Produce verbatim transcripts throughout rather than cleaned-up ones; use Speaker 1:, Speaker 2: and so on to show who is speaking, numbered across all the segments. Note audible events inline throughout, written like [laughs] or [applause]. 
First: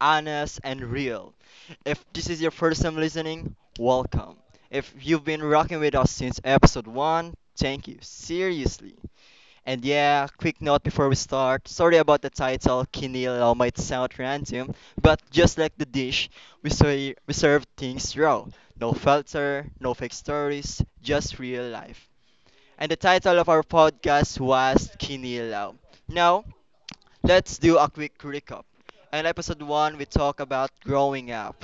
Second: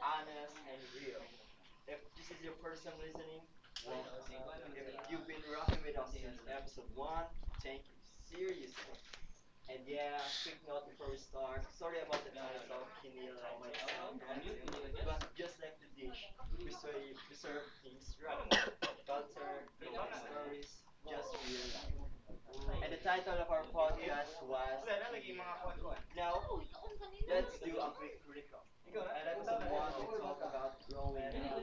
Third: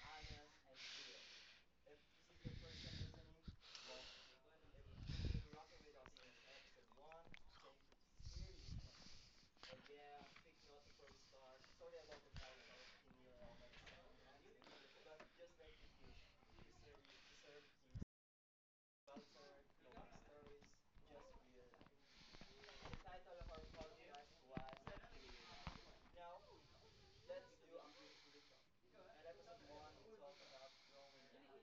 Speaker 1: honest, and real. If this is your first time listening, welcome. If you've been rocking with us since episode one, thank you, seriously. And yeah, quick note before we start, sorry about the title. Kinilaw might sound random, but just like the dish, we, say, we serve things raw. No filter, no fake stories, just real life, and the title of our podcast was Kinilaw. Now, let's do a quick recap. In episode one, we talk about growing up,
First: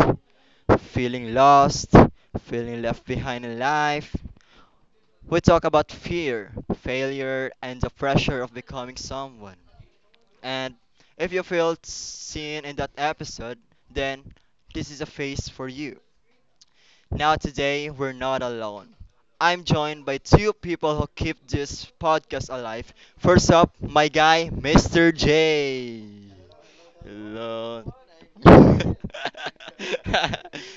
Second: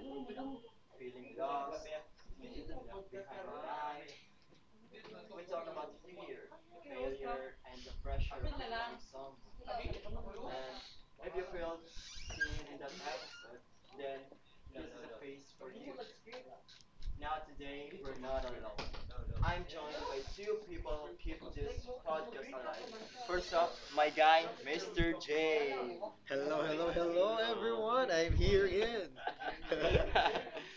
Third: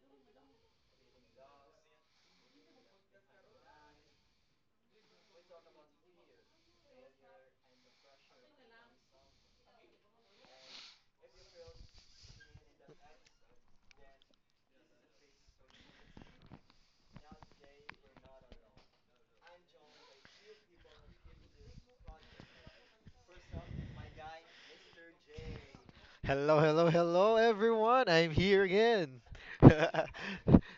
Speaker 1: feeling lost, feeling left behind in life. We talk about fear, failure, and the pressure of becoming someone. And if you felt seen in that episode, then this is a phase for you. Now, today, we're not alone. I'm joined by two people who keep this podcast alive. First up, my guy, mister J.
Speaker 2: Hello, hello, hello,
Speaker 1: Hello.
Speaker 2: everyone. I'm here again.
Speaker 1: [laughs]
Speaker 2: [laughs]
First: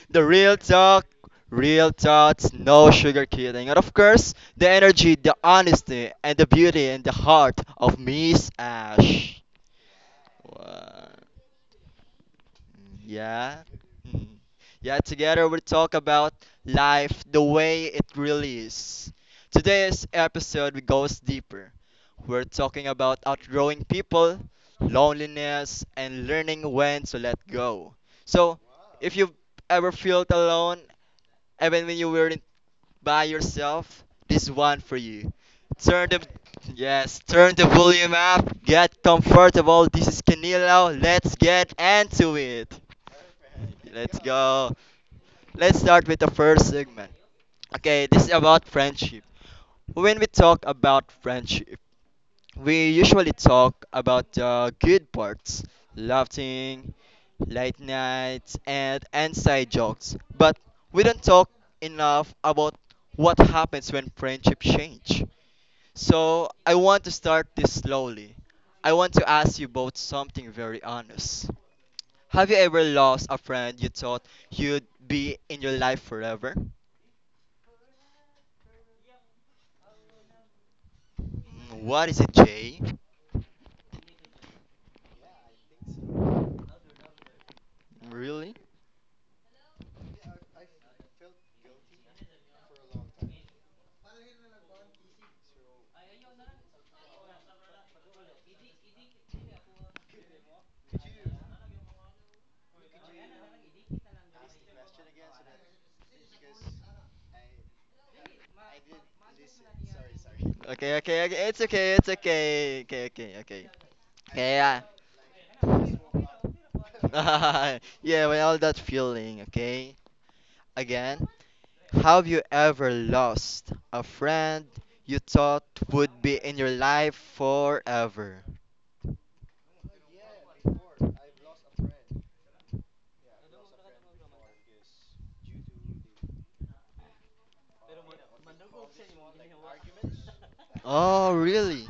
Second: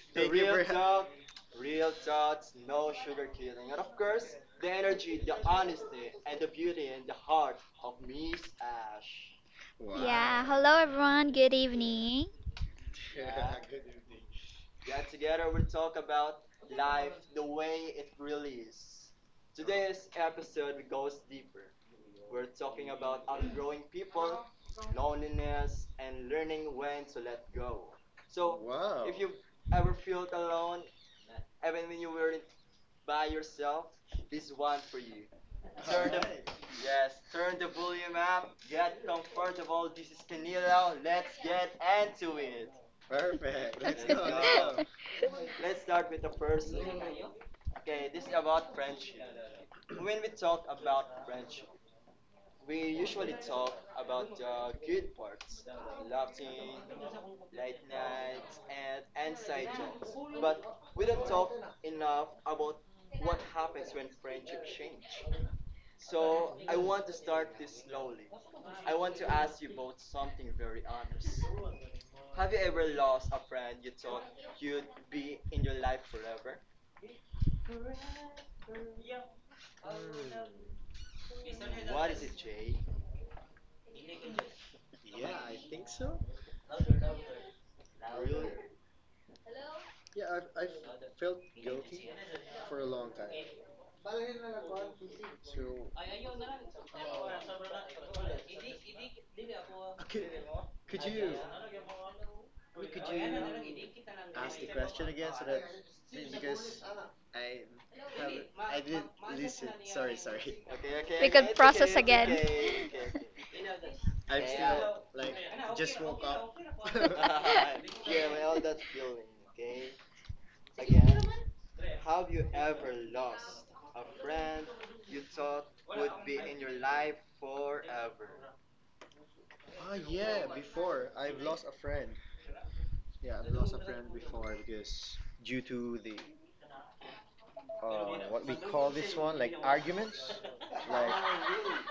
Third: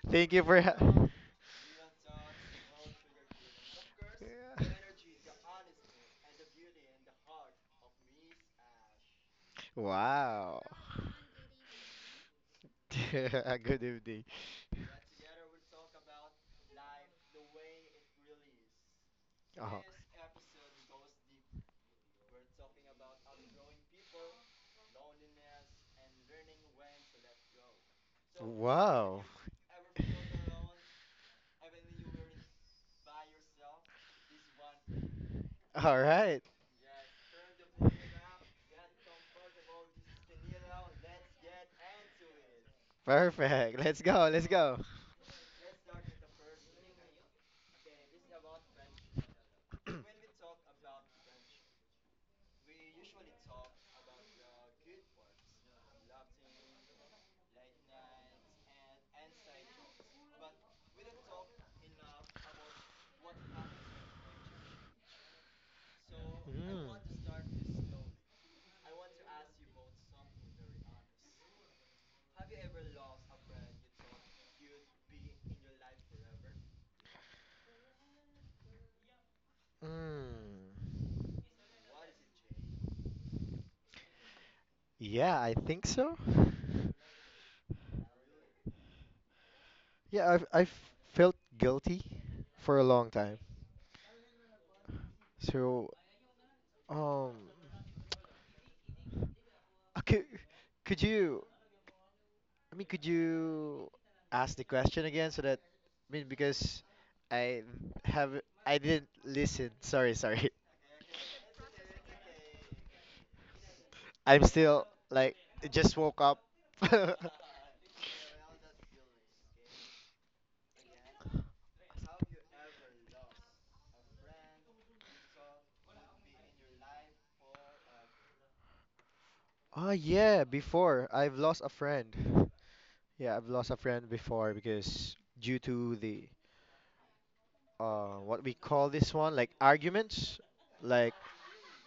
Speaker 1: The
Speaker 2: Thank you
Speaker 1: real
Speaker 2: for. Ha-
Speaker 1: talk, real thoughts, no sugar kidding. And of course,
Speaker 2: Yeah.
Speaker 1: the energy, the honesty, and the beauty and the heart of Miss Ash.
Speaker 3: Yeah, wow.
Speaker 2: Wow.
Speaker 3: Hello
Speaker 1: Wow.
Speaker 3: everyone, good evening.
Speaker 1: Yeah.
Speaker 2: [laughs] Good evening.
Speaker 1: Mhm. Yeah, together we talk about life the way it really is.
Speaker 2: Oh.
Speaker 1: Today's episode goes deeper. We're talking about outgrowing people, loneliness, and learning when to let go. So, if
Speaker 2: Wow.
Speaker 1: you've ever felt alone, even when you weren't by yourself, this one for you.
Speaker 2: All
Speaker 1: Turn the
Speaker 2: right.
Speaker 1: Yes, turn the volume up, get comfortable. This is Canilo. Let's get into it.
Speaker 3: [laughs]
Speaker 2: Perfect. Let's
Speaker 1: Let's
Speaker 2: go. Let's
Speaker 1: go.
Speaker 2: go.
Speaker 3: [laughs]
Speaker 1: Let's start with the first segment. Okay, this is about friendship. When we talk about friendship, we usually talk about the good parts, laughing, late nights, and inside jokes, but we don't talk enough about what happens when friendships change. So I
Speaker 2: Mm.
Speaker 1: want to start this slowly. I want to ask you both something very honest. Have you ever lost a friend you thought you'd be in your life forever?
Speaker 2: Mm.
Speaker 1: Mm, What is it, Jay?
Speaker 2: Yeah, I think so.
Speaker 1: Really?
Speaker 2: Yeah, I've I've felt guilty for a long time. So, um, Uh, Could, could you, I mean, could you ask the question again so that, I mean, because I have, I didn't listen. Sorry, sorry.
Speaker 1: Okay,
Speaker 3: Okay, okay,
Speaker 1: okay,
Speaker 3: we
Speaker 1: okay.
Speaker 3: could okay, it's
Speaker 1: It's okay.
Speaker 3: process
Speaker 1: It's
Speaker 3: okay, it's again.
Speaker 1: okay. Okay,
Speaker 3: Okay,
Speaker 1: okay, okay.
Speaker 2: [laughs] I'm
Speaker 1: Yeah.
Speaker 2: still like, I just woke
Speaker 3: okay,
Speaker 2: up.
Speaker 1: [laughs]
Speaker 3: okay.
Speaker 2: [laughs]
Speaker 3: [laughs] [laughs]
Speaker 1: Yeah,
Speaker 3: Yeah,
Speaker 1: with all
Speaker 3: well,
Speaker 1: that
Speaker 3: that's
Speaker 1: feeling,
Speaker 3: okay.
Speaker 1: okay? Again, have you ever lost a friend you thought would be in your life forever?
Speaker 2: Oh, yeah, before I've lost a friend. Yeah, I've lost a friend before because due to the, uh, what we call this one, like arguments, like,
Speaker 1: Oh, really?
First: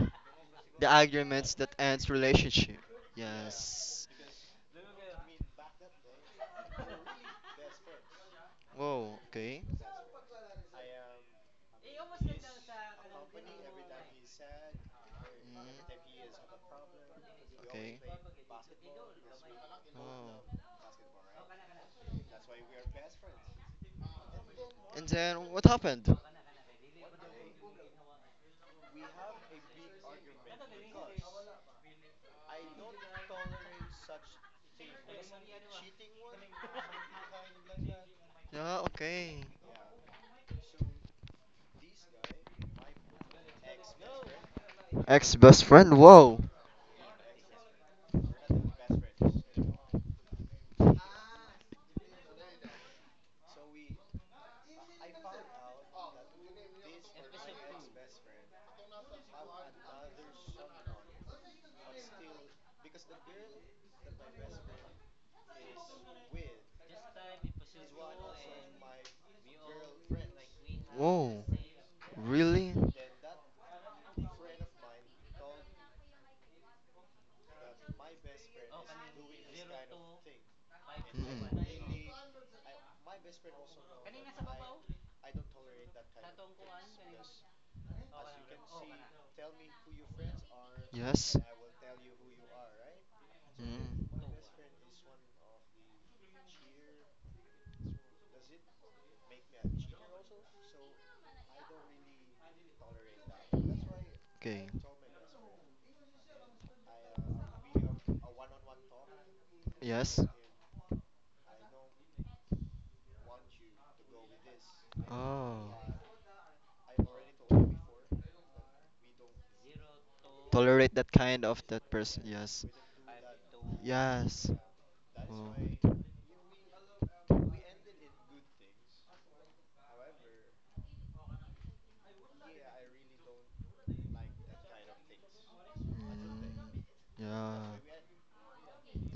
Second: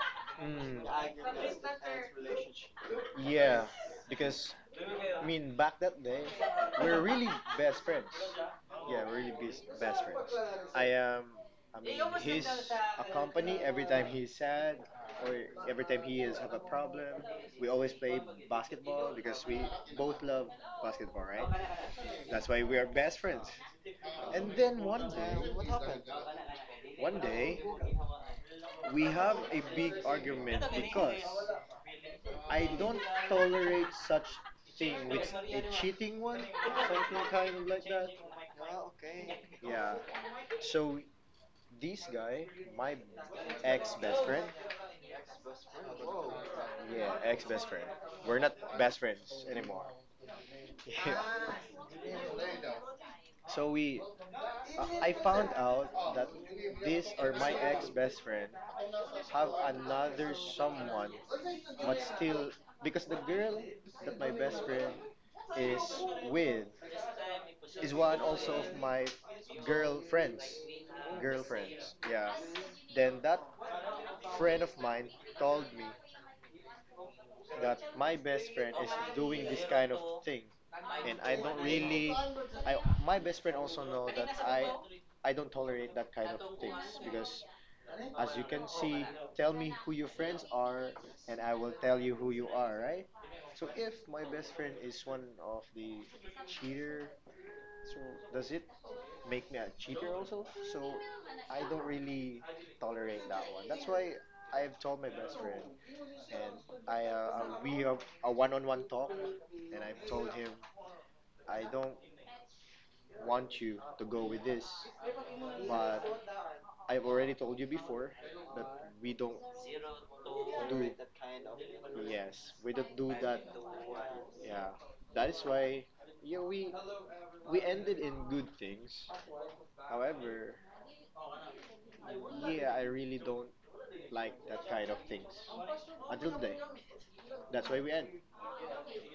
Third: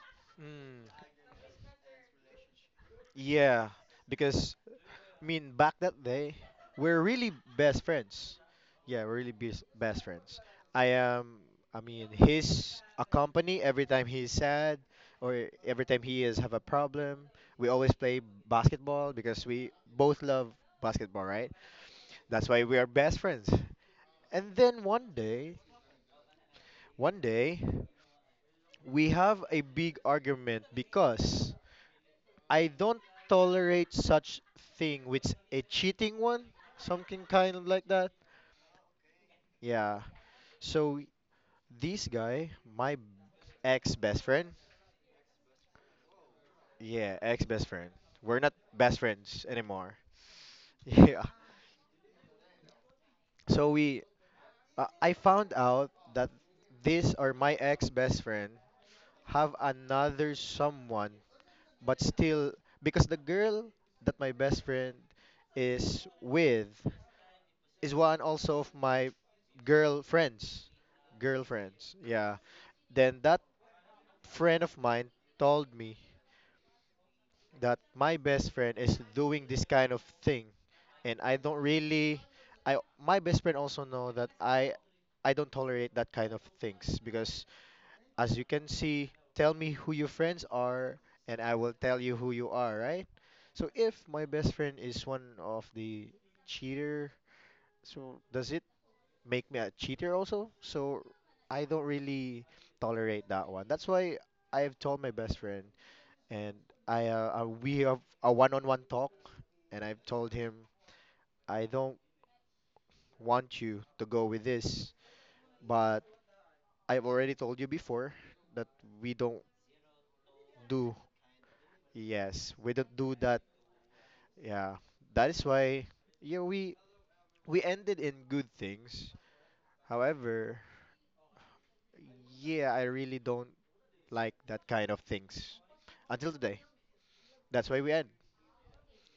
Speaker 1: The
Speaker 2: mm,
Speaker 1: arguments that ends relationship.
Speaker 2: yeah,
Speaker 1: Yes.
Speaker 2: because I mean, back that day, we're really best friends. Yeah, we're
Speaker 1: Whoa,
Speaker 2: really
Speaker 1: okay.
Speaker 2: bes- best friends. I am, I mean, his a company every time he's sad or every time
Speaker 1: Mm,
Speaker 2: he is have a problem. We always
Speaker 1: okay.
Speaker 2: play basketball because we both love
Speaker 1: Oh.
Speaker 2: basketball, right? That's why we are best friends. And then
Speaker 1: And
Speaker 2: one
Speaker 1: then
Speaker 2: day,
Speaker 1: what happened?
Speaker 2: one day, we have a big argument because I don't tolerate such thing which a cheating one, something kind of like that.
Speaker 1: Yeah, okay.
Speaker 2: Yeah. So this guy, my ex best friend.
Speaker 1: Ex best friend, whoa.
Speaker 2: Yeah, ex best friend. We're not best friends anymore. [laughs] Yeah. So we, uh, I found out that this or my ex best friend have another someone, but still because the girl that my best friend is with is one also of my girlfriends,
Speaker 1: Whoa,
Speaker 2: girlfriends. Yeah.
Speaker 1: really? Mm-mm.
Speaker 2: Then that friend of mine told me that my best friend is doing this kind of thing, and I don't really. I my best friend also know that I I don't tolerate that kind of things, because as you can see, tell me who your friends are
Speaker 1: Yes.
Speaker 2: and I will tell you who you are, right? So if my
Speaker 1: Mm.
Speaker 2: best friend is one of the cheater, so does it make me a cheater also? So I don't really tolerate that one, that's why
Speaker 1: Okay.
Speaker 2: I've told my best friend. And I uh, uh, we have a one-on-one talk, and I've
Speaker 1: Yes.
Speaker 2: told him I don't want you to go with this,
Speaker 1: Oh.
Speaker 2: but I've already told you before that we don't do.
Speaker 1: Tolerate that kind of that person.
Speaker 2: Yes,
Speaker 1: Yes.
Speaker 2: we don't do that.
Speaker 1: Yes.
Speaker 2: Yeah, that is
Speaker 1: Oh.
Speaker 2: why, yeah, we we ended in good things. However, yeah, I really don't like that kind of things until today.
Speaker 1: Mm. Yeah.
Speaker 2: That's why we end.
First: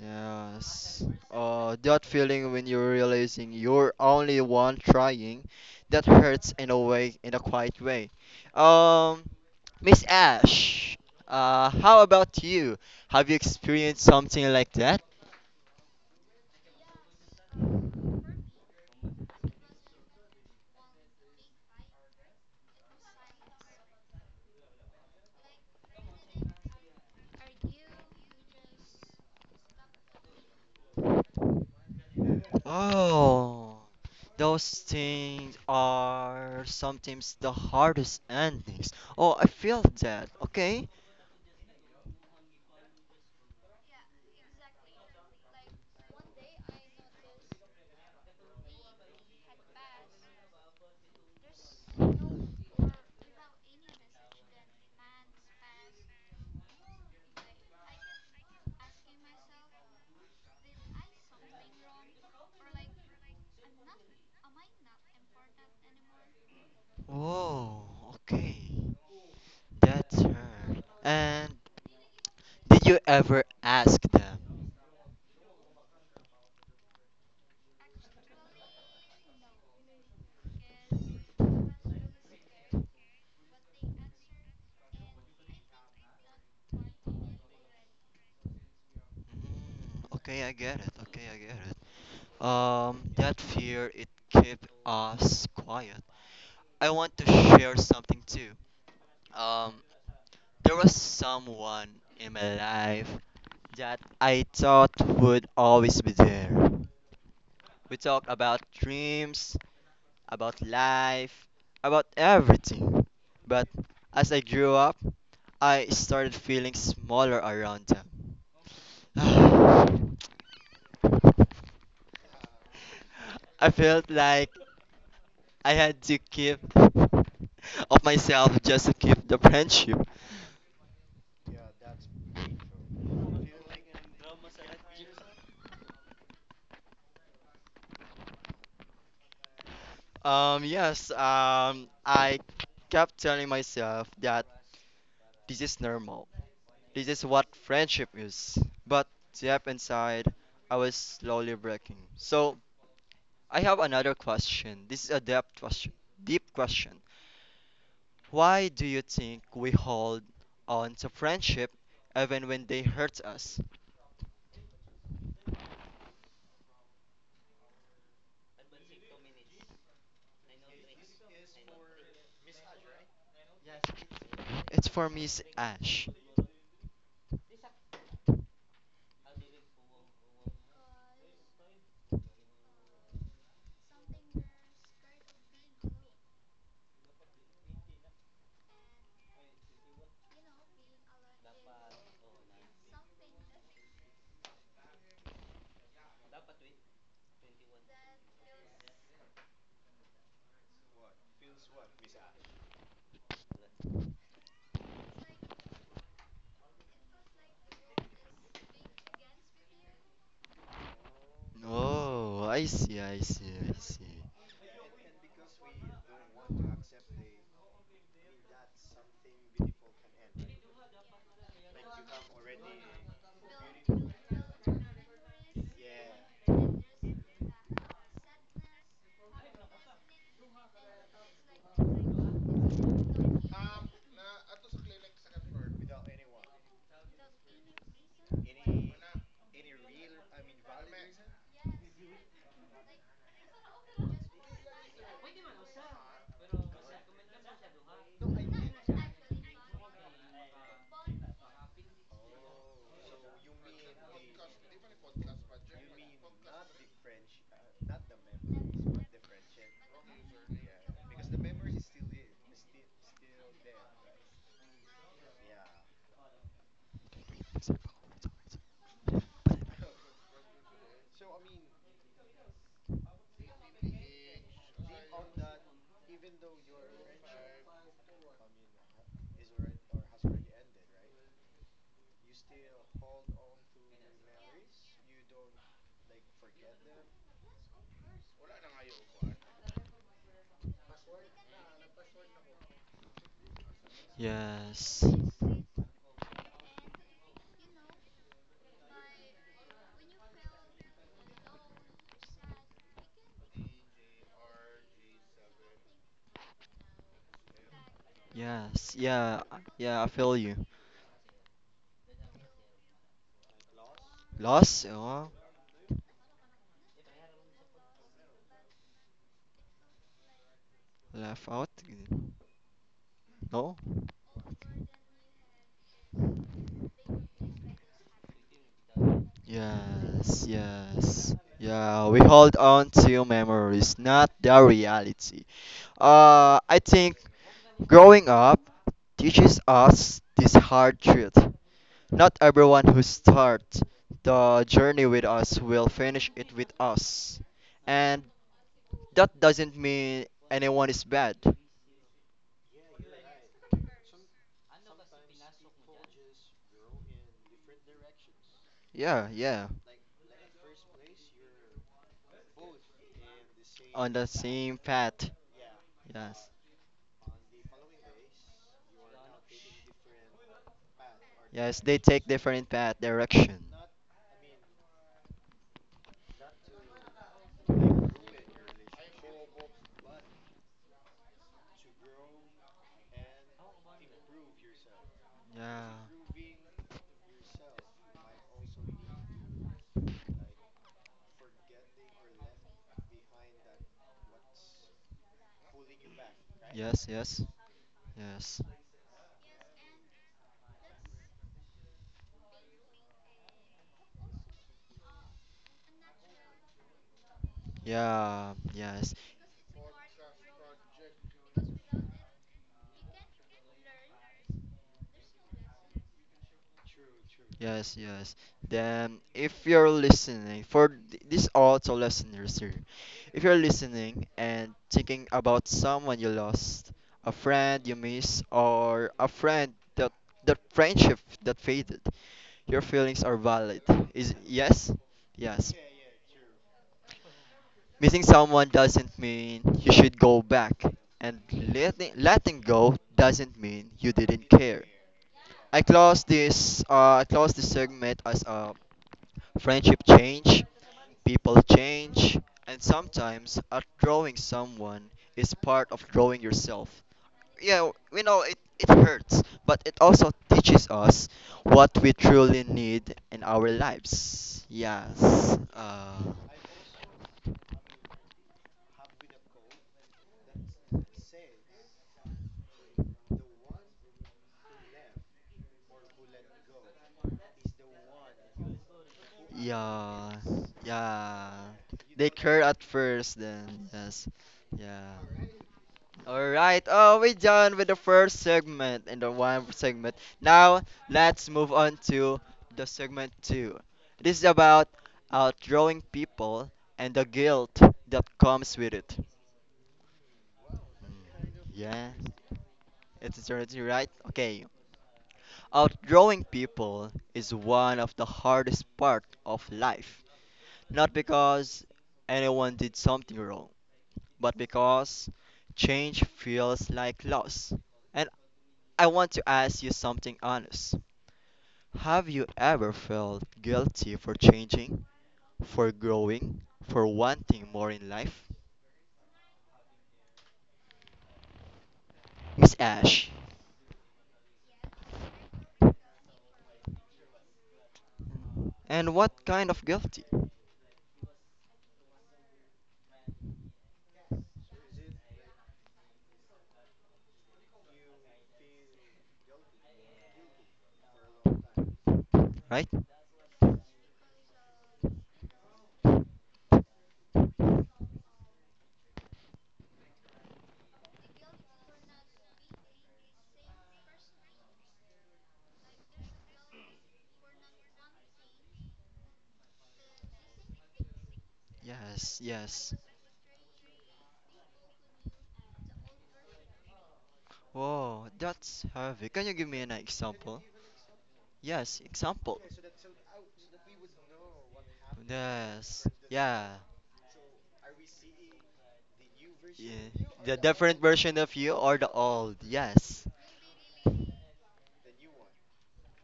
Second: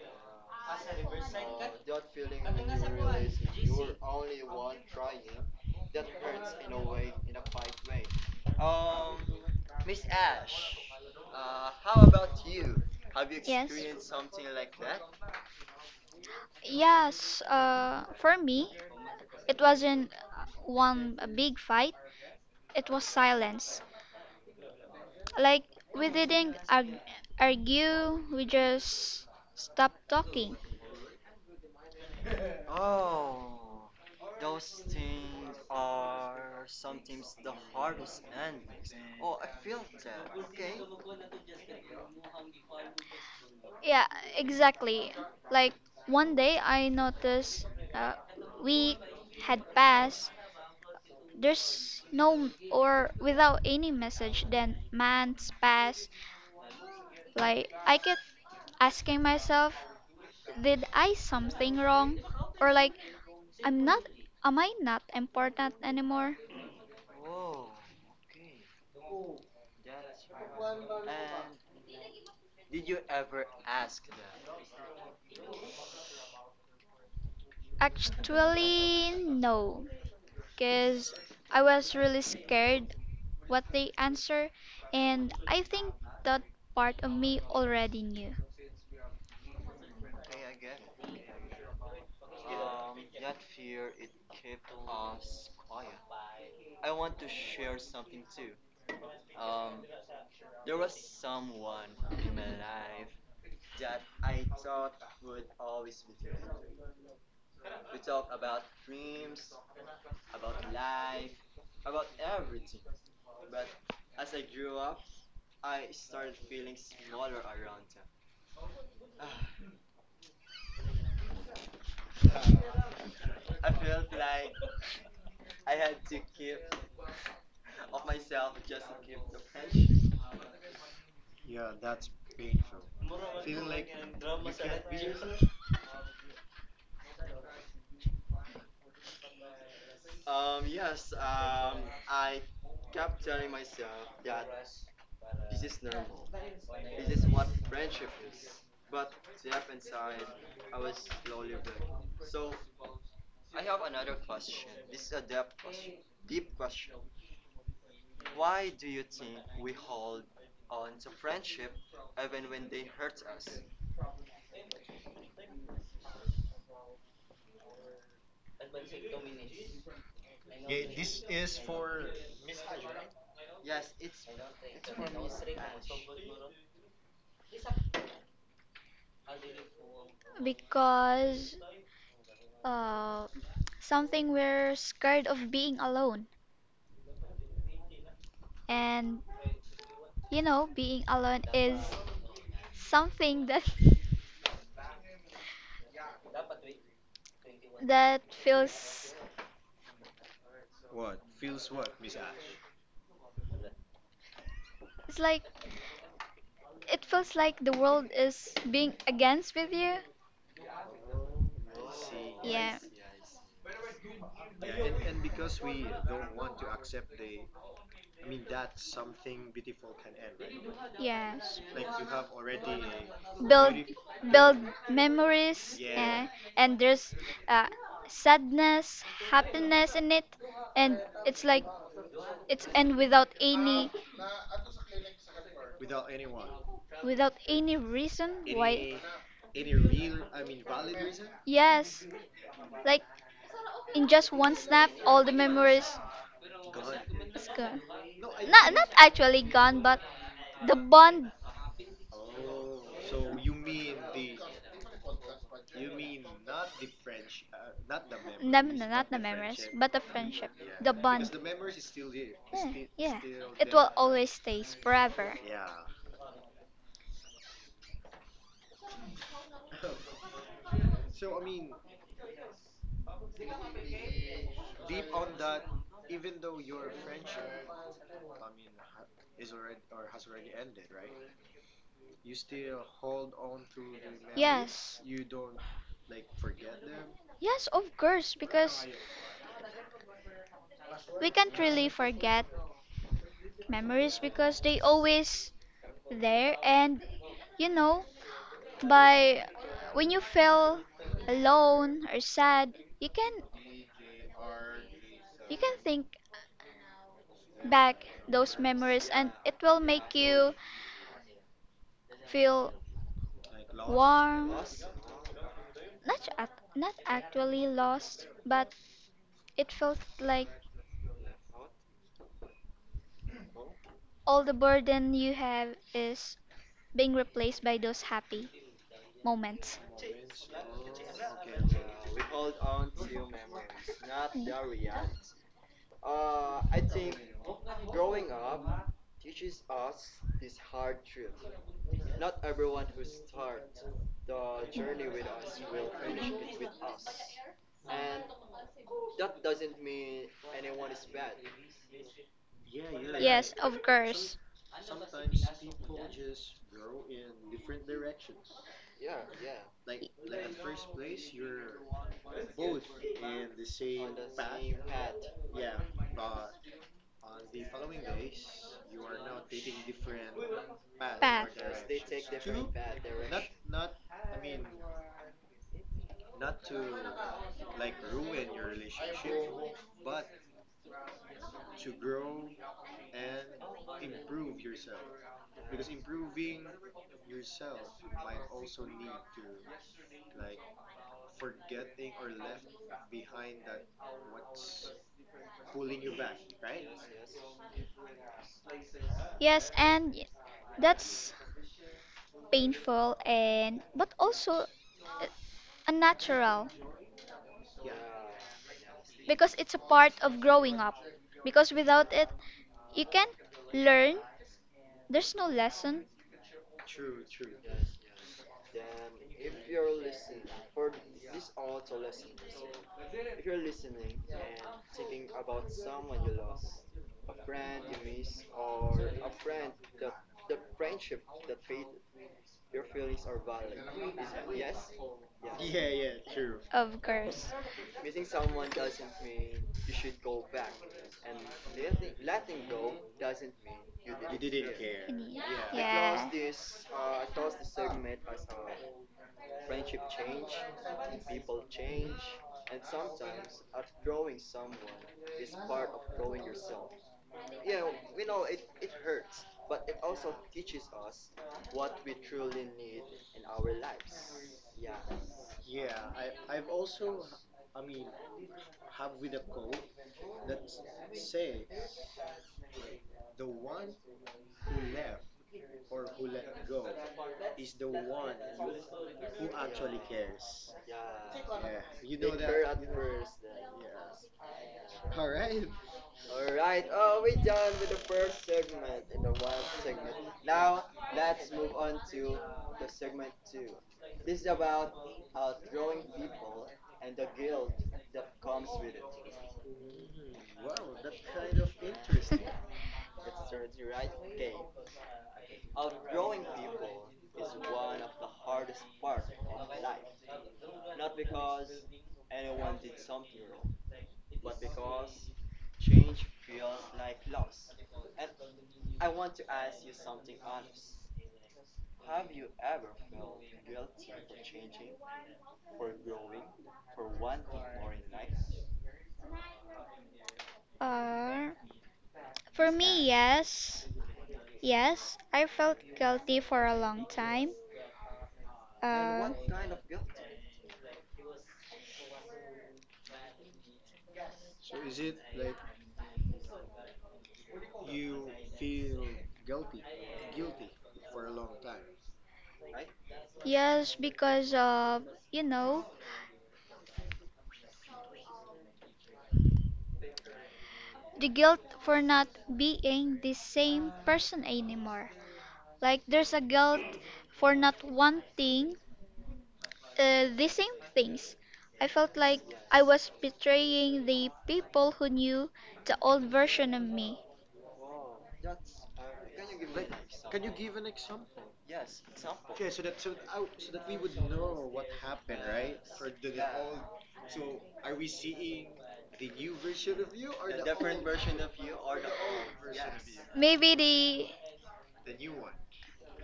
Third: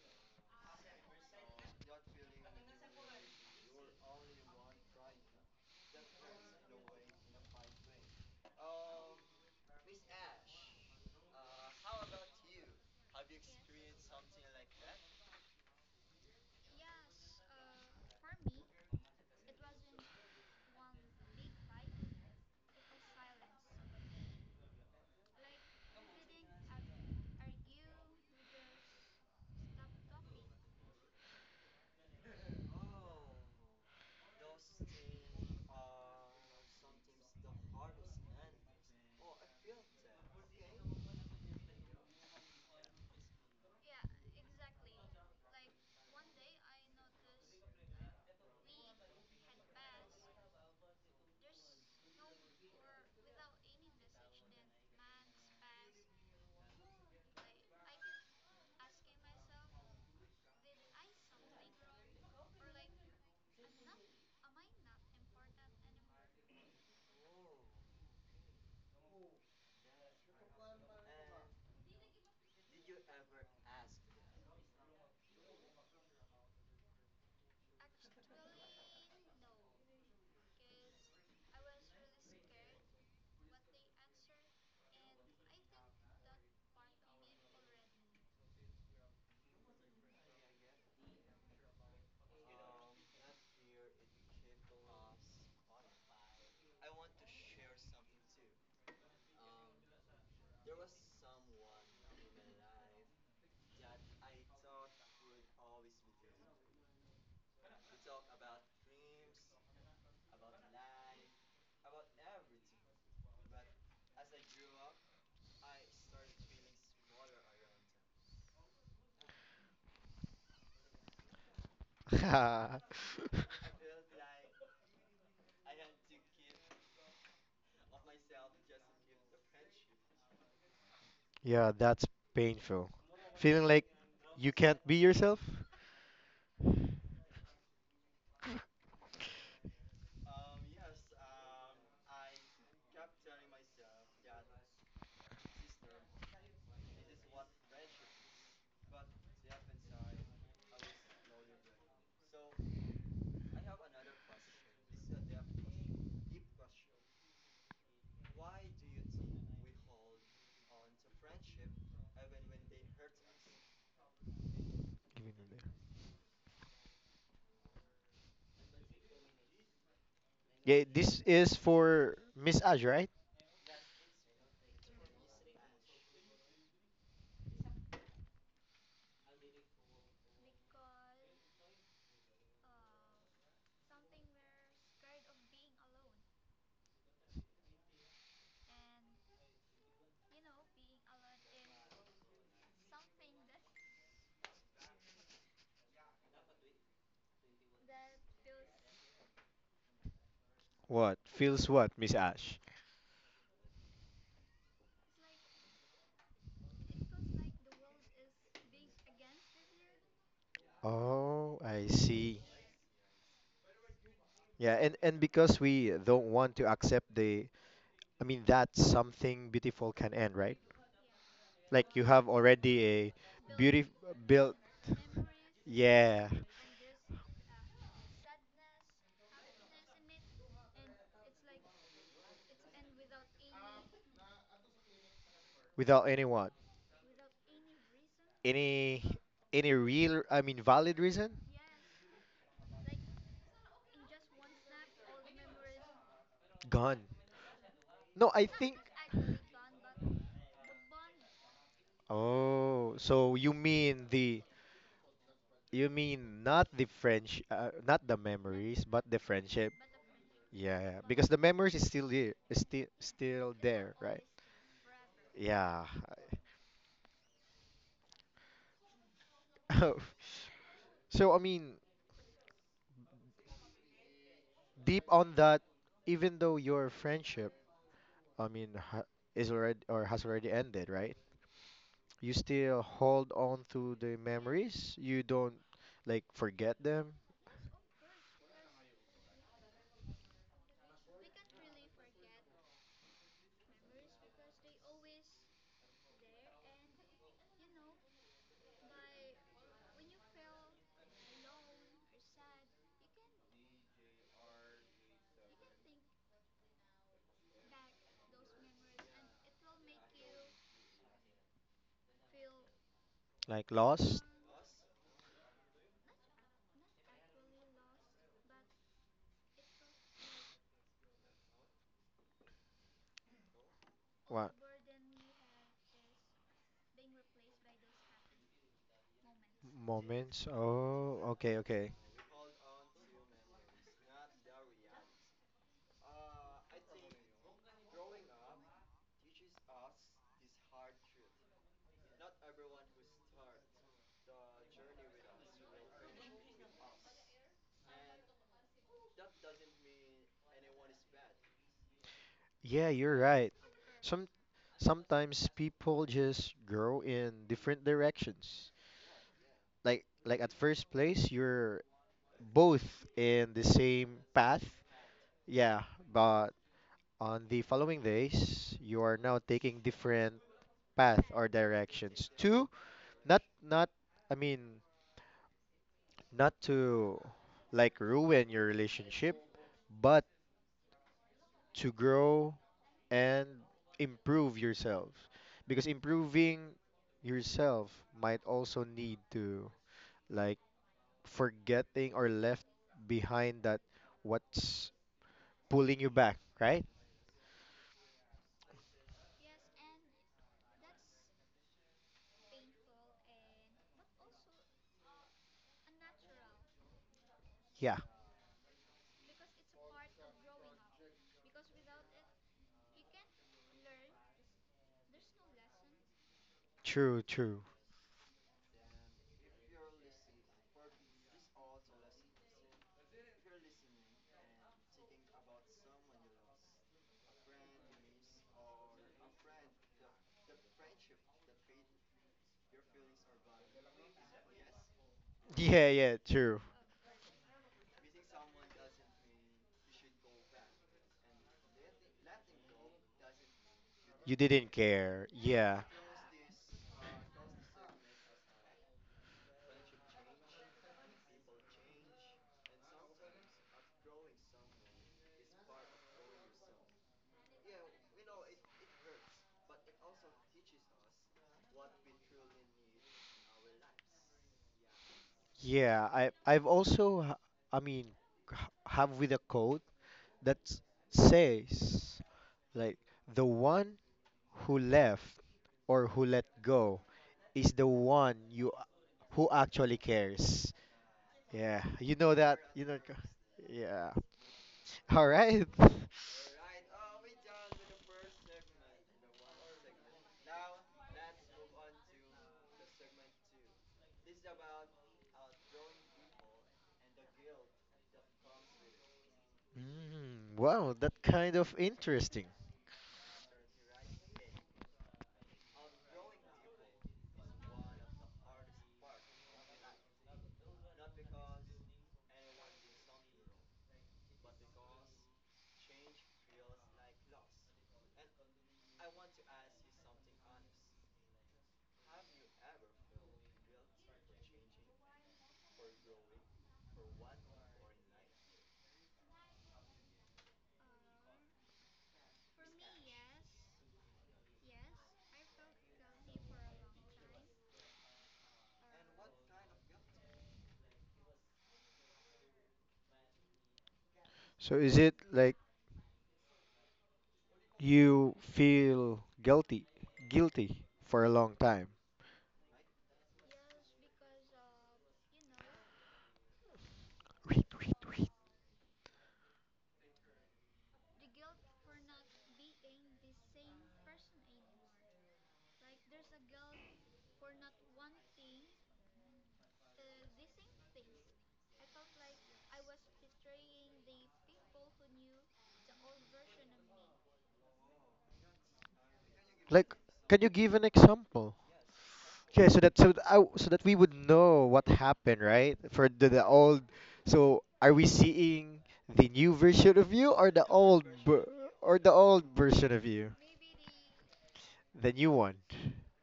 Speaker 1: Yes. Uh, that feeling when you're realizing you're only one trying, that hurts in a way, in a quiet way. Um, Miss Ash, uh, how about you? Have you
Speaker 3: Yes,
Speaker 1: experienced something like that?
Speaker 3: yes, uh, for me, it wasn't uh, one a big fight, it was silence. Like, we didn't arg- argue, we just stopped talking.
Speaker 1: Oh, those things are sometimes the hardest endings. Oh, I feel that. Okay.
Speaker 3: Yeah, exactly. Like one day I noticed uh, we had passed. There's no m- or Without any message. Then months pass. Like I kept asking myself, did I something wrong? Or like I'm not. Am I not important anymore?
Speaker 1: Whoa. Okay. That's hard. And did you ever ask them?
Speaker 3: Actually, no, because I was really scared what they answer, and I think that part of me already knew,
Speaker 1: Mm, okay, I get it. Okay, I get it. Um, that fear it kept us quiet. I want to share something too. Um, there was someone in my life that I thought would always be there. We talked about dreams, about life, about everything. But as I grew up, I started feeling smaller around them. [sighs]
Speaker 2: [laughs]
Speaker 1: I felt like I had to keep [laughs] of myself just to keep the friendship.
Speaker 2: Yeah, that's painful. Feeling like you can't be yourself?
Speaker 1: Um, yes, um, I kept telling myself that this is normal. This is what friendship is. But deep inside, I was slowly breaking. So I have another question. This is a depth question, deep question. Why do you think we hold on to friendship even when they hurt us?
Speaker 2: Giving her the- Yeah, this is for Miss Ash, right?
Speaker 1: It's for Miss Ash.
Speaker 3: because uh, something we're scared of being alone, and you know being alone is something that [laughs] that feels,
Speaker 2: What? Feels what, Miss Ash?
Speaker 3: it's like it feels like the world is being against with you.
Speaker 2: Oh, I see.
Speaker 1: Oh, I
Speaker 3: Yeah.
Speaker 1: see, I see, I see.
Speaker 2: Yeah, and and because we don't want to accept the I mean that something beautiful can end, right?
Speaker 3: Yes.
Speaker 2: Like you have already a
Speaker 3: build
Speaker 2: beauty built,
Speaker 3: Build memories,
Speaker 2: yeah,
Speaker 3: and, and there's uh, sadness, happiness in it, and it's like it's and without any,
Speaker 2: without anyone.
Speaker 3: without any reason why.
Speaker 2: Any any real I mean valid reason?
Speaker 3: Yes, like in just one snap all the memories
Speaker 2: Gone.
Speaker 3: is gone.
Speaker 2: No, I
Speaker 3: not
Speaker 2: think.
Speaker 3: not actually gone, but the bond.
Speaker 2: Oh, so you mean the you mean not the French, uh, not the
Speaker 3: No,
Speaker 2: memories,
Speaker 3: no,
Speaker 2: but
Speaker 3: not the
Speaker 2: the
Speaker 3: memories,
Speaker 2: friendship.
Speaker 3: but the friendship,
Speaker 2: Yeah,
Speaker 3: the
Speaker 2: yeah, because
Speaker 3: bond.
Speaker 2: the memories is still there,
Speaker 3: Yeah,
Speaker 2: still
Speaker 3: yeah.
Speaker 2: still
Speaker 3: It will
Speaker 2: there, right?
Speaker 3: always stays forever.
Speaker 2: Yeah. [laughs] So I mean, deep on that, even though your friendship, I mean, ha is already or has already ended, right? You still hold on to the memories.
Speaker 3: Yes.
Speaker 2: You don't like forget them,
Speaker 3: Yes, of course, because we can't really forget memories because they
Speaker 1: Yes,
Speaker 3: always there, and you know, by when you feel alone or sad, you can you can think back those
Speaker 1: yes,
Speaker 3: memories and
Speaker 1: yeah,
Speaker 3: it
Speaker 1: I-
Speaker 3: will
Speaker 1: yeah, I
Speaker 3: make
Speaker 1: feel
Speaker 3: you
Speaker 1: you.
Speaker 3: feel
Speaker 2: like lost.
Speaker 3: warm. Not,
Speaker 1: Lost, oh,
Speaker 3: ac- not actually lost, but it felt like
Speaker 1: left out, no?
Speaker 3: all the
Speaker 2: What?
Speaker 3: burden you have is being replaced by those happy moments.
Speaker 1: Yes,
Speaker 2: Moments. Oh,
Speaker 1: yes.
Speaker 2: okay, okay.
Speaker 1: Yeah, we hold on to memories, not the reality. Uh, I think growing up teaches us this hard truth. Not everyone who starts the journey with us will finish it with us. And that doesn't mean anyone is bad.
Speaker 2: Yeah, you're right.
Speaker 3: Yes, of
Speaker 2: Some
Speaker 3: course.
Speaker 2: sometimes people just grow in different directions.
Speaker 1: Yeah, yeah.
Speaker 2: Like
Speaker 3: Y-
Speaker 2: like at first place, you're both in the
Speaker 1: On
Speaker 2: same
Speaker 1: the
Speaker 2: path.
Speaker 1: same path.
Speaker 2: Yeah,
Speaker 1: Yes.
Speaker 2: but on the following days, you are now taking different path or
Speaker 3: Path.
Speaker 1: Yes, they take
Speaker 2: directions. Two,
Speaker 1: different path
Speaker 2: not
Speaker 1: direction.
Speaker 2: not I mean, not to like ruin your relationship, but to grow and improve yourself, because
Speaker 1: Yeah.
Speaker 2: improving yourself might also need to like forgetting or left behind that what's pulling you back, right?
Speaker 1: Yes, yes. Yes.
Speaker 3: Yes, and y- that's painful and but also uh, unnatural,
Speaker 2: Yeah,
Speaker 1: Yeah, yes.
Speaker 3: because it's a part of growing up. Because without it, you can't learn. There's no lesson,
Speaker 2: true, true.
Speaker 1: Yes, yes. Then if you're listening for th- these also listeners here. If you're listening and thinking about someone you lost, a friend you miss or a friend that that friendship that faded, your feelings are valid. Is yes? Yes.
Speaker 2: Yeah, yeah, true.
Speaker 3: of course.
Speaker 1: Missing someone doesn't mean you should go back, and letting letting go doesn't mean you
Speaker 2: You
Speaker 1: didn't
Speaker 2: didn't
Speaker 1: care.
Speaker 2: care, yeah.
Speaker 1: I close this uh, I close this segment as a friendship change, people change, and sometimes outgrowing someone is part of growing yourself. Yeah, we know it, it hurts, but it also teaches us what we truly need in our lives. Yes.
Speaker 2: Yeah, i
Speaker 1: Uh,
Speaker 2: i've also h- I mean h- have with a quote that s- says like the one who left or who let go is the one you who actually
Speaker 1: yeah.
Speaker 2: cares.
Speaker 1: Yeah.
Speaker 2: Yeah, you
Speaker 1: They
Speaker 2: know that.
Speaker 1: care at
Speaker 2: You know.
Speaker 1: first, then
Speaker 2: Yeah.
Speaker 1: yes. Yeah.
Speaker 2: [laughs] All right.
Speaker 1: All right. Oh, we done with the first segment and the one segment. Now let's move on to the segment two. This is about outgrowing people and the guilt that comes with it.
Speaker 2: Mm, wow, that kind of
Speaker 1: Yeah,
Speaker 2: interesting.
Speaker 1: it's already right. Okay. Outgrowing people is one of the hardest part of life. Not because anyone did something wrong, but because change feels like loss. And I want to ask you something honest. Have you ever felt guilty for changing, for growing, for wanting more in life?
Speaker 3: Uh,
Speaker 1: Miss
Speaker 3: for me,
Speaker 1: Ash,
Speaker 3: yes. Yes, I felt guilty for a long time.
Speaker 1: and
Speaker 3: And
Speaker 1: what kind of
Speaker 3: Uh,
Speaker 1: guilty?
Speaker 2: So is it like you feel guilty, guilty for a long time?
Speaker 1: Right?
Speaker 3: yes, because of, you know,
Speaker 2: Wait, wait, wait.
Speaker 3: the guilt for not being the same person anymore. Like, there's a guilt for not wanting uh, the same things. I felt
Speaker 1: Yes,
Speaker 3: like I
Speaker 1: yes.
Speaker 3: was betraying the people who knew the old version of me.
Speaker 1: Whoa, that's heavy. Can you give me an
Speaker 2: Like, can you
Speaker 1: example?
Speaker 2: give an example?
Speaker 1: Yes, example.
Speaker 2: Okay, so that so th- I, so that we would know what happened, right?
Speaker 1: Yes,
Speaker 2: For the, the
Speaker 1: yeah.
Speaker 2: old. So are we seeing the new version
Speaker 1: Yeah.
Speaker 2: of you or
Speaker 1: The
Speaker 2: the
Speaker 1: different
Speaker 2: old
Speaker 1: version
Speaker 2: ver-
Speaker 1: of you
Speaker 2: or
Speaker 1: or the
Speaker 2: the old
Speaker 1: old?
Speaker 2: version of
Speaker 1: Yes,
Speaker 2: you?
Speaker 3: Maybe the,
Speaker 2: The new one.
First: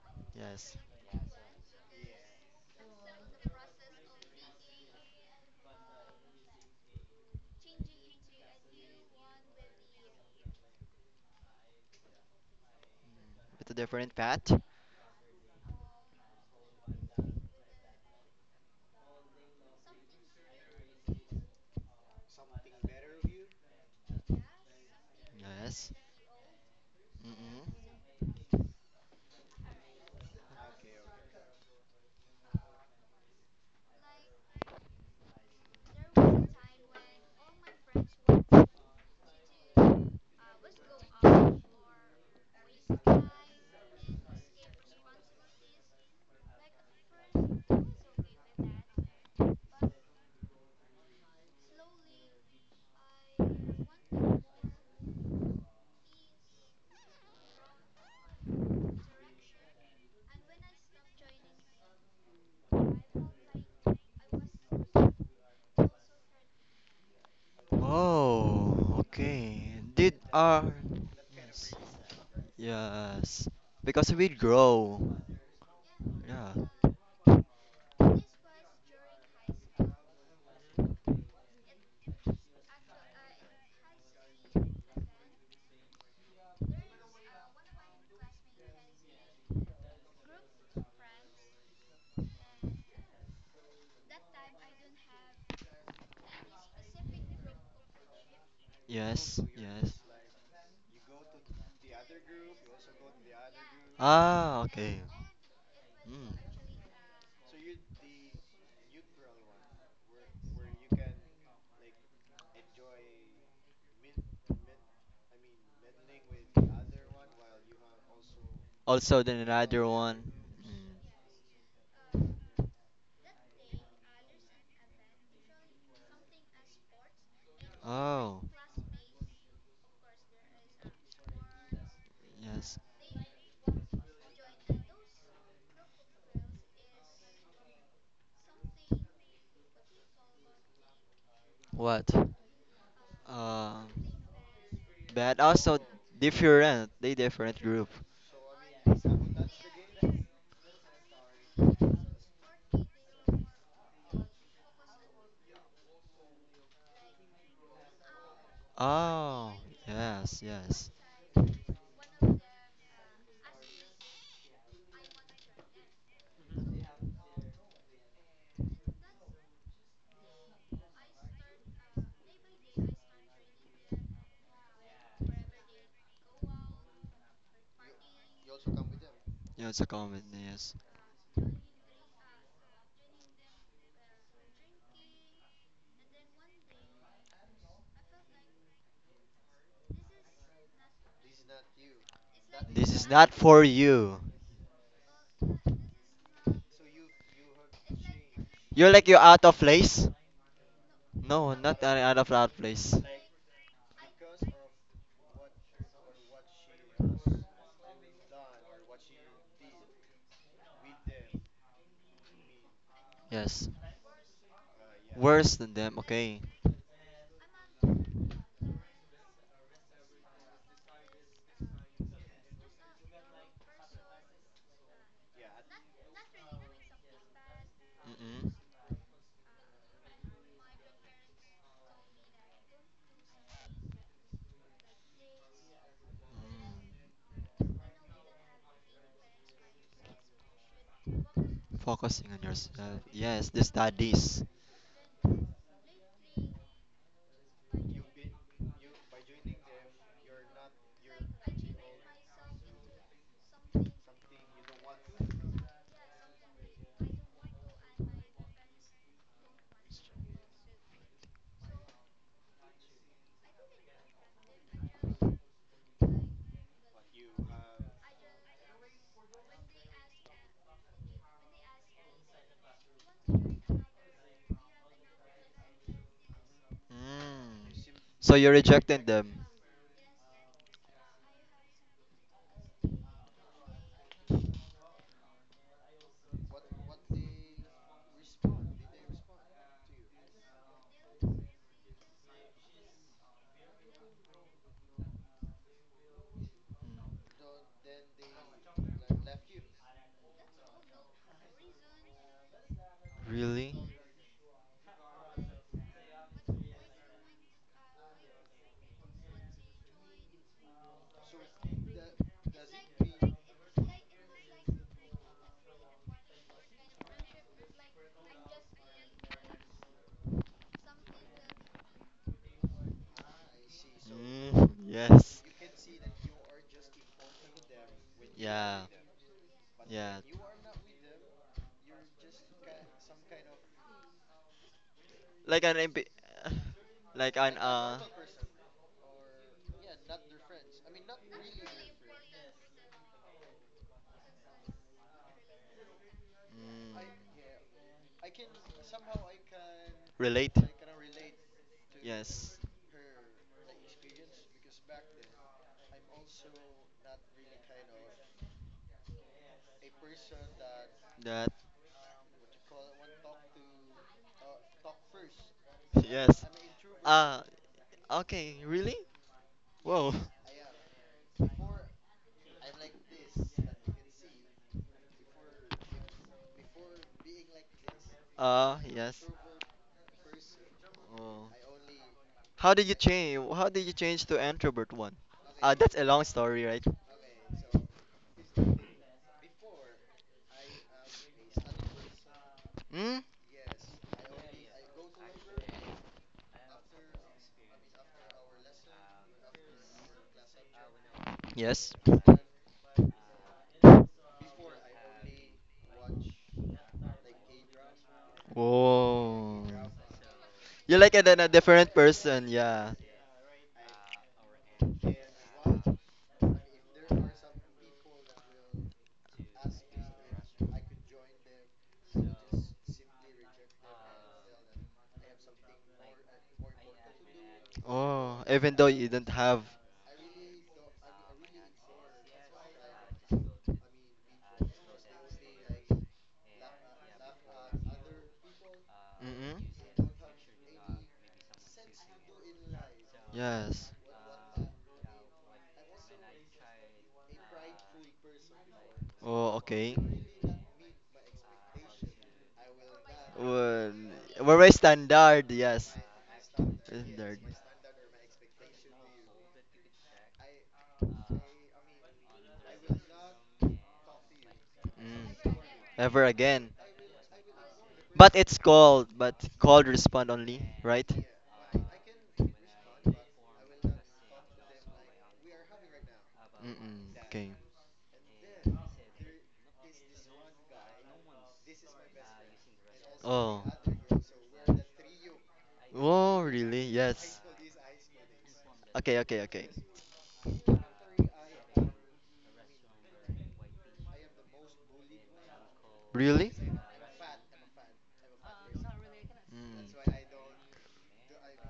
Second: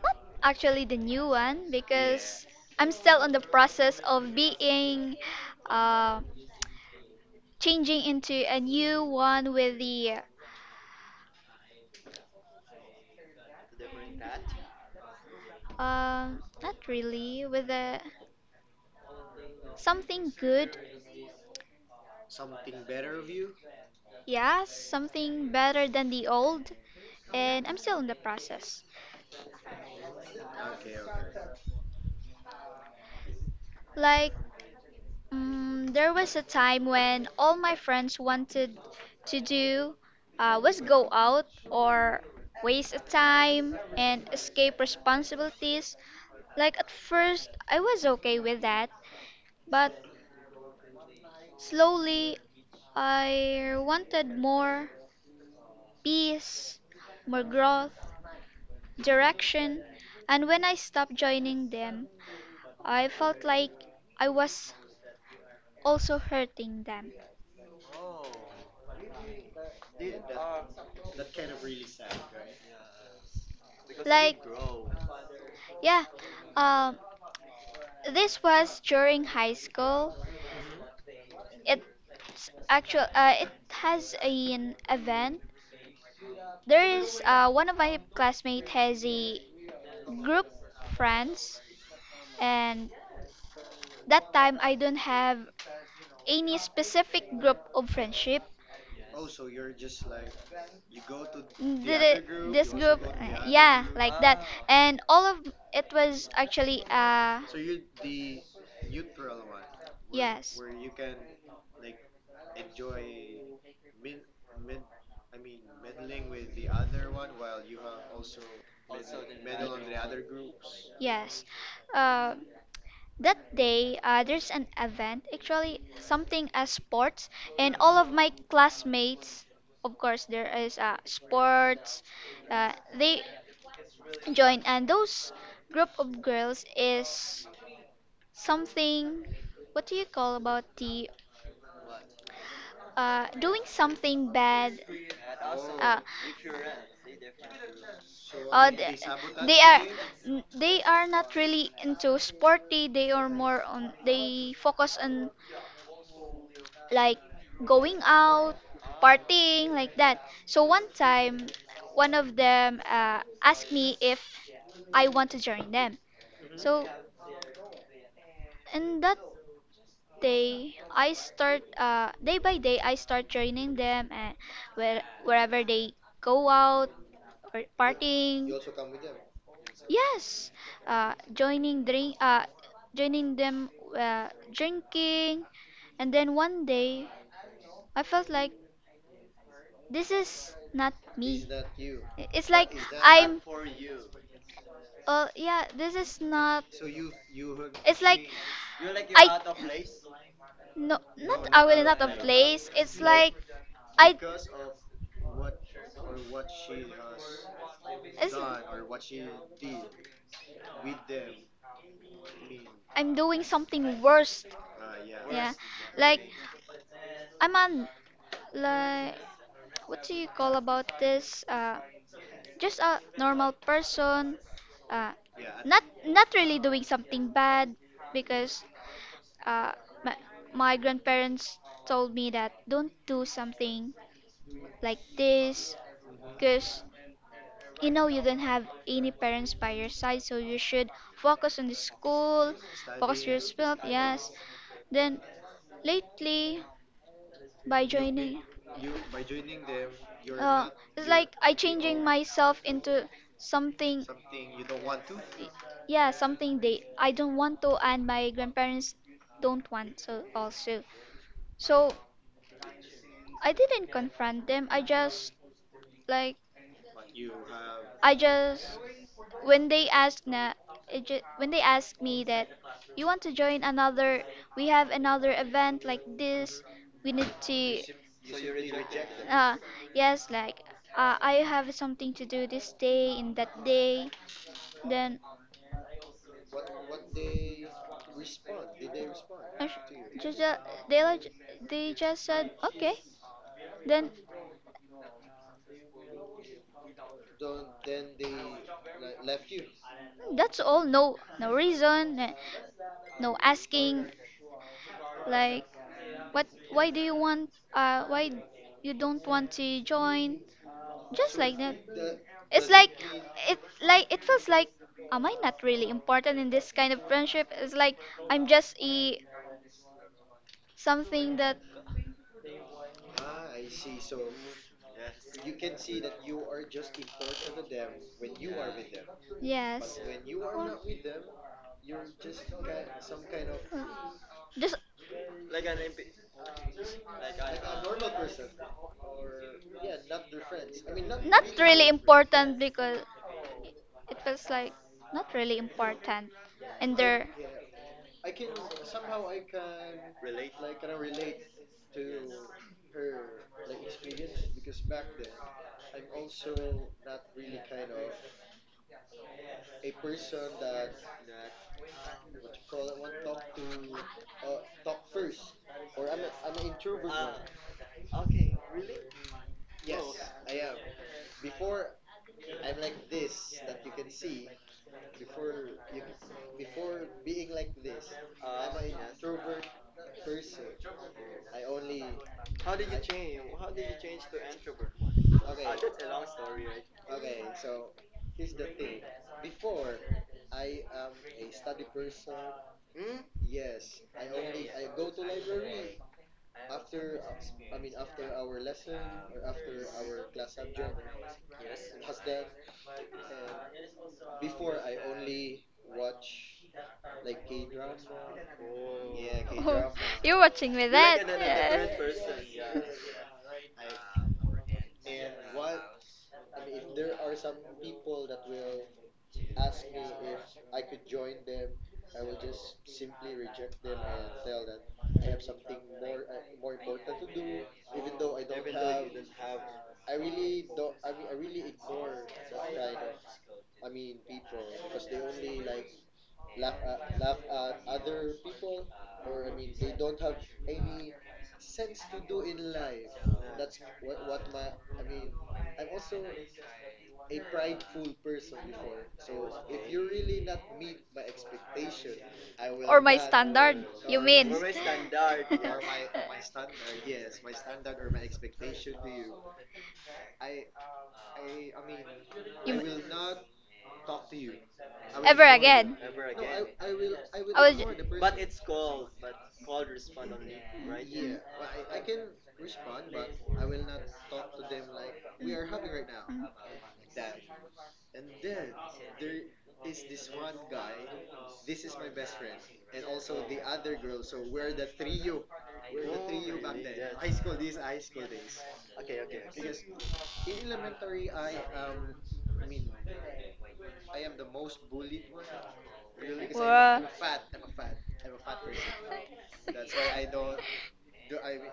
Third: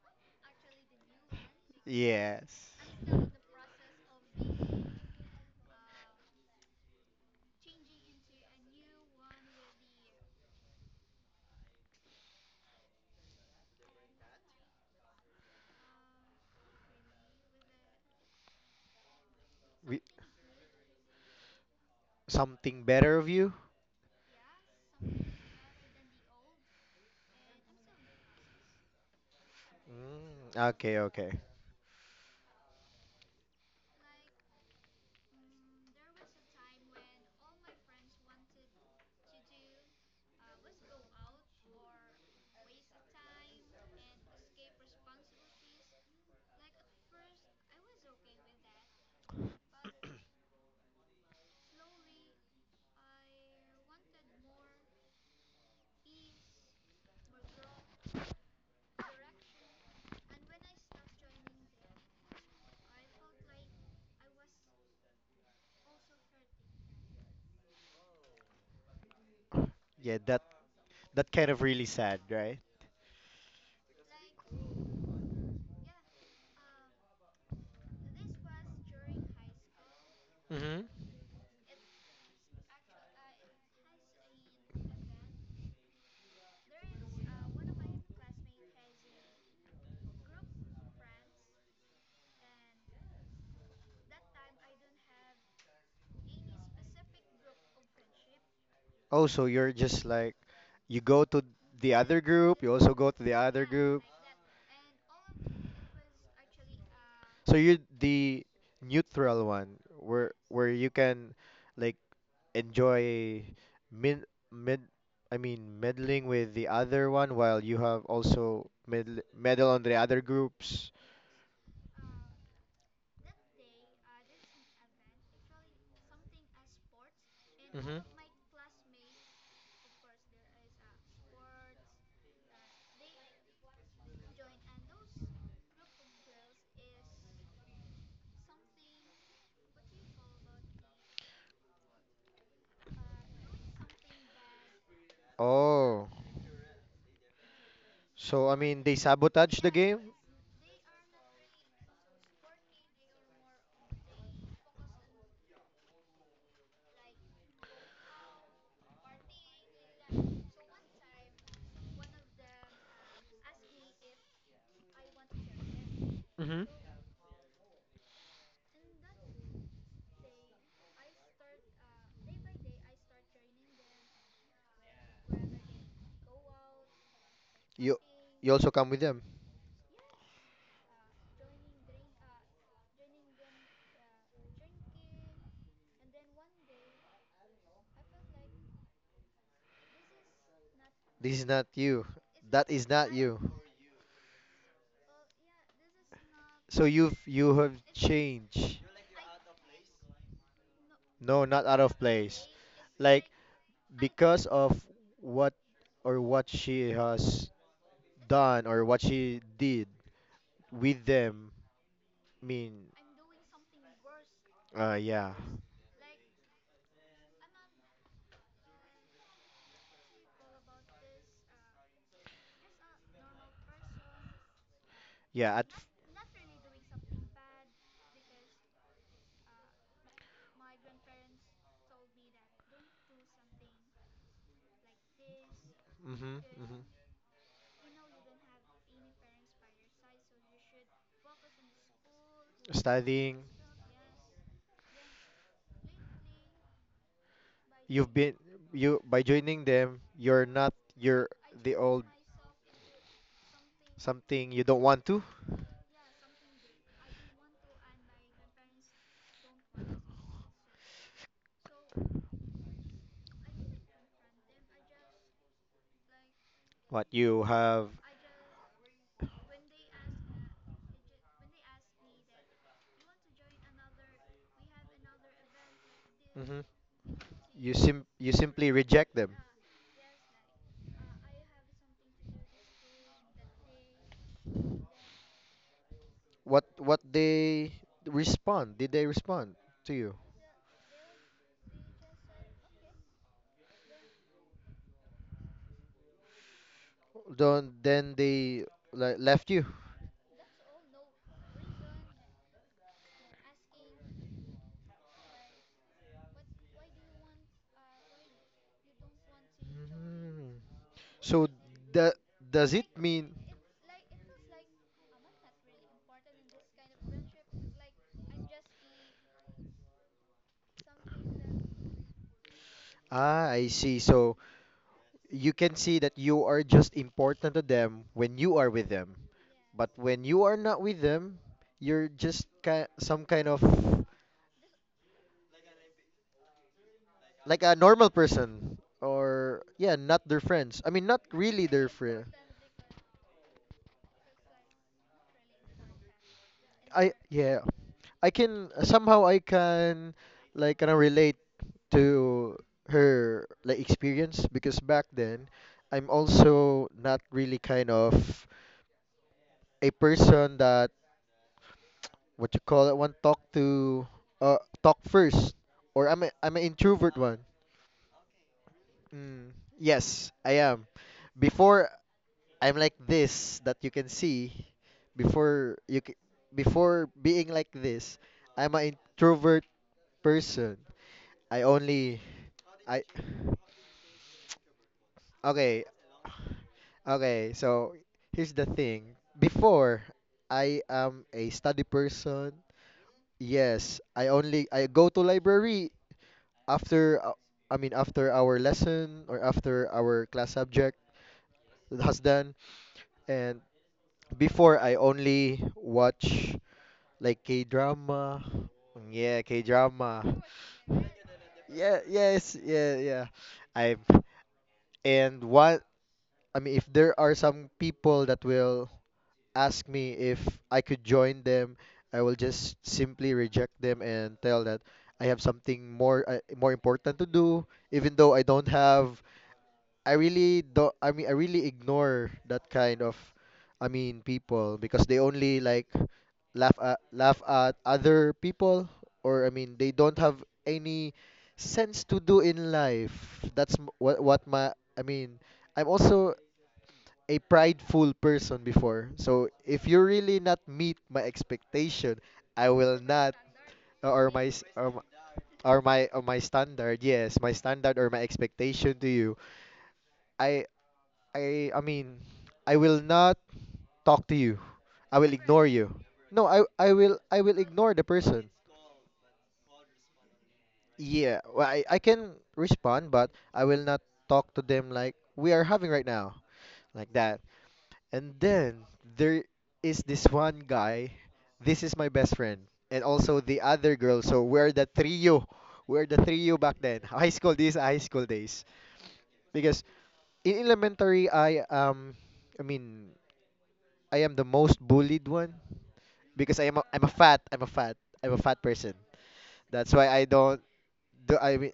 Speaker 3: not
Speaker 1: yes.
Speaker 3: actually the new one, because
Speaker 2: Yes.
Speaker 3: I'm still on the process of being uh, changing into a new one with the,
Speaker 1: With a different path?
Speaker 3: um not really with the,
Speaker 2: We,
Speaker 3: something good.
Speaker 2: something better of you?
Speaker 3: Yeah, something better
Speaker 1: Yes.
Speaker 3: than the old,
Speaker 1: Mm-mm.
Speaker 3: and I'm still in the process.
Speaker 2: Mm, okay, okay.
Speaker 3: Like, mm there was a time when all my friends wanted to do uh, was go out or waste of time and escape responsibilities. Like at first, I was okay with that, but slowly I wanted more peace, more growth, direction, and when I stopped joining them, I felt like I was also hurting them.
Speaker 1: Wow, okay. Did
Speaker 2: Yeah, that
Speaker 1: our
Speaker 2: that kind of really sad, right?
Speaker 1: Yes. Because we
Speaker 3: Like,
Speaker 1: grow.
Speaker 3: yeah,
Speaker 1: Yeah.
Speaker 3: um, this was during high school.
Speaker 2: Mm-hmm.
Speaker 3: It's actual. Uh, it has an event. There is uh, one of my classmates has a group friends, and that time I don't have any specific group of friendship.
Speaker 2: Oh,
Speaker 1: Yes,
Speaker 2: so you're
Speaker 1: yes.
Speaker 2: just like you go to the other
Speaker 3: Th-
Speaker 2: group,
Speaker 3: this
Speaker 2: you also
Speaker 3: group,
Speaker 2: go to the
Speaker 3: uh,
Speaker 2: other
Speaker 3: yeah,
Speaker 2: group.
Speaker 3: like that,
Speaker 1: Ah, okay.
Speaker 3: and all of it was
Speaker 1: Mm.
Speaker 3: actually uh,
Speaker 2: So you're the neutral one where
Speaker 3: yes,
Speaker 2: where you can like enjoy mid mid I mean meddling with the other one while you have also
Speaker 1: Also
Speaker 2: med
Speaker 1: then
Speaker 2: meddle on
Speaker 1: another
Speaker 2: the other
Speaker 1: one.
Speaker 2: groups.
Speaker 1: Mm.
Speaker 3: yes. Uh, That day uh, there's an event, actually something as sports, and all
Speaker 2: Mm-hmm.
Speaker 3: of my
Speaker 1: Oh,
Speaker 3: classmates, of course, there is uh, sports. Uh,
Speaker 1: yes.
Speaker 3: they join, and those group of girls is something. What do you call about the
Speaker 1: What?
Speaker 3: uh, doing
Speaker 1: Um
Speaker 3: something bad?
Speaker 1: but also
Speaker 3: Uh,
Speaker 2: Oh.
Speaker 1: different, they different group.
Speaker 2: So I
Speaker 3: uh,
Speaker 2: mean they
Speaker 3: th-
Speaker 2: sabotage
Speaker 3: they
Speaker 2: the
Speaker 3: are
Speaker 2: game?
Speaker 3: n- they are not really into sporty. They are more on, they focus on like going out,
Speaker 1: Oh,
Speaker 3: partying, like that.
Speaker 1: yes,
Speaker 3: So one
Speaker 1: yes.
Speaker 3: time, one of them uh, asked me if I want to join them.
Speaker 2: Mm-hmm.
Speaker 3: So, and that day, I start uh, day by day, I start joining them and where wherever they go out or
Speaker 2: You
Speaker 3: partying.
Speaker 2: you also come with them.
Speaker 1: Yeah, it's a comment,
Speaker 3: Yes,
Speaker 1: yes.
Speaker 3: uh, joining drink, uh, joining them, uh, drinking, and then one day, I felt like, this is not
Speaker 2: This is
Speaker 3: me.
Speaker 2: not you.
Speaker 3: I- It's
Speaker 2: That
Speaker 3: like
Speaker 2: is
Speaker 1: This
Speaker 2: not
Speaker 1: is not
Speaker 3: I'm.
Speaker 2: you.
Speaker 1: for you.
Speaker 3: Uh, yeah. This is not.
Speaker 2: So you've you have
Speaker 3: It's like
Speaker 2: changed.
Speaker 1: You're like you're
Speaker 3: I.
Speaker 1: out of place.
Speaker 3: No,
Speaker 2: No,
Speaker 3: not
Speaker 1: No,
Speaker 2: not
Speaker 3: I
Speaker 2: out
Speaker 1: not
Speaker 3: will
Speaker 2: of
Speaker 3: not
Speaker 1: any
Speaker 3: a
Speaker 1: out of
Speaker 2: place.
Speaker 1: that
Speaker 3: place.
Speaker 1: place.
Speaker 3: It's
Speaker 2: Like
Speaker 3: like I.
Speaker 2: because of what or what she has
Speaker 3: It's
Speaker 2: done or what she did with them. I mean,
Speaker 3: I'm doing
Speaker 1: Yes.
Speaker 3: something worse.
Speaker 2: uh yeah,
Speaker 3: Yeah,
Speaker 1: Worse than them,
Speaker 3: like
Speaker 1: okay.
Speaker 3: I'm on, like, what do you call about this? Uh, just a normal person. Uh,
Speaker 2: yeah at
Speaker 3: not not really doing something bad,
Speaker 1: Mm-mm.
Speaker 3: because Uh, my, my grandparents told me that don't do something like this,
Speaker 2: mm-hmm, hmm.
Speaker 3: because you know you don't have any parents by your side, so you should focus on the
Speaker 1: Focusing on
Speaker 3: school,
Speaker 1: yourself.
Speaker 3: focus
Speaker 2: Studying.
Speaker 1: Yes, the
Speaker 3: yourself. Yes.
Speaker 1: studies.
Speaker 3: Then lately, by
Speaker 2: you've been
Speaker 3: joining,
Speaker 2: you by joining them you're
Speaker 3: uh,
Speaker 2: not
Speaker 3: it's
Speaker 2: you're
Speaker 3: like I
Speaker 2: the old,
Speaker 3: changing myself into something,
Speaker 2: something you don't want to,
Speaker 3: yeah, something they I don't want to, and my grandparents don't want so also, so I didn't confront them. I just like,
Speaker 2: what you have,
Speaker 3: I just when they asked na, it ju- when they asked me that, you want to join another, we have another event like
Speaker 2: hmm.
Speaker 3: this, we need
Speaker 2: you
Speaker 3: to.
Speaker 1: Mm.
Speaker 2: sim you
Speaker 1: So you
Speaker 2: simply
Speaker 1: rejected
Speaker 2: reject them.
Speaker 1: them.
Speaker 3: uh yes, like uh, I have something to do this day in that day. Then
Speaker 2: What what they respond? Did they respond
Speaker 3: I sh-
Speaker 2: to you?
Speaker 3: just, uh, they like they just said okay. Then
Speaker 2: Then then they le left you.
Speaker 3: that's all, no no reason, eh, no
Speaker 1: Really?
Speaker 3: asking. Like, what? Why do you want? Uh, why you don't want to join?
Speaker 2: Mm.
Speaker 3: Just
Speaker 2: So
Speaker 3: like that.
Speaker 2: the
Speaker 3: It's
Speaker 2: does it
Speaker 3: like
Speaker 2: mean,
Speaker 3: it like it feels like, am I not really important in this kind of friendship? It's like I'm just a something that,
Speaker 2: ah, I see. So
Speaker 1: Mm, yes.
Speaker 2: you can see that you are just important to them when you are
Speaker 1: Yeah.
Speaker 2: with them. But
Speaker 3: yes,
Speaker 1: Yeah.
Speaker 2: when you are not with them, you're just ki some kind of
Speaker 3: just
Speaker 1: Like an M P. [laughs] Like an
Speaker 2: like a
Speaker 1: uh.
Speaker 2: normal person or yeah, not their friends. I mean, not
Speaker 3: not
Speaker 2: really their
Speaker 3: really
Speaker 2: friend.
Speaker 3: important because it feels like not really important, and
Speaker 1: Mm,
Speaker 2: I
Speaker 3: there.
Speaker 2: yeah, I can somehow I can
Speaker 1: relate.
Speaker 2: like kind of relate to
Speaker 1: Yes.
Speaker 2: her like experience, because back then I'm also not really kind of a person that
Speaker 1: That
Speaker 2: [tsk] what you call it one talk to uh talk first,
Speaker 1: [laughs]
Speaker 2: or I'm a,
Speaker 1: yes.
Speaker 2: I'm an introvert one.
Speaker 1: Uh okay, really?
Speaker 2: Mm,
Speaker 1: Whoa.
Speaker 2: yes, I am. Before I'm like this that you can see, before you c- before being like this, I'm
Speaker 1: Uh
Speaker 2: an
Speaker 1: yes.
Speaker 2: introvert person.
Speaker 1: Oh.
Speaker 2: I only
Speaker 1: How did you
Speaker 2: I
Speaker 1: change? How did you change to introvert one? Uh
Speaker 2: okay,
Speaker 1: that's a long story, right?
Speaker 2: okay. So here's the thing. Before I am a study person.
Speaker 1: Hmm?
Speaker 2: Yes, I only I go to library after uh, I mean after our lesson or after our class subject
Speaker 1: Yes.
Speaker 2: has done, and before I only watch like K-drama. Yeah,
Speaker 3: [laughs]
Speaker 1: Whoa.
Speaker 3: Oh,
Speaker 2: K-drama.
Speaker 3: you're watching me,
Speaker 1: You're like a,
Speaker 3: that.
Speaker 1: a
Speaker 3: Yeah.
Speaker 1: different
Speaker 2: Yeah,
Speaker 1: person,
Speaker 2: yes,
Speaker 1: yeah.
Speaker 2: yeah, yeah. I'm and one I mean, if there are some people that will ask me if I could join them, I will just simply reject them and tell that I have something more uh, more important to do, even though I
Speaker 1: Oh,
Speaker 2: don't
Speaker 1: even though you
Speaker 2: have.
Speaker 1: didn't have.
Speaker 2: I really don't. I mean, I really ignore that kind of, I mean, people because they only like laugh at laugh at other people, or I
Speaker 1: Mm-mm.
Speaker 2: mean, they don't have any sense to do in life. That's m-
Speaker 1: Yes.
Speaker 2: what what my. I mean, I'm also a prideful person before. So
Speaker 1: Oh,
Speaker 2: if
Speaker 1: okay.
Speaker 2: you really not meet my expectation, I will not
Speaker 1: Well,
Speaker 2: or my s-
Speaker 1: very
Speaker 2: or, m-
Speaker 1: standard,
Speaker 2: or
Speaker 1: yes.
Speaker 2: my or my standard. Yes,
Speaker 1: Standard.
Speaker 2: my standard or my expectation to you. I I I mean, I will not talk to you. I will
Speaker 1: Mm.
Speaker 2: ignore you.
Speaker 1: Ever
Speaker 2: No, I
Speaker 1: again.
Speaker 2: I will I will ignore the
Speaker 1: But
Speaker 2: person.
Speaker 1: it's called, but called respond only, right?
Speaker 2: Yeah, well, I I can respond, but I will not talk to them like we are having right now, like
Speaker 1: Mm-mm.
Speaker 2: that.
Speaker 1: Okay.
Speaker 2: And then there is this one guy. This is my best friend. And also the
Speaker 1: Oh.
Speaker 2: other girl. So we're the trio. We're the
Speaker 1: Oh,
Speaker 2: trio back
Speaker 1: really?
Speaker 2: then. [laughs] High
Speaker 1: Yes.
Speaker 2: school days, high school days.
Speaker 1: Okay, okay, okay.
Speaker 2: Because in elementary, I um, I mean, I am the most bullied one.
Speaker 1: Really?
Speaker 2: Because I am a, I'm a fat. I'm a fat. I'm a fat person. That's why I don't
Speaker 3: [laughs]
Speaker 2: do. I mean,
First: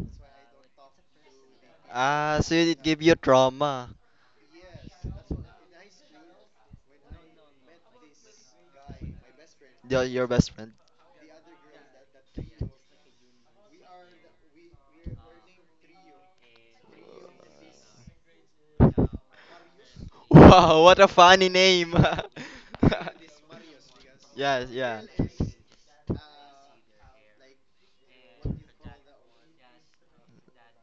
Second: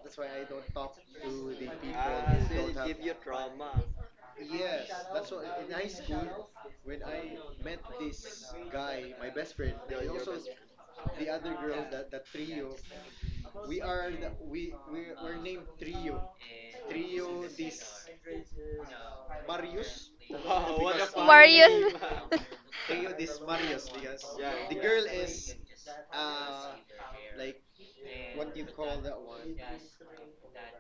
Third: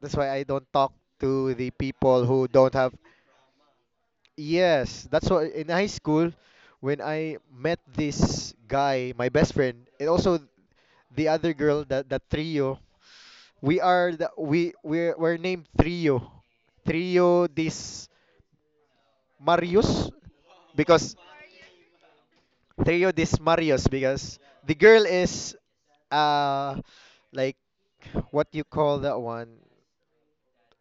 Speaker 2: that's why I don't talk to the people
Speaker 1: Ah,
Speaker 2: who
Speaker 1: so
Speaker 2: don't
Speaker 1: it
Speaker 2: have.
Speaker 1: give you trauma.
Speaker 2: Yes, that's what in high school when I met this guy, my best friend,
Speaker 1: Your,
Speaker 2: and
Speaker 1: your
Speaker 2: also
Speaker 1: best friend.
Speaker 2: the other girl, that that trio. We are the we we're, we're named trio. Trio this Marius
Speaker 1: Wow, what a
Speaker 2: because
Speaker 1: funny
Speaker 3: [laughs]
Speaker 1: name.
Speaker 3: [laughs]
Speaker 2: trio this Marius
Speaker 1: [laughs]
Speaker 2: because
Speaker 1: Yes,
Speaker 2: the
Speaker 1: yeah.
Speaker 2: girl is uh like what you call that one?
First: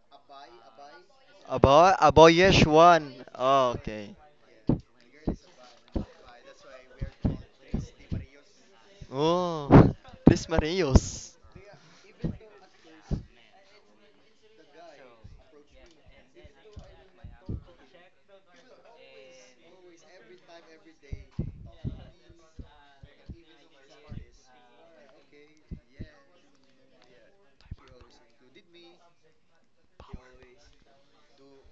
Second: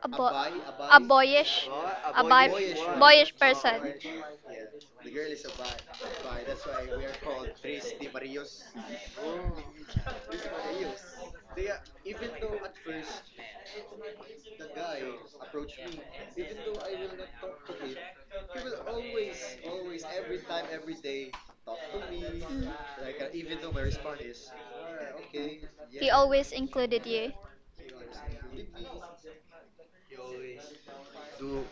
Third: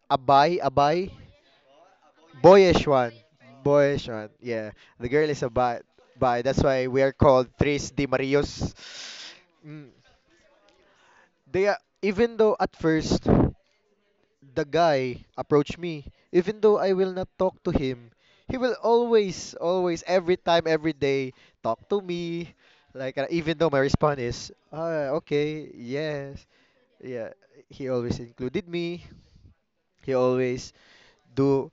Speaker 2: Abay, abay.
Speaker 1: About about
Speaker 2: Boyish one.
Speaker 1: Yeshwan. Oh,
Speaker 2: Boyish
Speaker 1: okay.
Speaker 2: one. Yeah. The girl is a bi. bi. That's why we are called Tres de Marios.
Speaker 1: Oh,
Speaker 2: Mm.
Speaker 1: Tres Mareos.
Speaker 2: They are, even though at first the guy approached me, even though I will not talk to him, he will always, always, every time, every day, talk to me. Like uh, even though my response is, ah, okay, yes,
Speaker 3: Included
Speaker 2: yeah.
Speaker 3: you.
Speaker 2: He always included me. He always do.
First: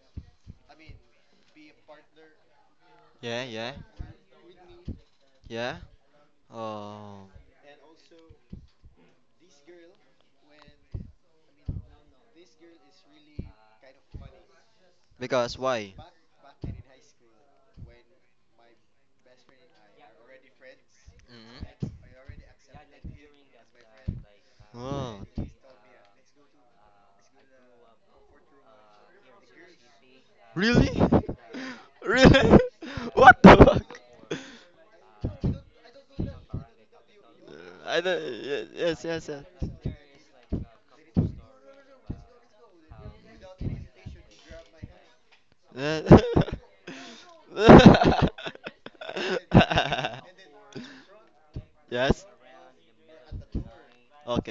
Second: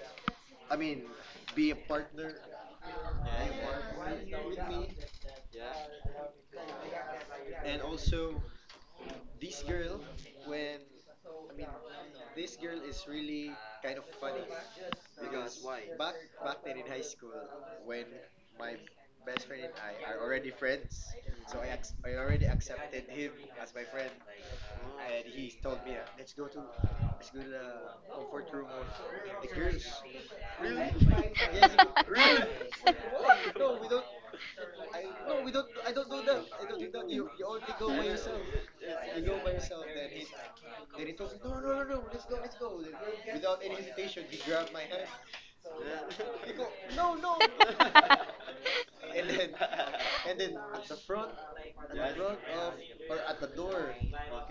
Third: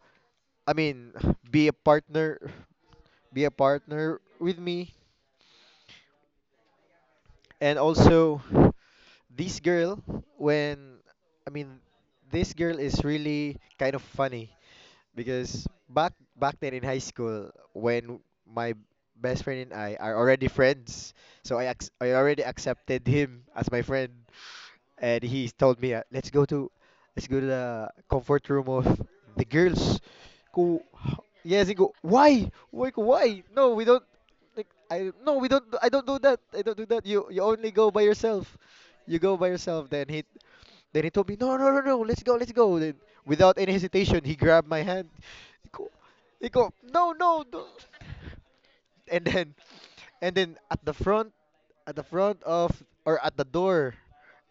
Speaker 2: I mean, [sighs] be a partner.
Speaker 1: Yeah,
Speaker 2: Be a
Speaker 1: yeah,
Speaker 2: partner with me.
Speaker 1: yeah. Oh,
Speaker 2: And also, this girl, when I mean, this girl is really kind of funny
Speaker 1: because
Speaker 2: because
Speaker 1: why?
Speaker 2: back back then in high school, when my best friend and I are already friends, so I ac- I already accepted him as my friend.
Speaker 1: Hmm. Oh,
Speaker 2: And he told me, uh, "Let's go to, let's go to the comfort room of the girls." Go,
Speaker 1: really?
Speaker 2: yes, he go.
Speaker 1: [laughs]
Speaker 2: Why?
Speaker 1: Really?
Speaker 2: Why? Go,
Speaker 1: [laughs] What
Speaker 2: why?
Speaker 1: the
Speaker 2: No, we
Speaker 1: fuck?
Speaker 2: don't. Like, I no, we don't.
Speaker 1: [laughs]
Speaker 2: I don't do that. I don't do that. You you only go
Speaker 1: I
Speaker 2: by
Speaker 1: don't.
Speaker 2: yourself.
Speaker 1: ye- Yes,
Speaker 2: You
Speaker 1: yes,
Speaker 2: go
Speaker 1: yes.
Speaker 2: by yourself. Then he then he told me, "No, no, no, no. Let's go. Let's go." Then without any hesitation, he grabbed my hand. He go,
Speaker 1: [laughs]
Speaker 2: he go. No, no, no.
Speaker 3: [laughs]
Speaker 2: And then and then at the front, at the
Speaker 1: Yes.
Speaker 2: front of, or at the door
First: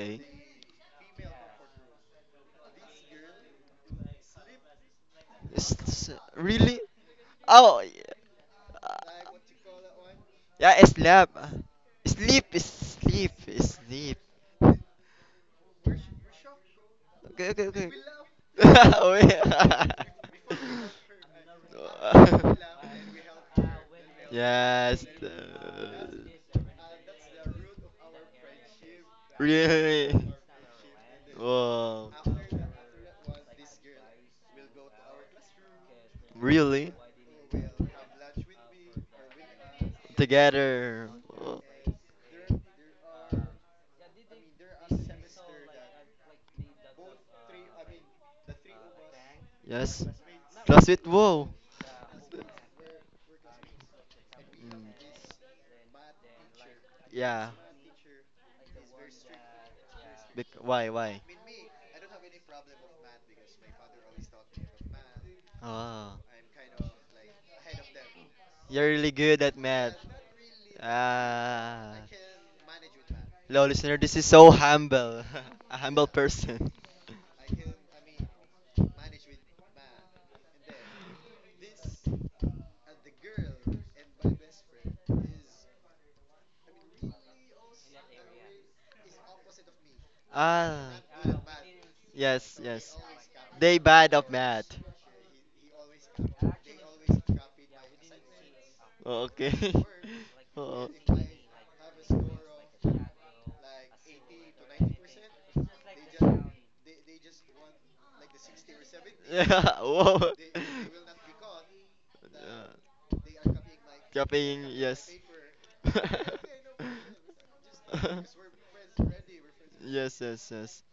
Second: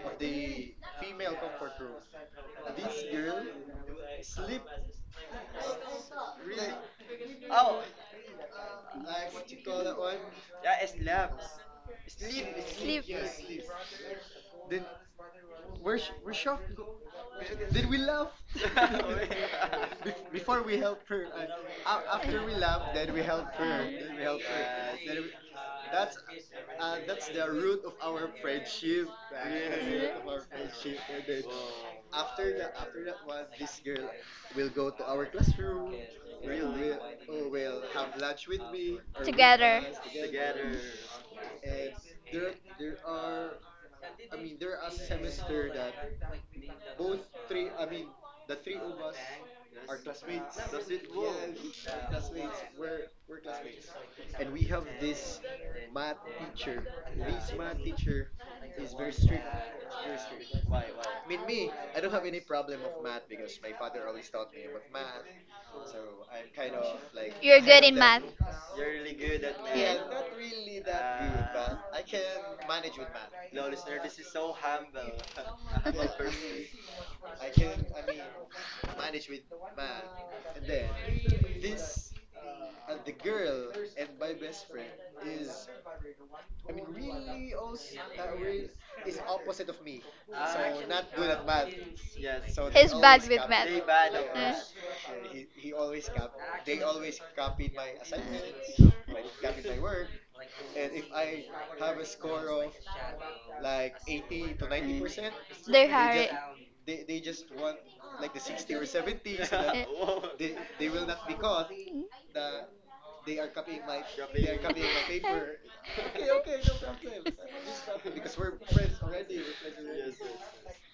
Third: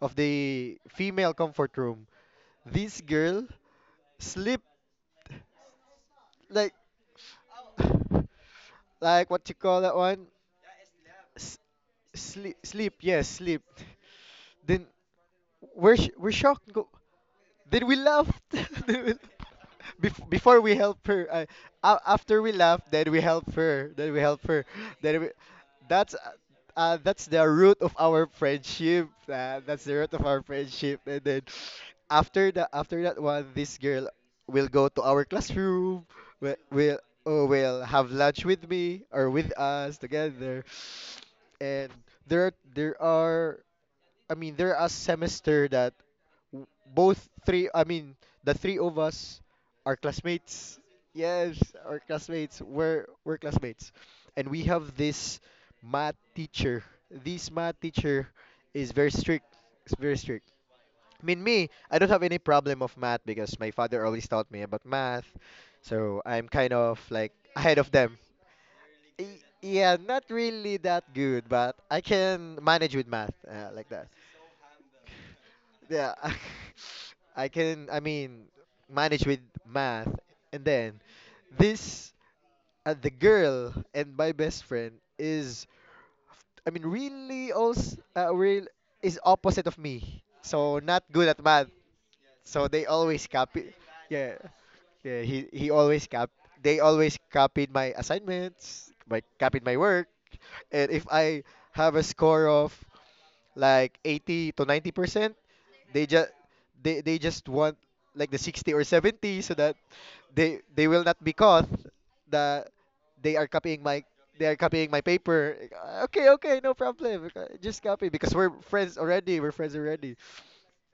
Speaker 2: of the female comfort room, this girl sleep
Speaker 1: It's, it's uh,
Speaker 2: like,
Speaker 1: really. Oh. Yeah.
Speaker 2: [sighs] [laughs] like what you call that one?
Speaker 1: Yeah, it's
Speaker 2: S-
Speaker 1: sleep
Speaker 2: Sleep, sleep, yes,
Speaker 1: sleep
Speaker 3: [laughs]
Speaker 2: sleep.
Speaker 1: sleep.
Speaker 2: Then we're sh- we're shocked.
Speaker 1: Okay, okay,
Speaker 2: Then
Speaker 1: okay.
Speaker 2: we laughed. [laughs]
Speaker 1: [laughs]
Speaker 2: Then
Speaker 1: Oh
Speaker 2: we-
Speaker 1: yeah.
Speaker 2: Bef- before we help her, uh, a- after we laughed, then we help her. Then we
Speaker 1: [laughs]
Speaker 2: help her.
Speaker 1: Yes.
Speaker 2: Then we,
Speaker 1: uh,
Speaker 2: that's uh, uh, That's the root of our friendship. Uh, that's the
Speaker 1: Really?
Speaker 2: root of our friendship. And then
Speaker 1: Wow.
Speaker 2: after the after that one, this girl will go to our classroom. Will
Speaker 1: Really?
Speaker 2: will oh, will have lunch with me or with us together.
Speaker 1: Together. Wow.
Speaker 2: And there are- there are I mean, there are a semester that w- both three, I mean, the three of us are
Speaker 1: Yes.
Speaker 2: classmates.
Speaker 1: CrossFit. Wow.
Speaker 2: Yes, our classmates. We're we're classmates, and we
Speaker 1: Mm,
Speaker 2: have this math teacher. This
Speaker 1: yeah.
Speaker 2: math teacher is very strict. It's very strict.
Speaker 1: Bec- why? Why?
Speaker 2: I mean, me, I don't have any problem of math because my father always taught me about math, so
Speaker 1: Ah.
Speaker 2: I'm kind of like ahead of them.
Speaker 1: You're really good
Speaker 2: Y-
Speaker 1: at math.
Speaker 2: Yeah, not really that good, but
Speaker 1: Ah.
Speaker 2: I can manage with math,
Speaker 1: Hello,
Speaker 2: uh, like
Speaker 1: listener.
Speaker 2: that.
Speaker 1: This is so humble. [laughs] A humble
Speaker 2: Yeah, [laughs]
Speaker 1: person. [laughs]
Speaker 2: I can, I mean, manage with math. And then this, uh, the girl and my best friend is, I mean, really also, uh, real is opposite of me. So
Speaker 1: Ah.
Speaker 2: not good at math.
Speaker 1: Yes,
Speaker 2: So they
Speaker 1: yes.
Speaker 2: always copy.
Speaker 1: They bad of
Speaker 2: Yeah,
Speaker 3: Yeah.
Speaker 1: math.
Speaker 2: yeah. He he always cap. They always copied my assignments,
Speaker 1: Oh,
Speaker 2: my
Speaker 1: okay.
Speaker 2: copied my
Speaker 1: [laughs]
Speaker 2: work. And
Speaker 1: Oh.
Speaker 2: if
Speaker 1: [laughs]
Speaker 2: I have a score of like eighty to ninety percent, they just they they just want like the sixty or
Speaker 3: [laughs]
Speaker 2: seventy
Speaker 1: Yeah.
Speaker 2: so that
Speaker 3: Yeah.
Speaker 1: Whoa.
Speaker 2: they they will not be caught that they are
Speaker 1: Yeah.
Speaker 2: copying my they are
Speaker 1: Copying.
Speaker 2: copying my
Speaker 1: Yes.
Speaker 2: paper.
Speaker 1: [laughs] [laughs]
Speaker 2: Uh, Okay, okay, no problem. Uh, Just copy because we're friends already. We're friends already.
Speaker 1: Yes, yes, yes.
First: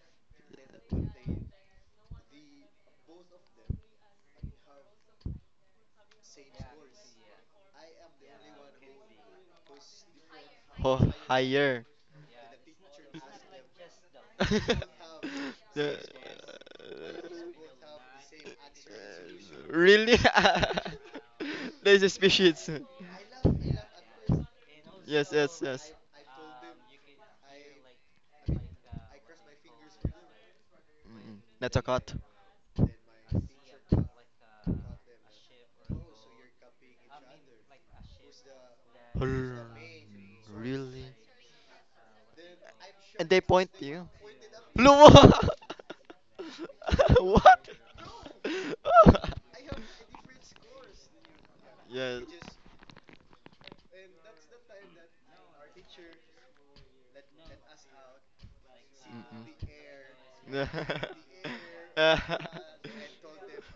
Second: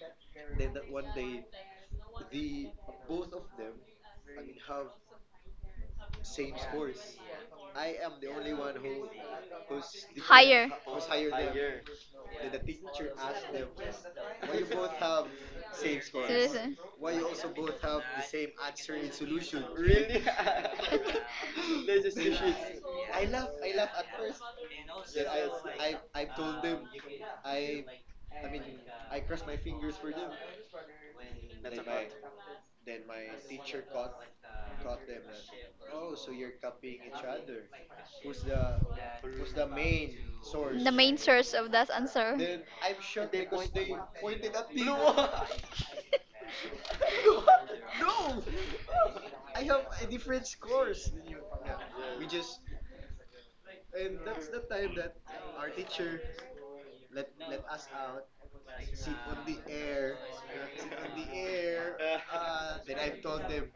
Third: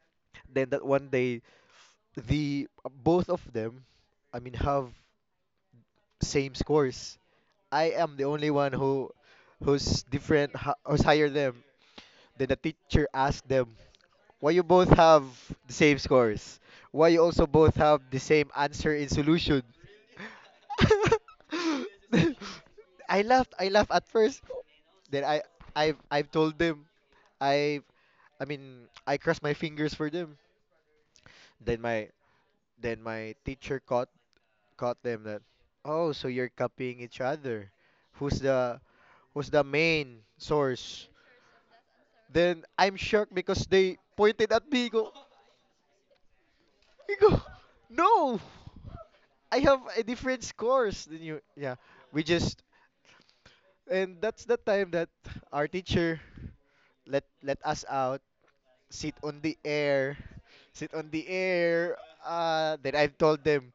Speaker 2: Then that one day the both of them I mean have same scores. I am the only one who who's different ho- who's
Speaker 1: Oh,
Speaker 2: higher them.
Speaker 1: higher.
Speaker 2: Then the teacher asked them, "Why you both
Speaker 1: [laughs]
Speaker 2: have the
Speaker 1: The-
Speaker 2: same scores?
Speaker 3: Seriously.
Speaker 2: Why
Speaker 3: [laughs]
Speaker 2: you also both have the same answer in solution?"
Speaker 1: Really?
Speaker 3: [laughs]
Speaker 1: [laughs] There's a species.
Speaker 2: [laughs] I laughed. I laughed at first. Then
Speaker 1: Yes,
Speaker 2: I,
Speaker 1: yes, yes.
Speaker 2: I've, I've told them. I, I mean, I crossed my fingers for them.
Speaker 1: Mm, that's a
Speaker 2: Then my,
Speaker 1: cat.
Speaker 2: then my teacher caught, caught them that. Oh, so you're copying each other. Who's the, who's the
Speaker 1: Hurr,
Speaker 2: main
Speaker 1: really?
Speaker 2: source? Then I'm
Speaker 1: And
Speaker 2: shocked
Speaker 1: they
Speaker 2: because
Speaker 1: point to
Speaker 2: they
Speaker 1: you.
Speaker 2: pointed at me.
Speaker 1: Blue.
Speaker 2: Go,
Speaker 1: [laughs]
Speaker 2: [laughs] I go,
Speaker 1: What? [laughs]
Speaker 2: no. I have a different scores than you. Yeah,
Speaker 1: Yes.
Speaker 2: we just and that's the time that our teacher let let us out, sit on the air,
Speaker 1: Mm-mm.
Speaker 2: sit
Speaker 1: [laughs]
Speaker 2: on the air. Uh, then I've told them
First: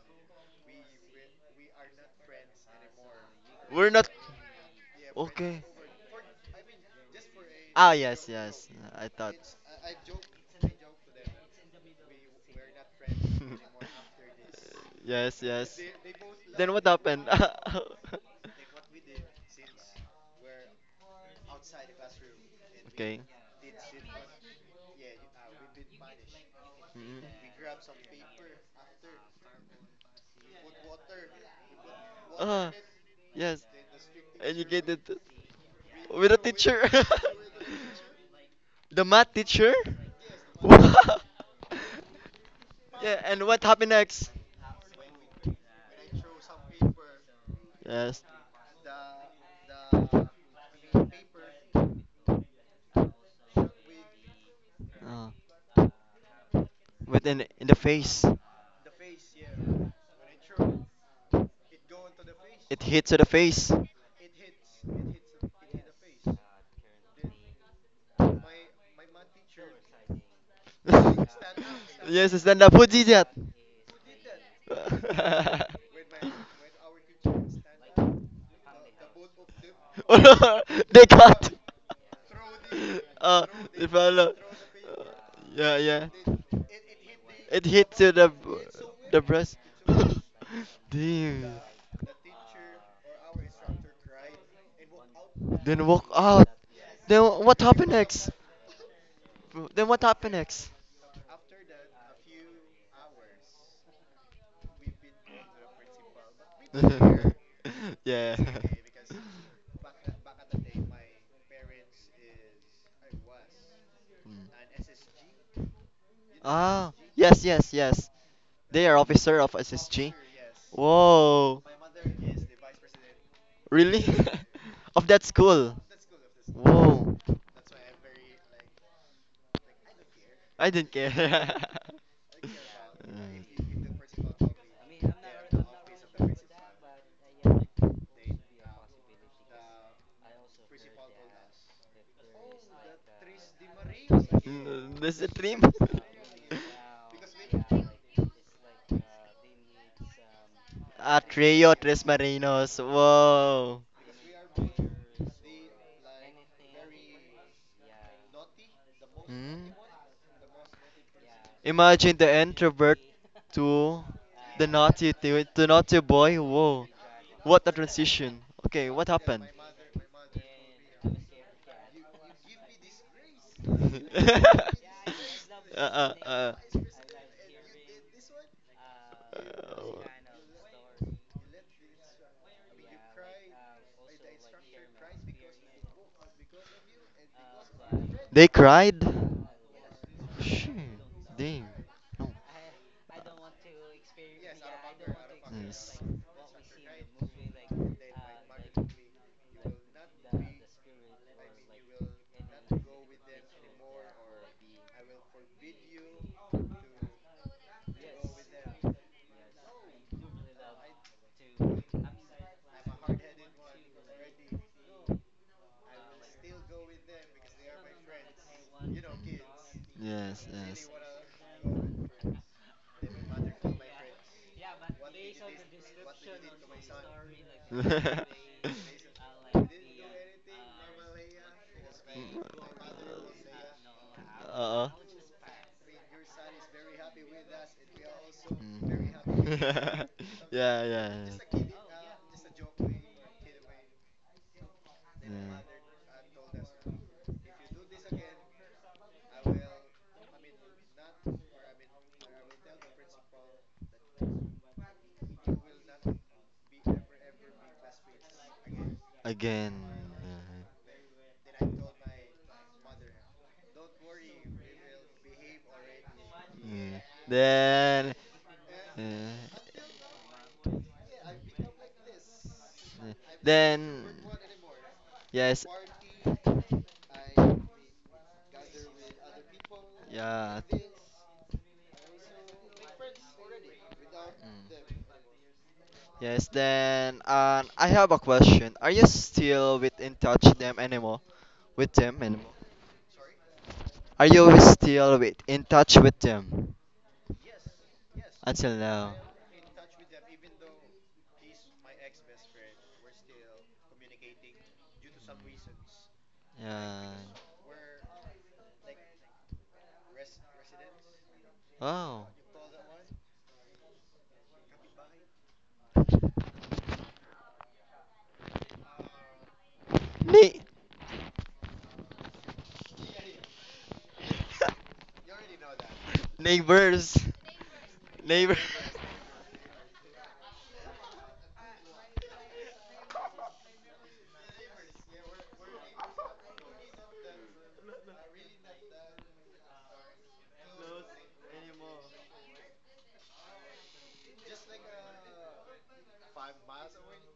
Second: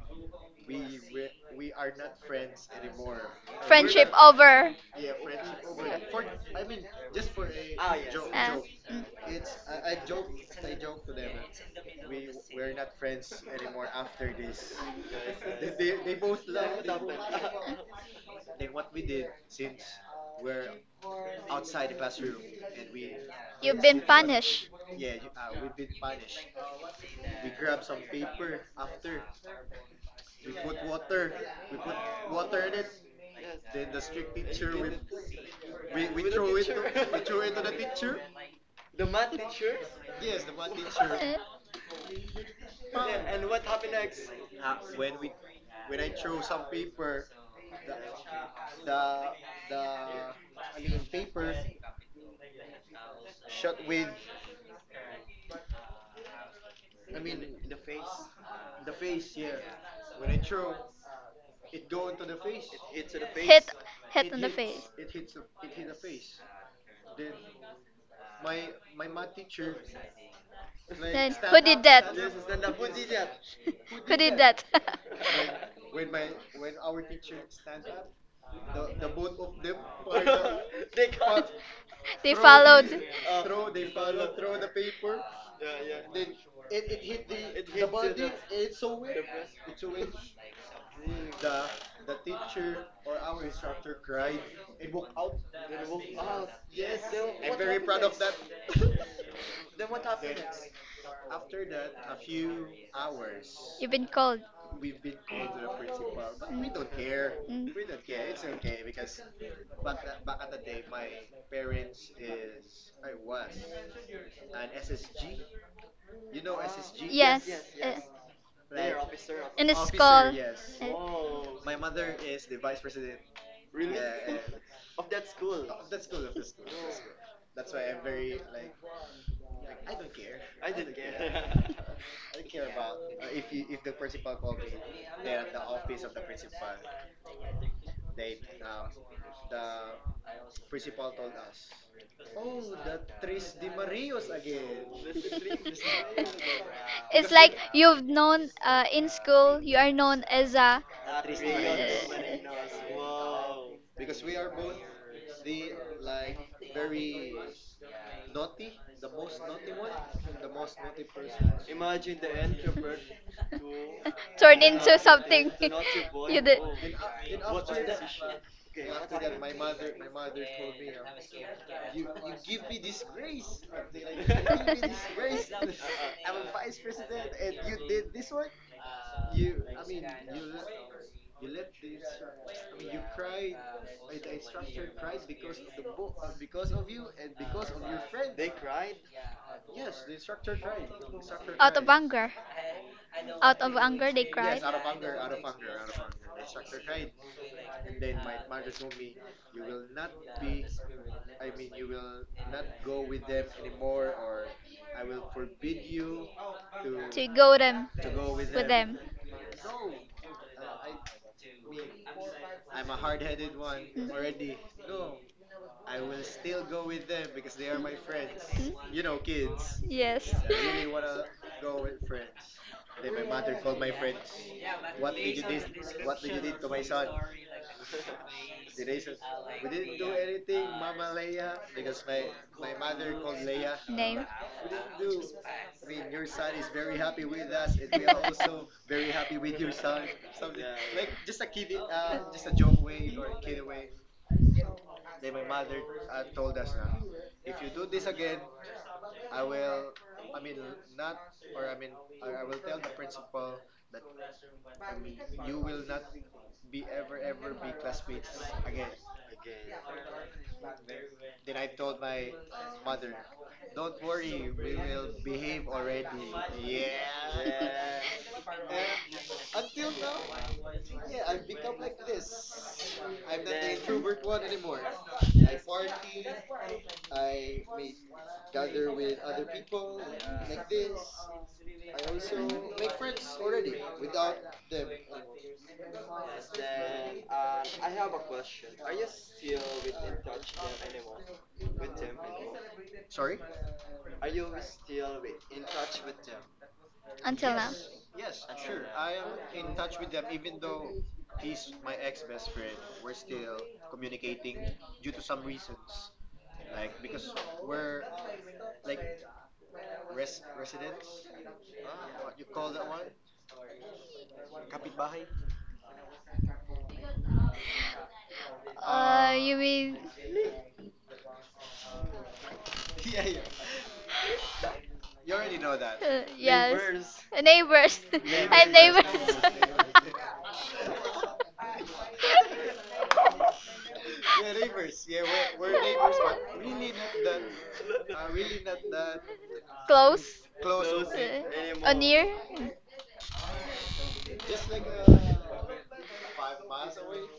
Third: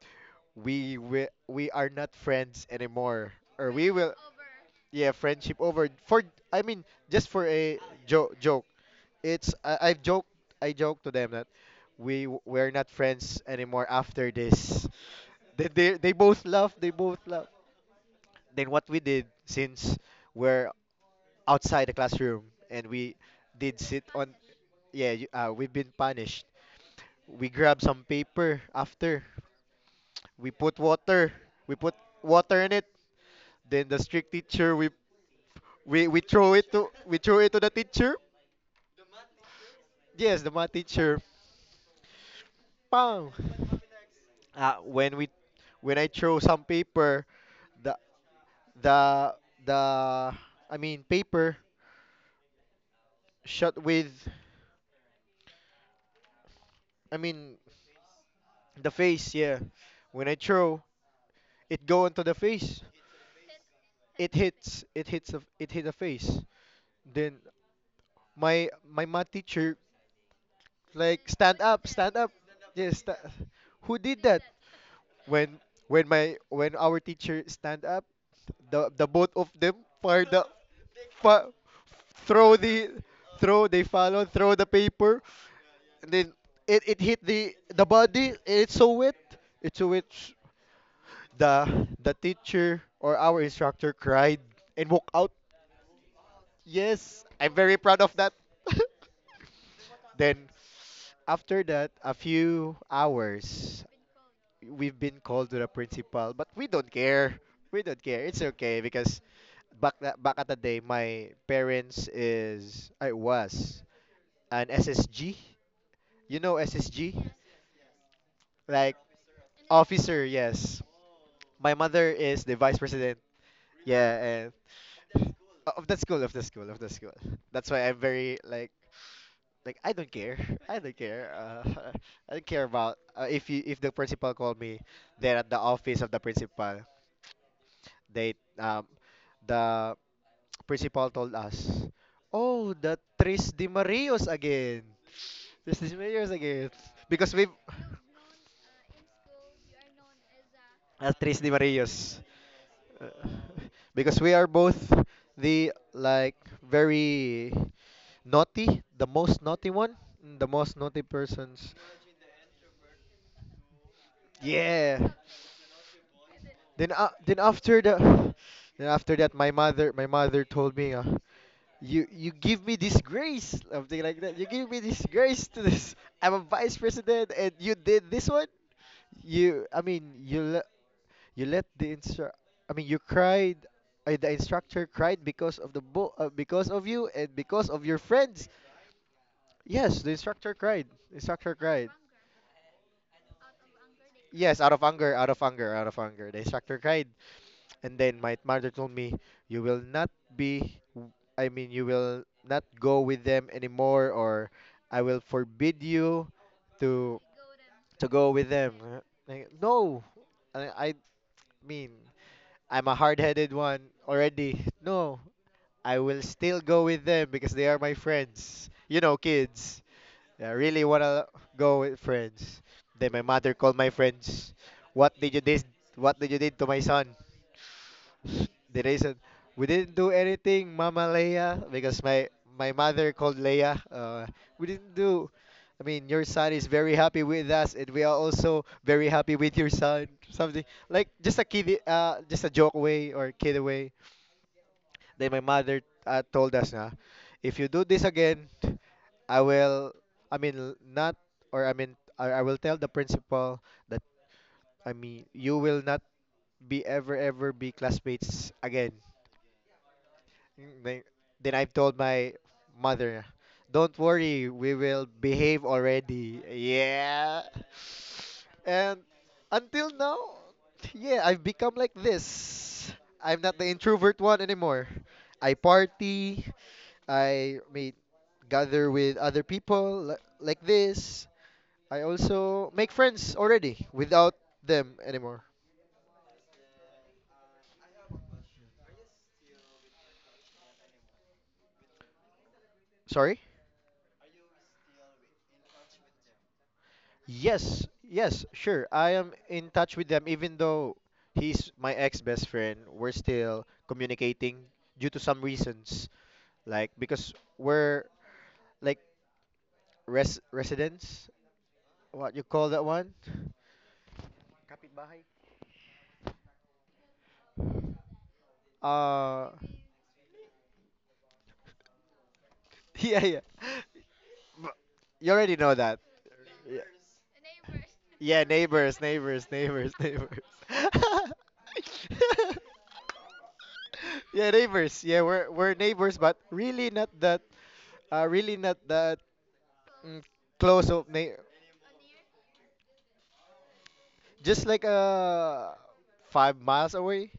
Speaker 2: we we, we are not friends anymore, or
Speaker 1: We're
Speaker 2: we
Speaker 1: not.
Speaker 3: Friendship
Speaker 2: will.
Speaker 3: over.
Speaker 2: Yeah, friendship
Speaker 1: Okay.
Speaker 2: over for I mean just for a
Speaker 1: Ah, yes,
Speaker 2: jo-
Speaker 3: Uh,
Speaker 2: joke.
Speaker 1: yes. I thought.
Speaker 2: It's I, I've joked I joked to them that we
Speaker 1: [laughs]
Speaker 2: w- we're not friends anymore after this.
Speaker 1: Yes,
Speaker 2: They
Speaker 1: yes.
Speaker 2: they, they both laugh.
Speaker 1: Then what
Speaker 2: They both
Speaker 1: happened?
Speaker 2: laugh.
Speaker 1: [laughs]
Speaker 3: mm.
Speaker 2: Then what we did, since we're outside the classroom and we
Speaker 1: Okay.
Speaker 3: You've
Speaker 2: did
Speaker 3: been
Speaker 2: sit on,
Speaker 3: punished.
Speaker 2: yeah, you- uh, we've been punished.
Speaker 1: Mhm.
Speaker 2: We grabbed some paper after. We put water. We put water
Speaker 1: Uh,
Speaker 2: in it.
Speaker 1: yes.
Speaker 2: Then the strict teacher, we
Speaker 1: Educated
Speaker 2: we we
Speaker 1: with a
Speaker 2: throw it
Speaker 1: teacher.
Speaker 2: to
Speaker 1: [laughs]
Speaker 2: we throw it to the teacher.
Speaker 1: The math teacher?
Speaker 2: Yes, the math
Speaker 1: [laughs]
Speaker 2: teacher.
Speaker 3: Uh,
Speaker 1: Wow. Yeah,
Speaker 2: Pow.
Speaker 1: and what happened next?
Speaker 2: Uh, when we when I throw some paper, the
Speaker 1: Yes.
Speaker 2: the the I mean paper shot with
Speaker 1: Uh,
Speaker 2: I
Speaker 1: Within
Speaker 2: mean
Speaker 1: in the face.
Speaker 2: the face, yeah. When I throw, it go into the
Speaker 1: It
Speaker 2: face.
Speaker 1: hits to the
Speaker 3: Hit,
Speaker 1: face.
Speaker 3: hit
Speaker 2: It
Speaker 3: on the
Speaker 2: hits.
Speaker 3: face.
Speaker 2: It hits. The, it hit the face. Then my my math teacher like
Speaker 3: Then, who
Speaker 2: stand
Speaker 3: did
Speaker 2: up,
Speaker 3: that?
Speaker 1: [laughs]
Speaker 2: stand up.
Speaker 1: Yes, stand up. Who
Speaker 2: Yes.
Speaker 1: did
Speaker 2: Sta-
Speaker 1: that?
Speaker 2: who
Speaker 3: [laughs]
Speaker 2: did
Speaker 3: Did
Speaker 2: that?
Speaker 3: that?
Speaker 2: When when my when our teacher stand
Speaker 1: [laughs]
Speaker 2: up, the the both of them fire the
Speaker 1: [laughs] [laughs] They cut.
Speaker 2: fa-
Speaker 3: [laughs] They
Speaker 2: throw the
Speaker 3: followed.
Speaker 1: uh,
Speaker 2: throw they
Speaker 1: it fell
Speaker 2: follow
Speaker 1: out.
Speaker 2: throw the paper,
Speaker 1: Yeah, yeah.
Speaker 2: and then it, it hit the
Speaker 1: It
Speaker 2: the
Speaker 1: hit to the
Speaker 2: body. It's so wet.
Speaker 1: the breast.
Speaker 2: It's so wet.
Speaker 1: [laughs] Damn.
Speaker 2: The the teacher or our instructor cried and walked out.
Speaker 1: Then walk out. Then
Speaker 2: Yes, I'm
Speaker 1: what
Speaker 2: very
Speaker 1: happened
Speaker 2: proud of
Speaker 1: next?
Speaker 2: that. [laughs]
Speaker 1: Then what happened
Speaker 2: Then
Speaker 1: next?
Speaker 2: after that, a few hours,
Speaker 3: You've been called.
Speaker 2: we've been called to the principal, but we don't care.
Speaker 3: Mm.
Speaker 2: We don't
Speaker 1: [laughs]
Speaker 2: care.
Speaker 1: Yeah.
Speaker 2: It's okay because back tha- back at the day, my parents is I was
Speaker 1: [laughs]
Speaker 2: an S S G. You know
Speaker 1: Ah,
Speaker 2: S S G?
Speaker 1: yes,
Speaker 3: Yes.
Speaker 1: yes, yes. They
Speaker 2: Like
Speaker 1: are officer of
Speaker 3: In the
Speaker 1: S S G.
Speaker 2: officer,
Speaker 3: school.
Speaker 2: yes.
Speaker 1: Whoa.
Speaker 2: My mother is the vice president.
Speaker 1: Really?
Speaker 2: Yeah, and
Speaker 1: [laughs] Of that school.
Speaker 2: o- of the school, of the school, of the school.
Speaker 1: Whoa.
Speaker 2: That's why I'm very like Like I don't care.
Speaker 1: I
Speaker 2: [laughs] I
Speaker 1: didn't
Speaker 2: don't
Speaker 1: care.
Speaker 2: care.
Speaker 1: [laughs]
Speaker 2: Uh, [laughs] I don't care about uh, if you if the principal called me there at the office of the principal. They um the [tsk] principal told us, "Oh, the Tris de Marios
Speaker 3: [laughs]
Speaker 2: again.
Speaker 1: Mm, That's a dream. [laughs]
Speaker 2: Tris de Marios again." [laughs] Because
Speaker 3: It's
Speaker 2: we
Speaker 3: like you've known uh, in school, you are known as a
Speaker 2: uh, Tris de
Speaker 1: Atreo Tres
Speaker 2: Marios.
Speaker 1: Marinos.
Speaker 2: Uh,
Speaker 1: Whoa.
Speaker 2: [laughs] because we are both the like very naughty, the most naughty
Speaker 1: Hmm?
Speaker 2: one, the most naughty persons.
Speaker 1: Imagine the introvert to
Speaker 3: turned
Speaker 1: the
Speaker 3: into
Speaker 1: naughty
Speaker 2: Yeah.
Speaker 1: to,
Speaker 3: something.
Speaker 1: to naughty
Speaker 3: [laughs]
Speaker 1: boy.
Speaker 3: You did.
Speaker 1: Whoa,
Speaker 2: Then uh, then
Speaker 1: what a
Speaker 2: after the
Speaker 1: transition.
Speaker 2: [sighs] Then
Speaker 1: Okay, what
Speaker 2: after that,
Speaker 1: happened?
Speaker 2: my mother my mother told me uh, you you give me this grace,
Speaker 1: [laughs]
Speaker 2: something like that. You give me this grace to
Speaker 1: uh,
Speaker 3: [laughs]
Speaker 2: this.
Speaker 1: uh,
Speaker 2: I'm a
Speaker 1: uh.
Speaker 2: vice president and you did this one. You I mean You let you let the instru- I mean you cried uh, the instructor cried because of the bo- uh, because of you and because of your friends.
Speaker 1: They cried.
Speaker 2: Yes, the instructor cried.
Speaker 1: Shit,
Speaker 2: The instructor
Speaker 1: dang.
Speaker 3: out
Speaker 2: cried.
Speaker 3: of
Speaker 1: No.
Speaker 3: anger, out of anger, they
Speaker 2: Yes,
Speaker 3: cried
Speaker 2: out of anger, out of anger, out
Speaker 1: Yes.
Speaker 2: of anger. The instructor cried. And then my mother told me, "You will not be, w- I mean, you will not go with them anymore, or I will forbid you to
Speaker 3: to go them,
Speaker 2: to go with
Speaker 3: with
Speaker 2: them." Uh,
Speaker 3: them.
Speaker 2: like, no, I, I mean, I'm a hard-headed one already. No, I will still go with them because they are my friends. You know,
Speaker 3: Hmm?
Speaker 2: kids.
Speaker 3: Yes.
Speaker 1: Yes.
Speaker 2: I really wanna go with friends. Then my mother called my friends.
Speaker 1: Yes.
Speaker 2: What did you did? What did you did to my son?
Speaker 1: [laughs]
Speaker 2: Did I said we didn't do anything, Mama Leia, because my my mother called Leia.
Speaker 3: [laughs] Name.
Speaker 2: Uh, we
Speaker 1: Uh-uh.
Speaker 2: didn't
Speaker 1: [laughs]
Speaker 2: do. I mean, your son is very happy with us, and we are also very happy with your son. Something
Speaker 1: Yeah,
Speaker 2: like
Speaker 1: yeah,
Speaker 2: just a
Speaker 1: yeah.
Speaker 2: kid, uh, just a joke way or kid way. Then
Speaker 1: Yeah.
Speaker 2: my mother uh, told us, na, if you do this again, I will. I mean, l- not or I mean, I, I will tell the principal that I mean you will not be ever ever be classmates again.
Speaker 1: Again.
Speaker 2: Mm,
Speaker 1: Yeah.
Speaker 2: Then, then I've told my mother, don't worry, we will behave already.
Speaker 1: Mm.
Speaker 2: Yeah.
Speaker 1: Then,
Speaker 2: And
Speaker 1: yeah, uh,
Speaker 2: until now, yeah, I've become like this. I'm not the
Speaker 1: then,
Speaker 2: introvert one anymore. I
Speaker 1: yes,
Speaker 2: party, I meet, gather with other people li- like
Speaker 1: yeah,
Speaker 2: this. I also make friends already without them anymore.
Speaker 1: yes. Then, um, I have a question. Are you still with in touch them anymore? With them anymore?
Speaker 2: Sorry?
Speaker 1: Are you still with in touch with them
Speaker 2: Yes, yes,
Speaker 1: until
Speaker 2: sure. I
Speaker 1: now?
Speaker 2: am in touch with them, even though he's my ex-best friend. We're still communicating due to some reasons, like
Speaker 1: Yeah.
Speaker 2: because we're like res residents.
Speaker 1: Wow.
Speaker 2: What you call that one?
Speaker 3: Uh,
Speaker 2: Uh,
Speaker 3: mean.
Speaker 1: Na-
Speaker 2: [laughs] yeah, yeah. But you already know that.
Speaker 3: [laughs] uh,
Speaker 1: neighbors.
Speaker 3: Neighbor.
Speaker 2: Yeah,
Speaker 3: Uh, neighbors. [laughs]
Speaker 1: [laughs]
Speaker 2: yeah,
Speaker 1: Neighbor. [laughs]
Speaker 2: neighbors,
Speaker 3: I'm
Speaker 2: neighbors, neighbors, neighbors. [laughs] Yeah, neighbors. Yeah, we're we're neighbors, but really not that. Uh, really not that,
Speaker 3: [laughs]
Speaker 2: mm,
Speaker 3: close.
Speaker 2: close up, na- just like uh five miles away,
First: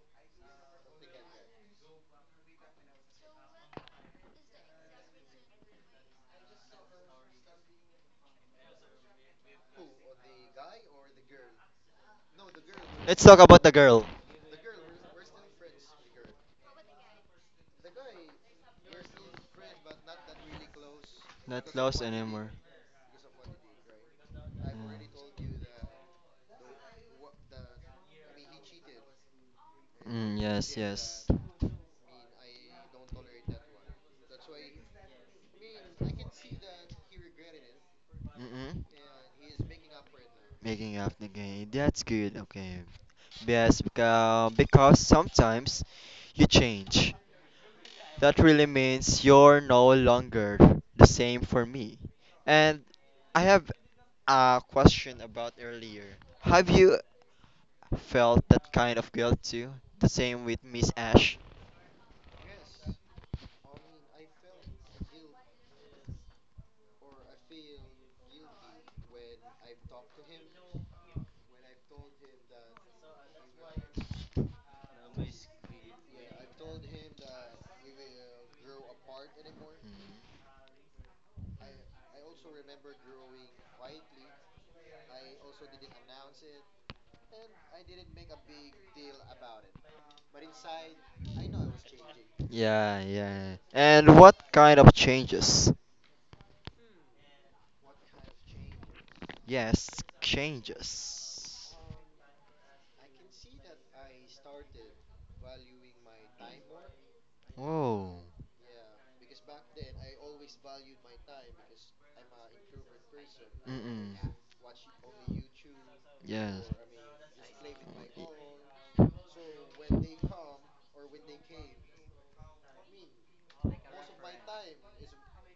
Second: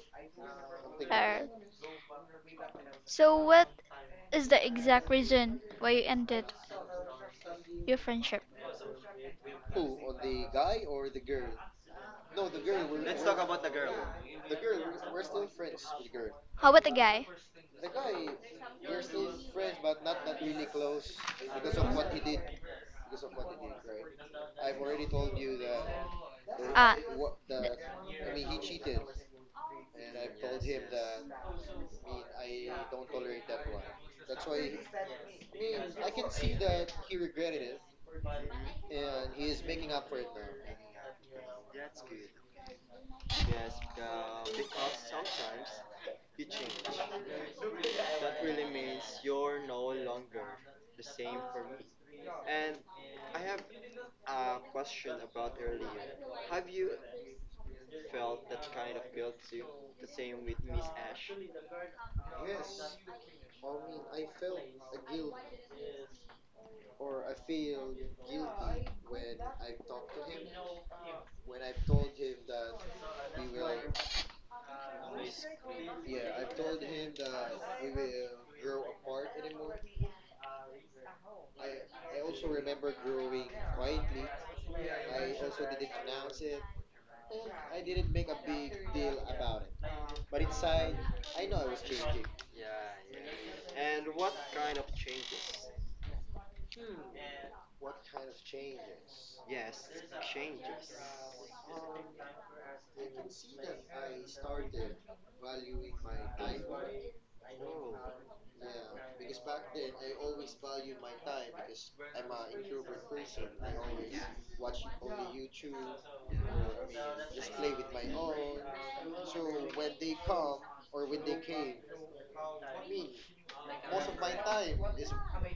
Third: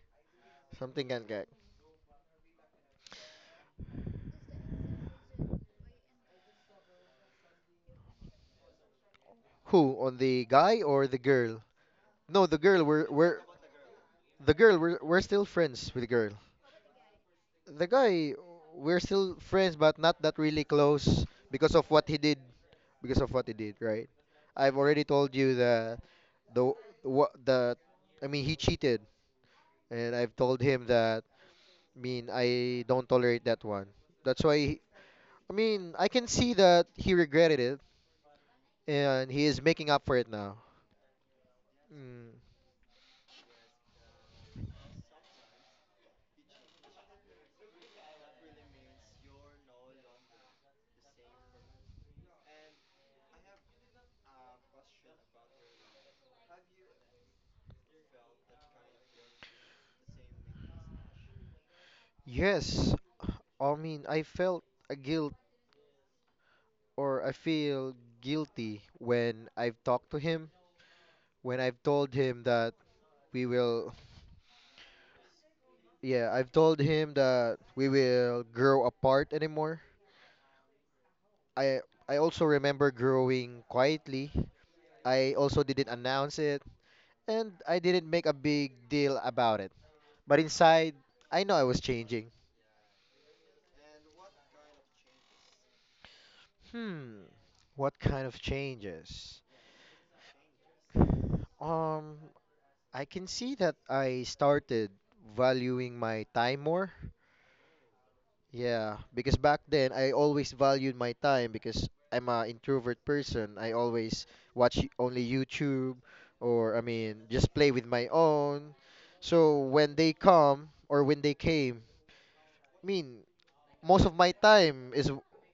Speaker 2: something like
Speaker 3: Uh,
Speaker 2: that.
Speaker 3: so is the exact reason why you ended your friendship.
Speaker 2: Who, on the guy or the girl? No, the girl. We're
Speaker 1: Let's talk
Speaker 2: we're
Speaker 1: about the girl.
Speaker 2: the girl. We're we're still friends with the girl.
Speaker 3: How about the guy?
Speaker 2: The guy, we're still friends, but not that really close
Speaker 1: Not
Speaker 2: because of
Speaker 1: close
Speaker 2: what he did.
Speaker 1: anymore.
Speaker 2: Because of what he did, right? I've already told you that the
Speaker 3: Ah,
Speaker 2: what the
Speaker 3: th-
Speaker 2: I mean he cheated, and I've
Speaker 1: Mm,
Speaker 2: told
Speaker 1: yes,
Speaker 2: him that.
Speaker 1: yes.
Speaker 2: I mean I don't tolerate that one. That's why I mean, I can see that he regretted it
Speaker 1: Mm-mm.
Speaker 2: and he is making up for it now.
Speaker 1: Making up the game. That's good.
Speaker 2: Mm,
Speaker 1: Okay. Yes, because, because sometimes you change. That really means you're no longer the same for me. And I have a question about earlier. Have you felt that kind of guilt too. The same with Miss Ash.
Speaker 2: yes, I mean, I felt a guilt or I feel guilty when I've talked to him, when I've told him that we will, yeah, I've told him that we will grow apart anymore. I I also remember growing quietly. I also didn't announce it and I didn't make a big deal about it. But inside, I know I was changing.
Speaker 1: Yeah, yeah. And what kind of changes?
Speaker 2: Hmm, what kind of changes?
Speaker 1: Yes, changes.
Speaker 2: Um, I can see that I started valuing my time more.
Speaker 1: Whoa.
Speaker 2: Yeah, because back then I always valued my time because I'm a introvert person. I
Speaker 1: Mm-mm.
Speaker 2: always watch y- only YouTube
Speaker 1: Yes.
Speaker 2: or I mean just play with my own. So when they come or when they came, I mean most of my time is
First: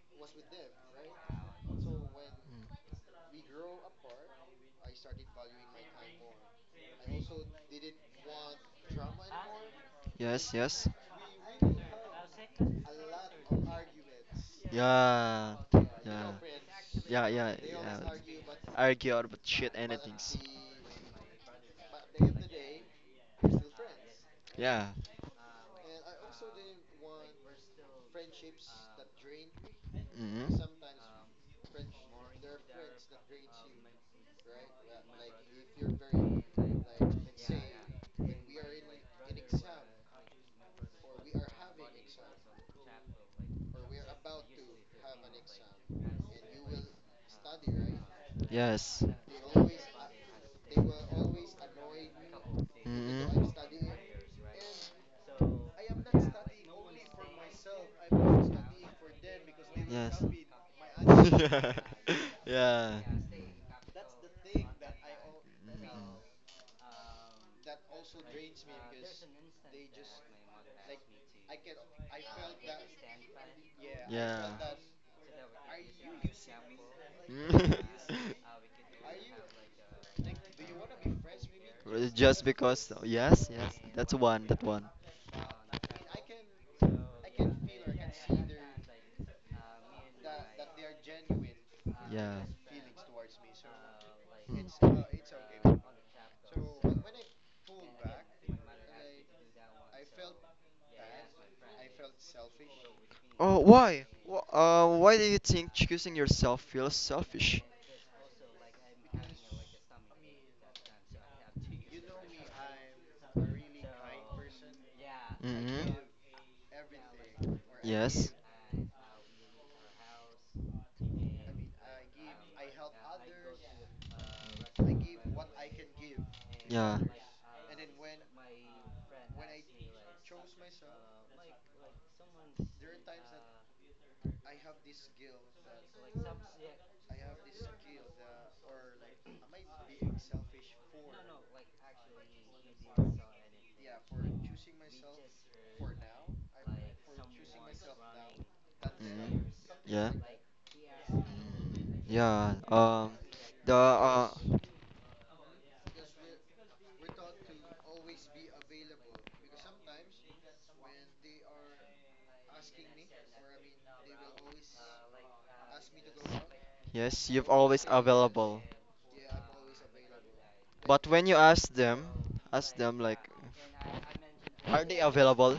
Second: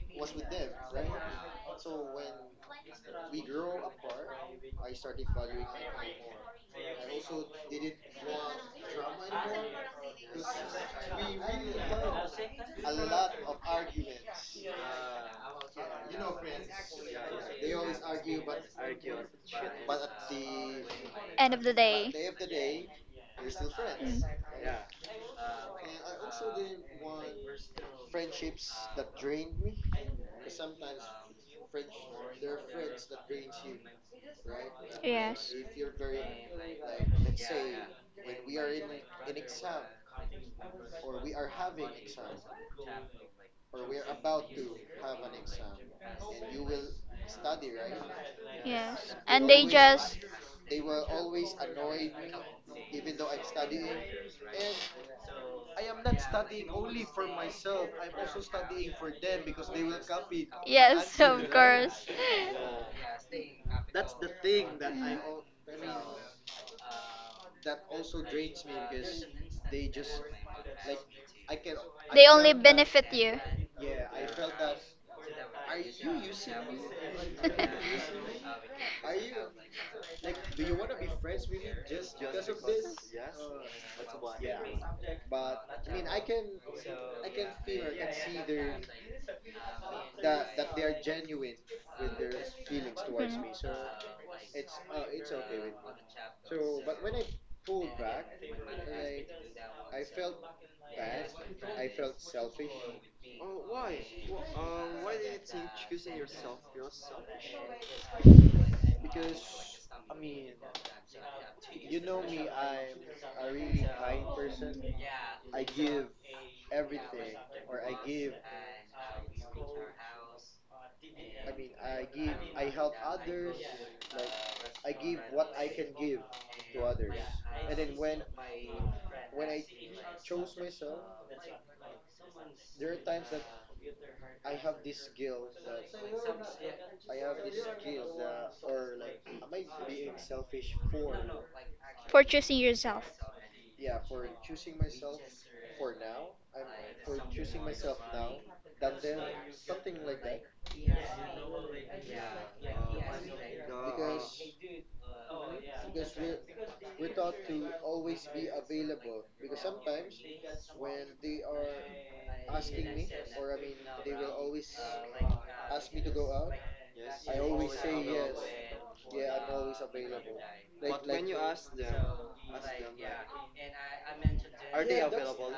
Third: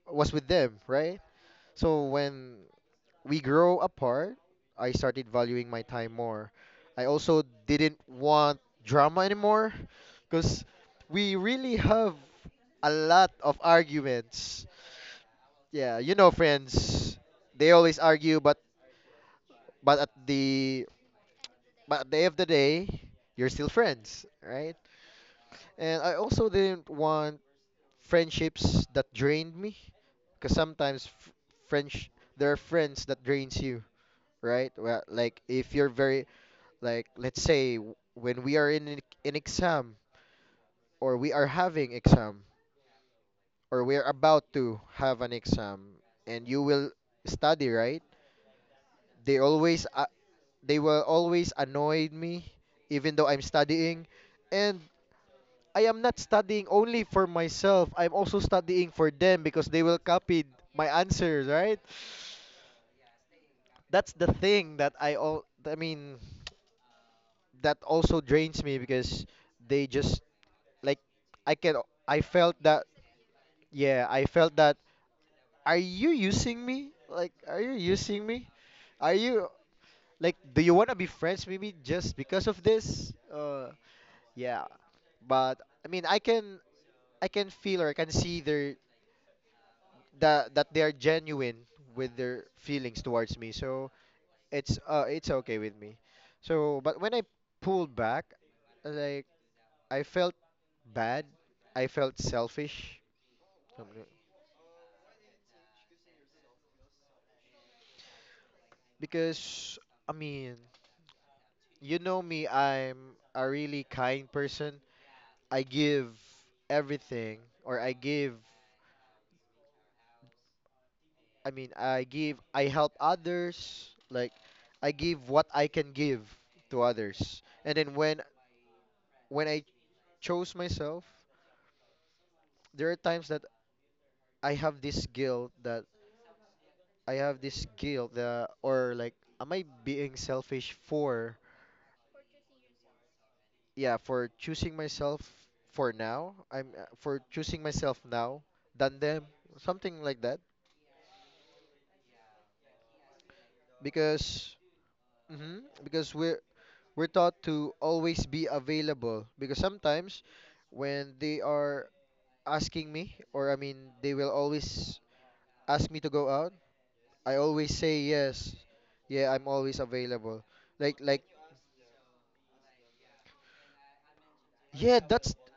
Speaker 2: was with them, right? So when
Speaker 1: Mm.
Speaker 2: we grow apart, I started valuing my time more. I also didn't want drama anymore
Speaker 1: Yes,
Speaker 2: because
Speaker 1: yes.
Speaker 2: we really have a lot of arguments.
Speaker 1: Yeah.
Speaker 2: Yeah, you
Speaker 1: Yeah.
Speaker 2: know friends,
Speaker 1: Yeah, yeah,
Speaker 2: they
Speaker 1: yeah.
Speaker 2: always argue but
Speaker 1: Argue about shit,
Speaker 2: but at
Speaker 1: anything.
Speaker 2: the
Speaker 3: End of the
Speaker 2: but
Speaker 3: day.
Speaker 2: at the end of the day, you're still friends, right?
Speaker 1: Yeah.
Speaker 2: And I also didn't want friendships that drained me because
Speaker 1: Mm-hmm.
Speaker 2: sometimes f- French there are friends that drains you, right? Well, like
Speaker 3: Yes,
Speaker 2: if you're very like let's say w- when we are in an in exam or we are having exam or we are about to have an exam and you will study, right?
Speaker 1: Yes.
Speaker 3: yes.
Speaker 2: They
Speaker 3: And they
Speaker 2: always uh,
Speaker 3: just.
Speaker 2: they will always annoy me even though I'm
Speaker 1: Mm-mm.
Speaker 2: studying, and I am not studying only for myself, I'm also studying for them because they will
Speaker 1: Yes.
Speaker 2: copy my
Speaker 3: Yes, [laughs]
Speaker 2: answers,
Speaker 3: of
Speaker 2: right?
Speaker 1: [laughs]
Speaker 3: course.
Speaker 1: Yeah. Mm-mm.
Speaker 2: That's the thing that I
Speaker 3: Mm.
Speaker 2: all I mean [tsk] that also drains me because they just like I can I
Speaker 3: They only
Speaker 2: felt that.
Speaker 3: benefit you.
Speaker 2: Yeah, I
Speaker 1: Yeah.
Speaker 2: felt that. Are you using me?
Speaker 3: [laughs]
Speaker 2: Like, are you using
Speaker 1: [laughs]
Speaker 2: me? Are you like, do you want to be friends with me just
Speaker 1: Just
Speaker 2: because of
Speaker 1: because,
Speaker 2: this?
Speaker 1: yes,
Speaker 2: Uh,
Speaker 1: yes, that's one, that
Speaker 2: yeah.
Speaker 1: one.
Speaker 2: But I mean, I can I can feel or I can see their that that they are genuine with
Speaker 1: Yeah.
Speaker 2: their feelings towards me.
Speaker 3: Mhm.
Speaker 2: So it's
Speaker 1: Hmm.
Speaker 2: uh it's okay with me. So, but when I pulled back, like I felt bad. I felt selfish.
Speaker 1: Oh,
Speaker 2: Um,
Speaker 1: why? Wh- Uh, why do you think choosing yourself feels selfish?
Speaker 2: Because I mean. You know me, I'm a really kind person. I
Speaker 1: Mm-hmm.
Speaker 2: give everything, or I
Speaker 1: Yes.
Speaker 2: give, I mean, I give, I help others. Like, I give what I can give to
Speaker 1: Yeah.
Speaker 2: others. And then when when I chose myself, there are times that I have this guilt that I have this guilt that, or like, am I being selfish for,
Speaker 3: For yourself,
Speaker 2: yeah, for choosing myself for now? I'm uh, for choosing myself now than them,
Speaker 1: Mm.
Speaker 2: something
Speaker 1: Yeah.
Speaker 2: like that.
Speaker 1: Yeah. Um. The uh.
Speaker 2: Because hmm because we're we're taught to always be available, because sometimes when they are asking me, or I mean they will always ask me to go out,
Speaker 1: Yes,
Speaker 2: I
Speaker 1: you've
Speaker 2: always
Speaker 1: always
Speaker 2: say yes,
Speaker 1: available.
Speaker 2: yeah, I'm always available, like
Speaker 1: But
Speaker 2: like
Speaker 1: when you ask them, ask them like, are they
Speaker 2: yeah, that's
Speaker 1: available?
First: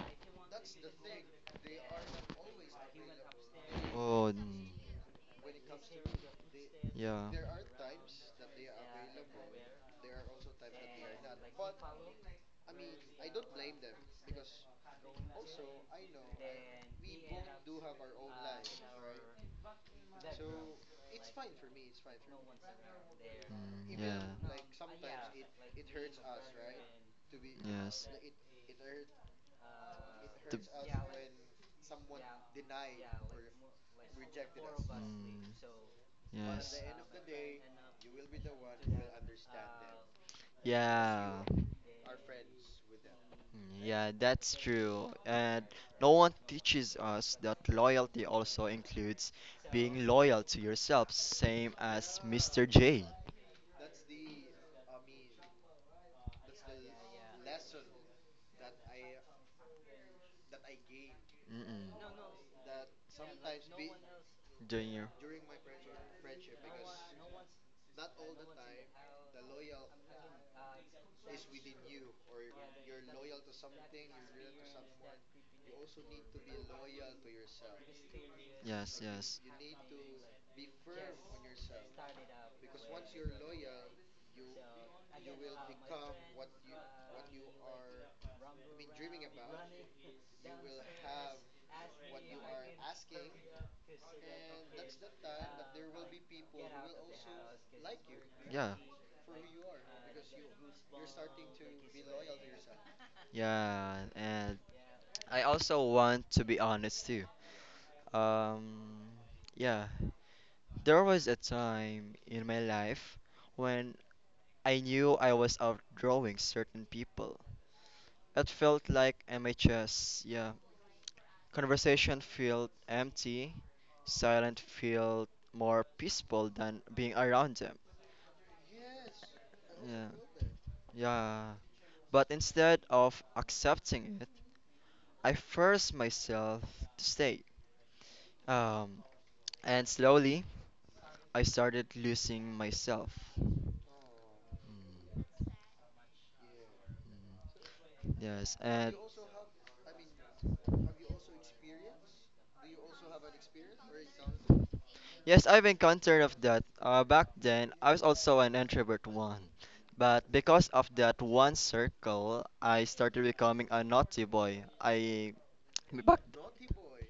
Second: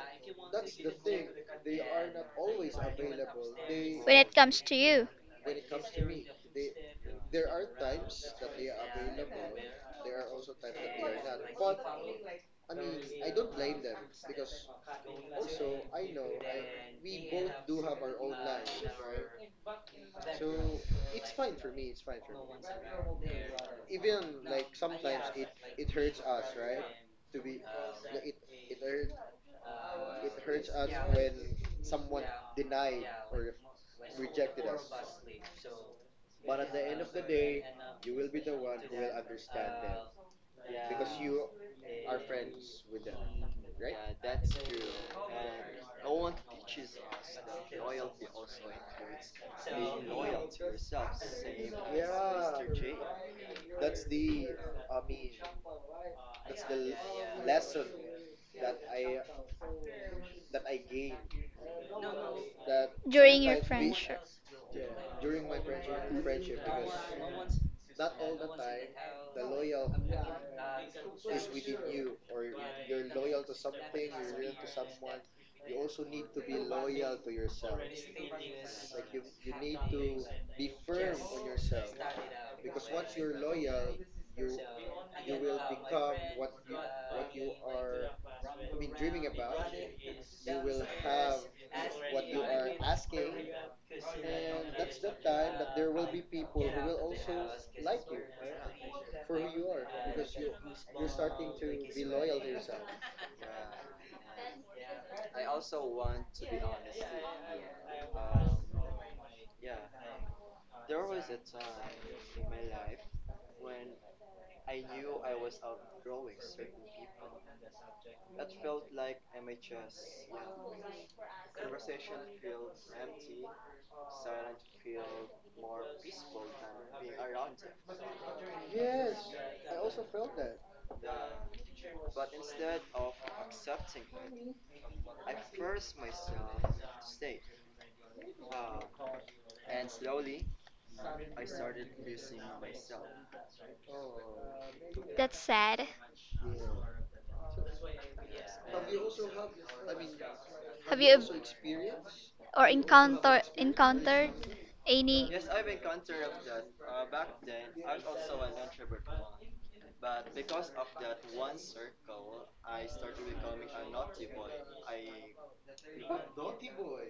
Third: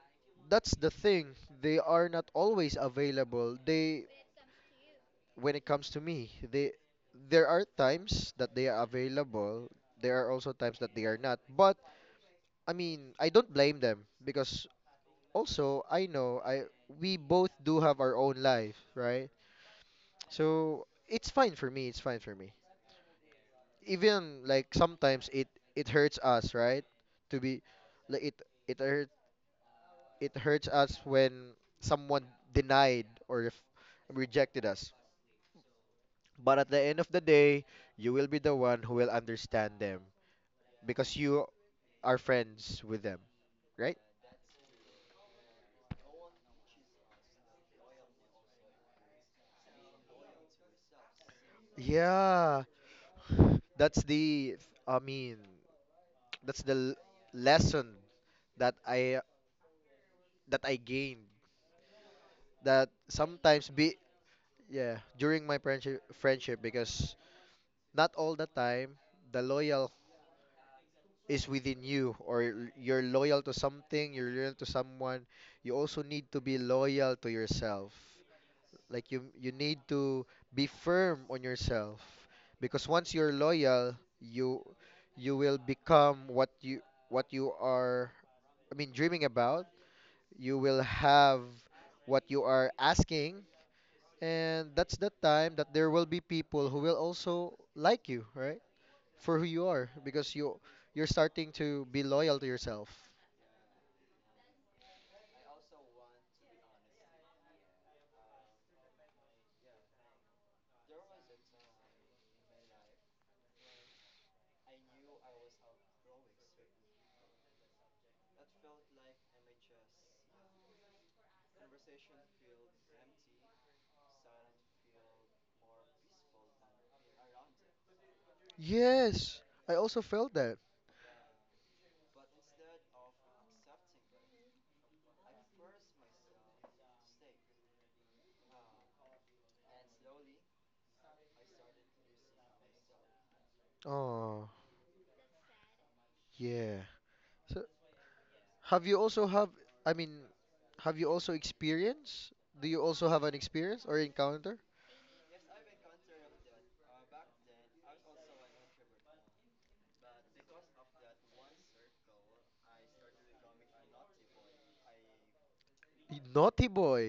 Speaker 2: that's the thing, they are not always available, they
Speaker 3: when
Speaker 1: Oh.
Speaker 3: it comes
Speaker 1: n-
Speaker 3: to you
Speaker 2: when it comes to me, they
Speaker 1: Yeah.
Speaker 2: there are times that they are available. There are also times that they are not. But I mean, I don't blame them because also I know I we both do have our own life, right? So it's fine for me, it's fine for me.
Speaker 1: Mm, yeah.
Speaker 2: Even like sometimes it it hurts us, right? To be
Speaker 1: Yes.
Speaker 2: like it it hurt it hurts us
Speaker 1: To-
Speaker 2: when someone denied or if rejected us.
Speaker 1: Mm, But
Speaker 2: But at
Speaker 1: yes.
Speaker 2: the end of the day, you will be the one who will understand them
Speaker 1: it's
Speaker 2: because
Speaker 1: Yeah.
Speaker 2: you
Speaker 1: you.
Speaker 2: are friends with them, right?
Speaker 1: Yeah, that's true. And no one teaches us that loyalty also includes being loyal to yourself, same as
Speaker 2: Yeah.
Speaker 1: Mister J.
Speaker 2: That's the I mean that's the l- lesson that I that I gained,
Speaker 1: Mm-mm.
Speaker 2: that
Speaker 3: during your
Speaker 2: sometimes be
Speaker 3: friendship.
Speaker 2: yeah
Speaker 1: Junior.
Speaker 2: during my friendship friendship because not all the time the loyal is within you, or you're loyal to something, you're loyal to someone, you also need to be loyal to yourself.
Speaker 1: Yes,
Speaker 2: Like you
Speaker 1: yes.
Speaker 2: you need to be firm on yourself, because once you're loyal you you will become what you what you are, I mean, dreaming about, you will have what you are asking, and that's the time that there will be people who will also like you, right?
Speaker 1: Yeah.
Speaker 2: For who you are, because you you're starting to be loyal to yourself.
Speaker 1: Yeah, and I also want to be honest too. Um, yeah, there was a time in my life when I knew I was outdrawing certain people. It felt like M H S, yeah. Conversation felt empty, silent felt more peaceful than being around them.
Speaker 2: Yes, I also
Speaker 1: Yeah.
Speaker 2: felt that.
Speaker 1: Yeah. But instead of accepting it, I forced myself to stay. Um, and slowly, I started losing myself.
Speaker 2: Oh,
Speaker 3: That's sad.
Speaker 2: yeah. So
Speaker 1: Yes,
Speaker 2: have
Speaker 1: and
Speaker 2: you also have, I mean, have
Speaker 3: Have
Speaker 2: you
Speaker 3: you ab-
Speaker 2: also experienced,
Speaker 3: or
Speaker 2: do you also have an
Speaker 3: encounter
Speaker 2: experience or
Speaker 3: encountered
Speaker 2: encounter
Speaker 3: any?
Speaker 1: yes, I've encountered of that. Uh, back then, I was also an introvert one, but because of that one circle, I started becoming a naughty boy. I back
Speaker 2: Y- naughty boy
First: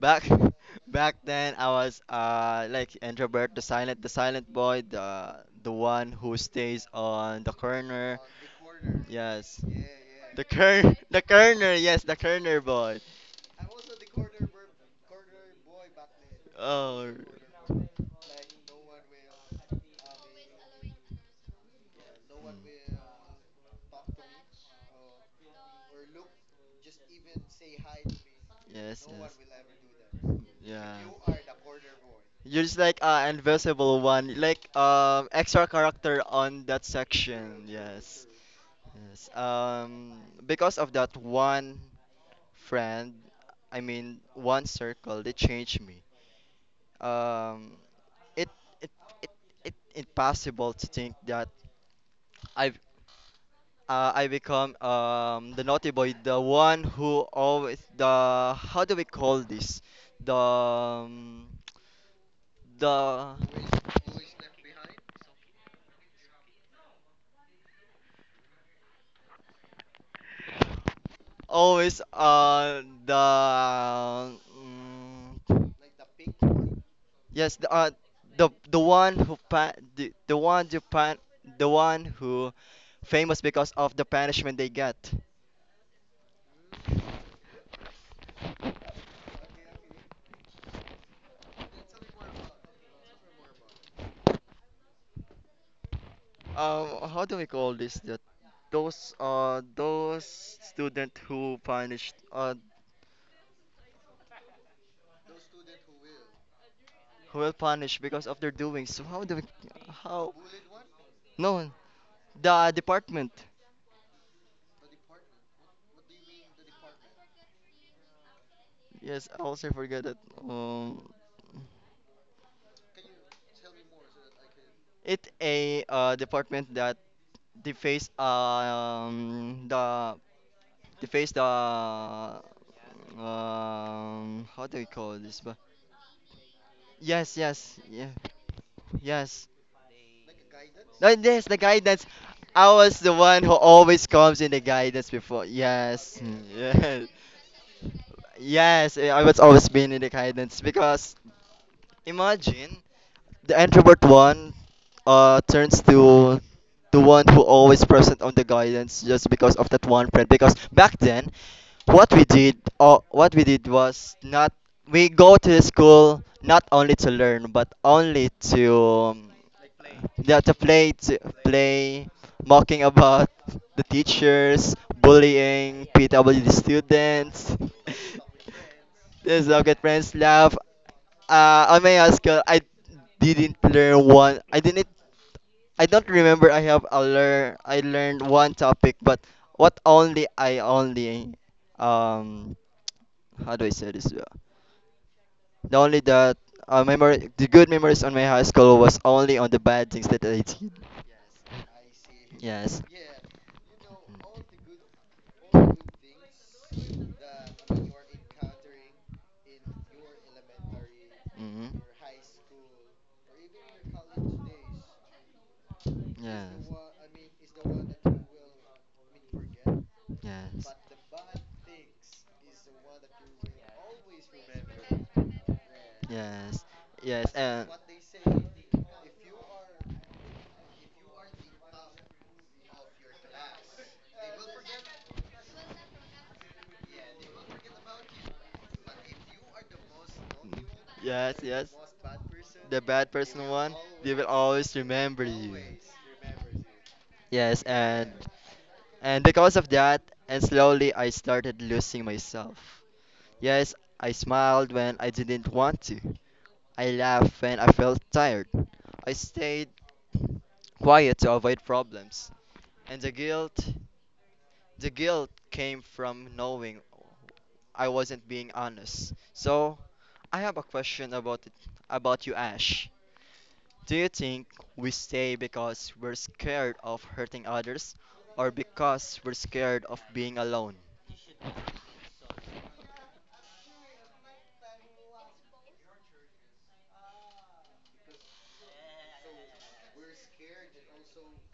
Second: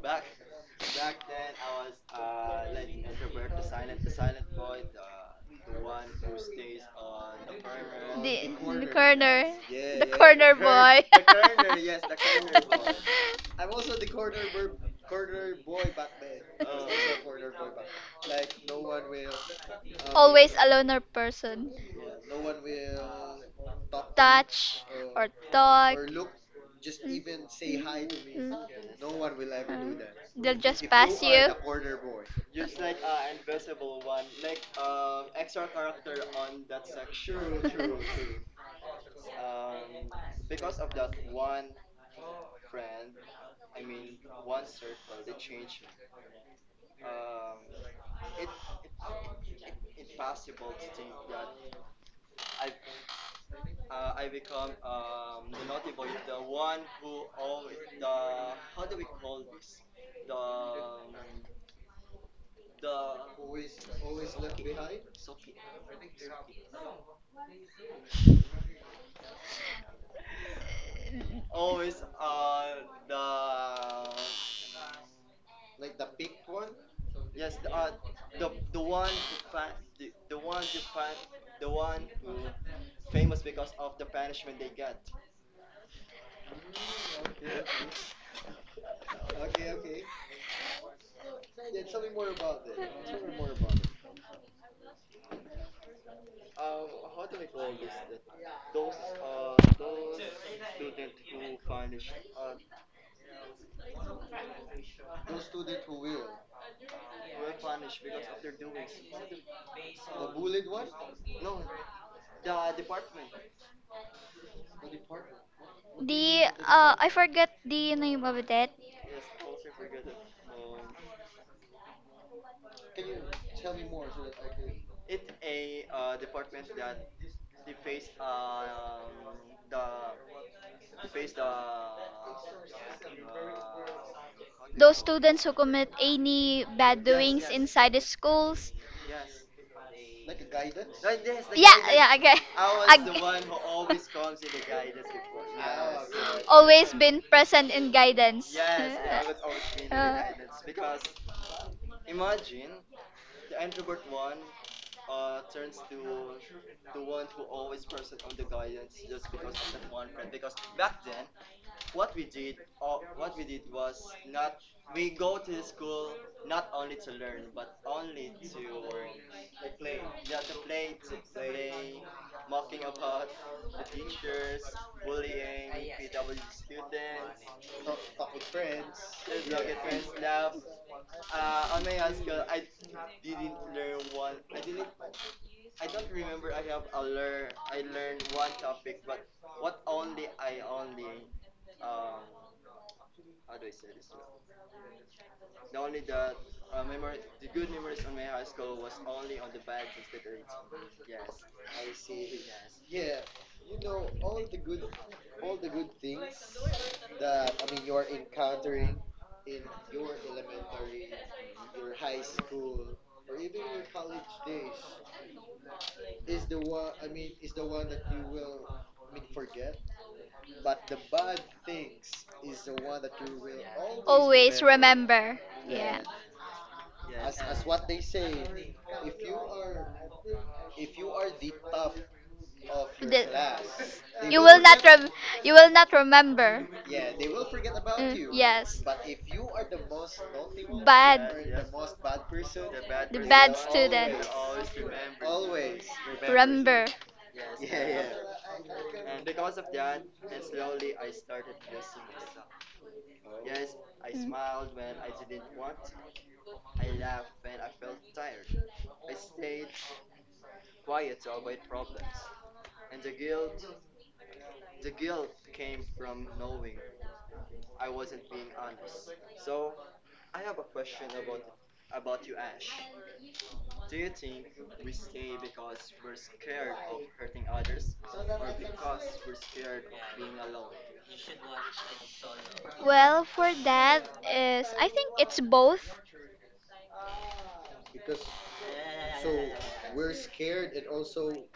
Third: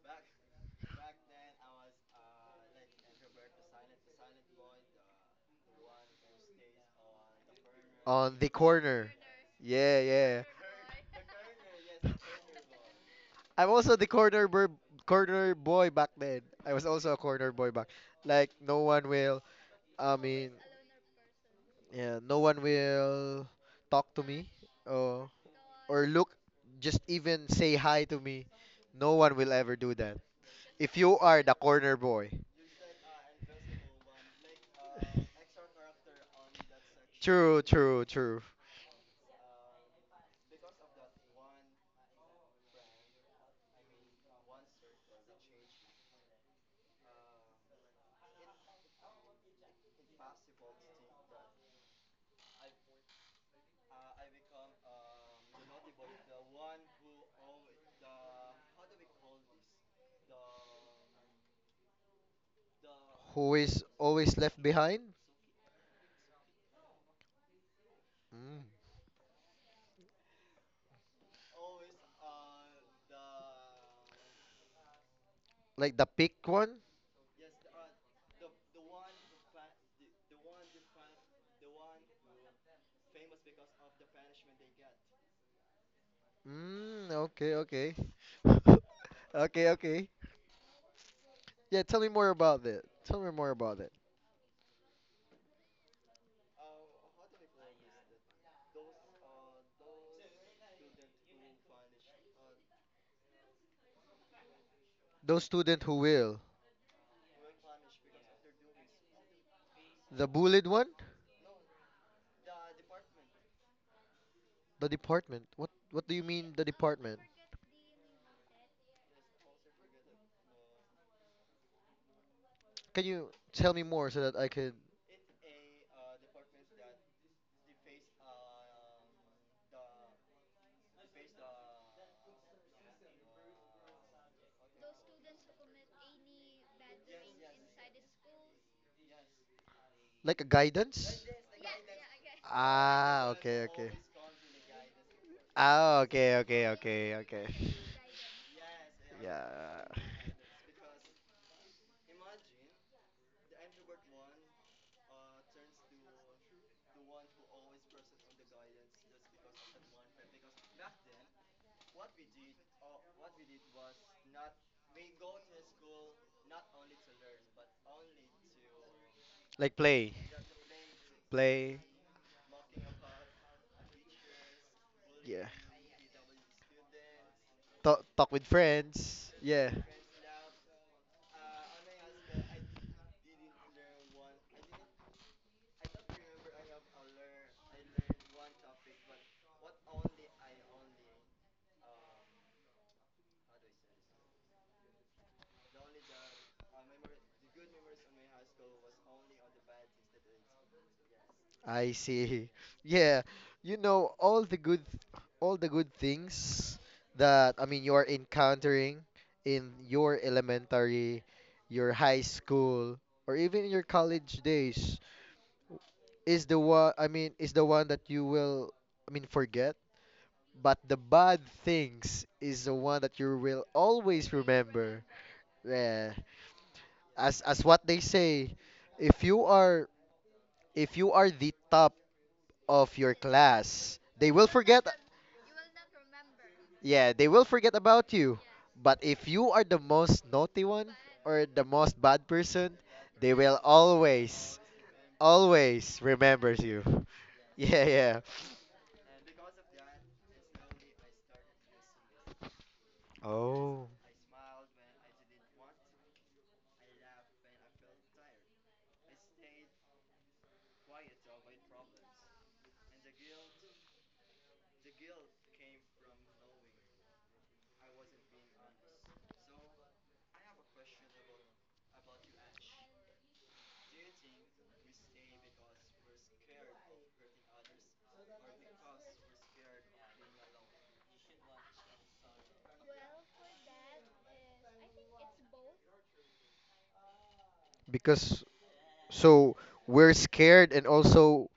Speaker 1: back [laughs] back then I was uh like introvert, the silent, the silent boy, the the one who stays on the corner.
Speaker 2: on the
Speaker 3: The, the
Speaker 2: corner,
Speaker 3: corner,
Speaker 1: Yes.
Speaker 2: yeah,
Speaker 3: the
Speaker 2: yeah.
Speaker 1: The
Speaker 3: corner
Speaker 1: cur
Speaker 3: boy.
Speaker 1: [laughs] the corner, yes, the corner boy.
Speaker 3: [laughs]
Speaker 2: I'm also the corner bur corner boy back then. I was
Speaker 1: Oh.
Speaker 2: also a
Speaker 3: [laughs]
Speaker 2: corner boy back. Like no one will. I mean,
Speaker 3: Always a loner person.
Speaker 2: yeah, no one will talk to me
Speaker 3: Touch or
Speaker 2: or
Speaker 3: talk.
Speaker 2: or look, just even
Speaker 3: Mm,
Speaker 2: say hi to me.
Speaker 3: mm,
Speaker 1: Yes,
Speaker 2: No one
Speaker 1: yes.
Speaker 2: will
Speaker 3: mm,
Speaker 2: ever do
Speaker 3: mm.
Speaker 2: that.
Speaker 3: They'll just
Speaker 2: If
Speaker 1: Yeah.
Speaker 2: you
Speaker 3: pass
Speaker 2: are
Speaker 3: you.
Speaker 2: the corner boy,
Speaker 1: You're just like uh, invisible one, like um extra character on that
Speaker 2: true,
Speaker 1: section.
Speaker 2: true,
Speaker 1: Yes.
Speaker 2: true.
Speaker 3: [laughs]
Speaker 1: Yes. Um, because of that one friend, I mean one circle, they changed me. Um, it it it it impossible to think that I've uh, I become um, the naughty boy, the one who always the how do we call this? The um, the
Speaker 2: Who is always left behind? Mm.
Speaker 1: always uh the mm,
Speaker 2: Like the pick one?
Speaker 1: yes the uh, the the one who pa- the, the one who pan the one who famous because of the punishment they get.
Speaker 2: Mm, okay, okay. [laughs] Okay, okay. Yeah, tell me more about that. Tell me more about that.
Speaker 1: Um, how do we call this? That those uh those student who punished uh
Speaker 2: Those student who will.
Speaker 1: who will punish because of their doings. So how do we,
Speaker 2: The
Speaker 1: how?
Speaker 2: bullied one?
Speaker 1: No, the department.
Speaker 2: The department. What what do you
Speaker 3: the
Speaker 2: mean the
Speaker 3: uh, I
Speaker 2: department?
Speaker 3: forget the name of that.
Speaker 1: Yes, I also forget it. Um,
Speaker 2: Can you tell me more so that I could
Speaker 1: it a uh, department that deface um the deface the um how do we
Speaker 3: Those
Speaker 1: call this?
Speaker 3: students who
Speaker 1: But
Speaker 3: commit any bad
Speaker 1: yes,
Speaker 3: doings
Speaker 1: yes,
Speaker 3: inside the
Speaker 1: yeah,
Speaker 3: schools.
Speaker 1: yes.
Speaker 2: like a
Speaker 1: No,
Speaker 2: guidance?
Speaker 1: yes, the
Speaker 3: Yeah,
Speaker 1: guidance.
Speaker 3: yeah, okay.
Speaker 1: I was the
Speaker 3: [laughs]
Speaker 2: Ah,
Speaker 3: A.
Speaker 1: one who
Speaker 2: okay, okay.
Speaker 1: always comes in the guidance before.
Speaker 2: Ah,
Speaker 1: Yes,
Speaker 2: okay,
Speaker 1: [laughs]
Speaker 2: okay,
Speaker 3: Always
Speaker 1: yes,
Speaker 2: okay,
Speaker 3: been
Speaker 2: okay.
Speaker 3: present
Speaker 2: [laughs]
Speaker 3: in guidance.
Speaker 1: yes. I
Speaker 3: [laughs]
Speaker 1: was always been in
Speaker 2: Yeah.
Speaker 1: the
Speaker 3: Uh,
Speaker 1: guidance because imagine the introvert one uh, turns to the one who always present on the guidance just because of that one friend. Because back then, what we did, uh, what we did was not we go to the school not only to learn but only to um,
Speaker 2: Like play.
Speaker 1: yeah, to play, to
Speaker 2: Play.
Speaker 1: play, mocking about the teachers,
Speaker 2: Yeah.
Speaker 1: bullying, P W D students.
Speaker 2: Talk talk
Speaker 1: [laughs]
Speaker 2: with friends.
Speaker 1: This is how
Speaker 2: Yeah.
Speaker 1: friends laugh. Uh, on my high school, I didn't learn one. I didn't. I don't remember. I have a learn. I learned one topic, but what only I only um how do I say this? Uh, The only that uh, memory, the good memories on my high school was only on the bad things that I did.
Speaker 2: I see.
Speaker 1: Yes.
Speaker 2: [laughs] Yeah, you know all the good, all the good things that I mean you're encountering in your elementary,
Speaker 1: Mm-hmm.
Speaker 2: your high school, or even in your college days is the one, I mean is the one that you will I mean forget,
Speaker 1: Yes.
Speaker 2: but the bad things is the one that
Speaker 1: Yes.
Speaker 2: you will always
Speaker 3: always
Speaker 2: remember.
Speaker 3: remember. Yeah.
Speaker 2: Yeah,
Speaker 1: Yes. Yes.
Speaker 2: as as
Speaker 1: And
Speaker 2: what they say, if you are if you are the top of your
Speaker 3: The-
Speaker 2: class, they
Speaker 3: you
Speaker 2: will
Speaker 3: will not
Speaker 2: forget.
Speaker 3: rem- you will not remember.
Speaker 2: Yeah, they will forget about
Speaker 3: Mm,
Speaker 2: you.
Speaker 3: yes.
Speaker 2: But if you are the most naughty one
Speaker 3: Bad,
Speaker 1: yes,
Speaker 2: or the
Speaker 1: yes.
Speaker 2: most bad person,
Speaker 1: The bad
Speaker 3: the
Speaker 2: they
Speaker 1: person
Speaker 3: bad
Speaker 2: will
Speaker 1: one, they will
Speaker 3: student.
Speaker 2: always,
Speaker 1: always remember you.
Speaker 2: always remembers you.
Speaker 3: Remember.
Speaker 2: [laughs]
Speaker 1: Yes,
Speaker 2: Yeah,
Speaker 1: and
Speaker 2: yeah.
Speaker 1: and because of that, and slowly I started losing myself. Yes,
Speaker 2: Oh.
Speaker 1: I
Speaker 3: Mm.
Speaker 1: smiled when I didn't want to. I laughed when I felt tired. I stayed quiet to avoid problems. And the guilt, the guilt came from knowing I wasn't being honest. So, I have a question about it, about you, Ash. Do you think we stay because we're scared of hurting others or because we're scared of being alone?
Speaker 3: Well, for that is, I think it's both.
Speaker 2: Because so we're scared and also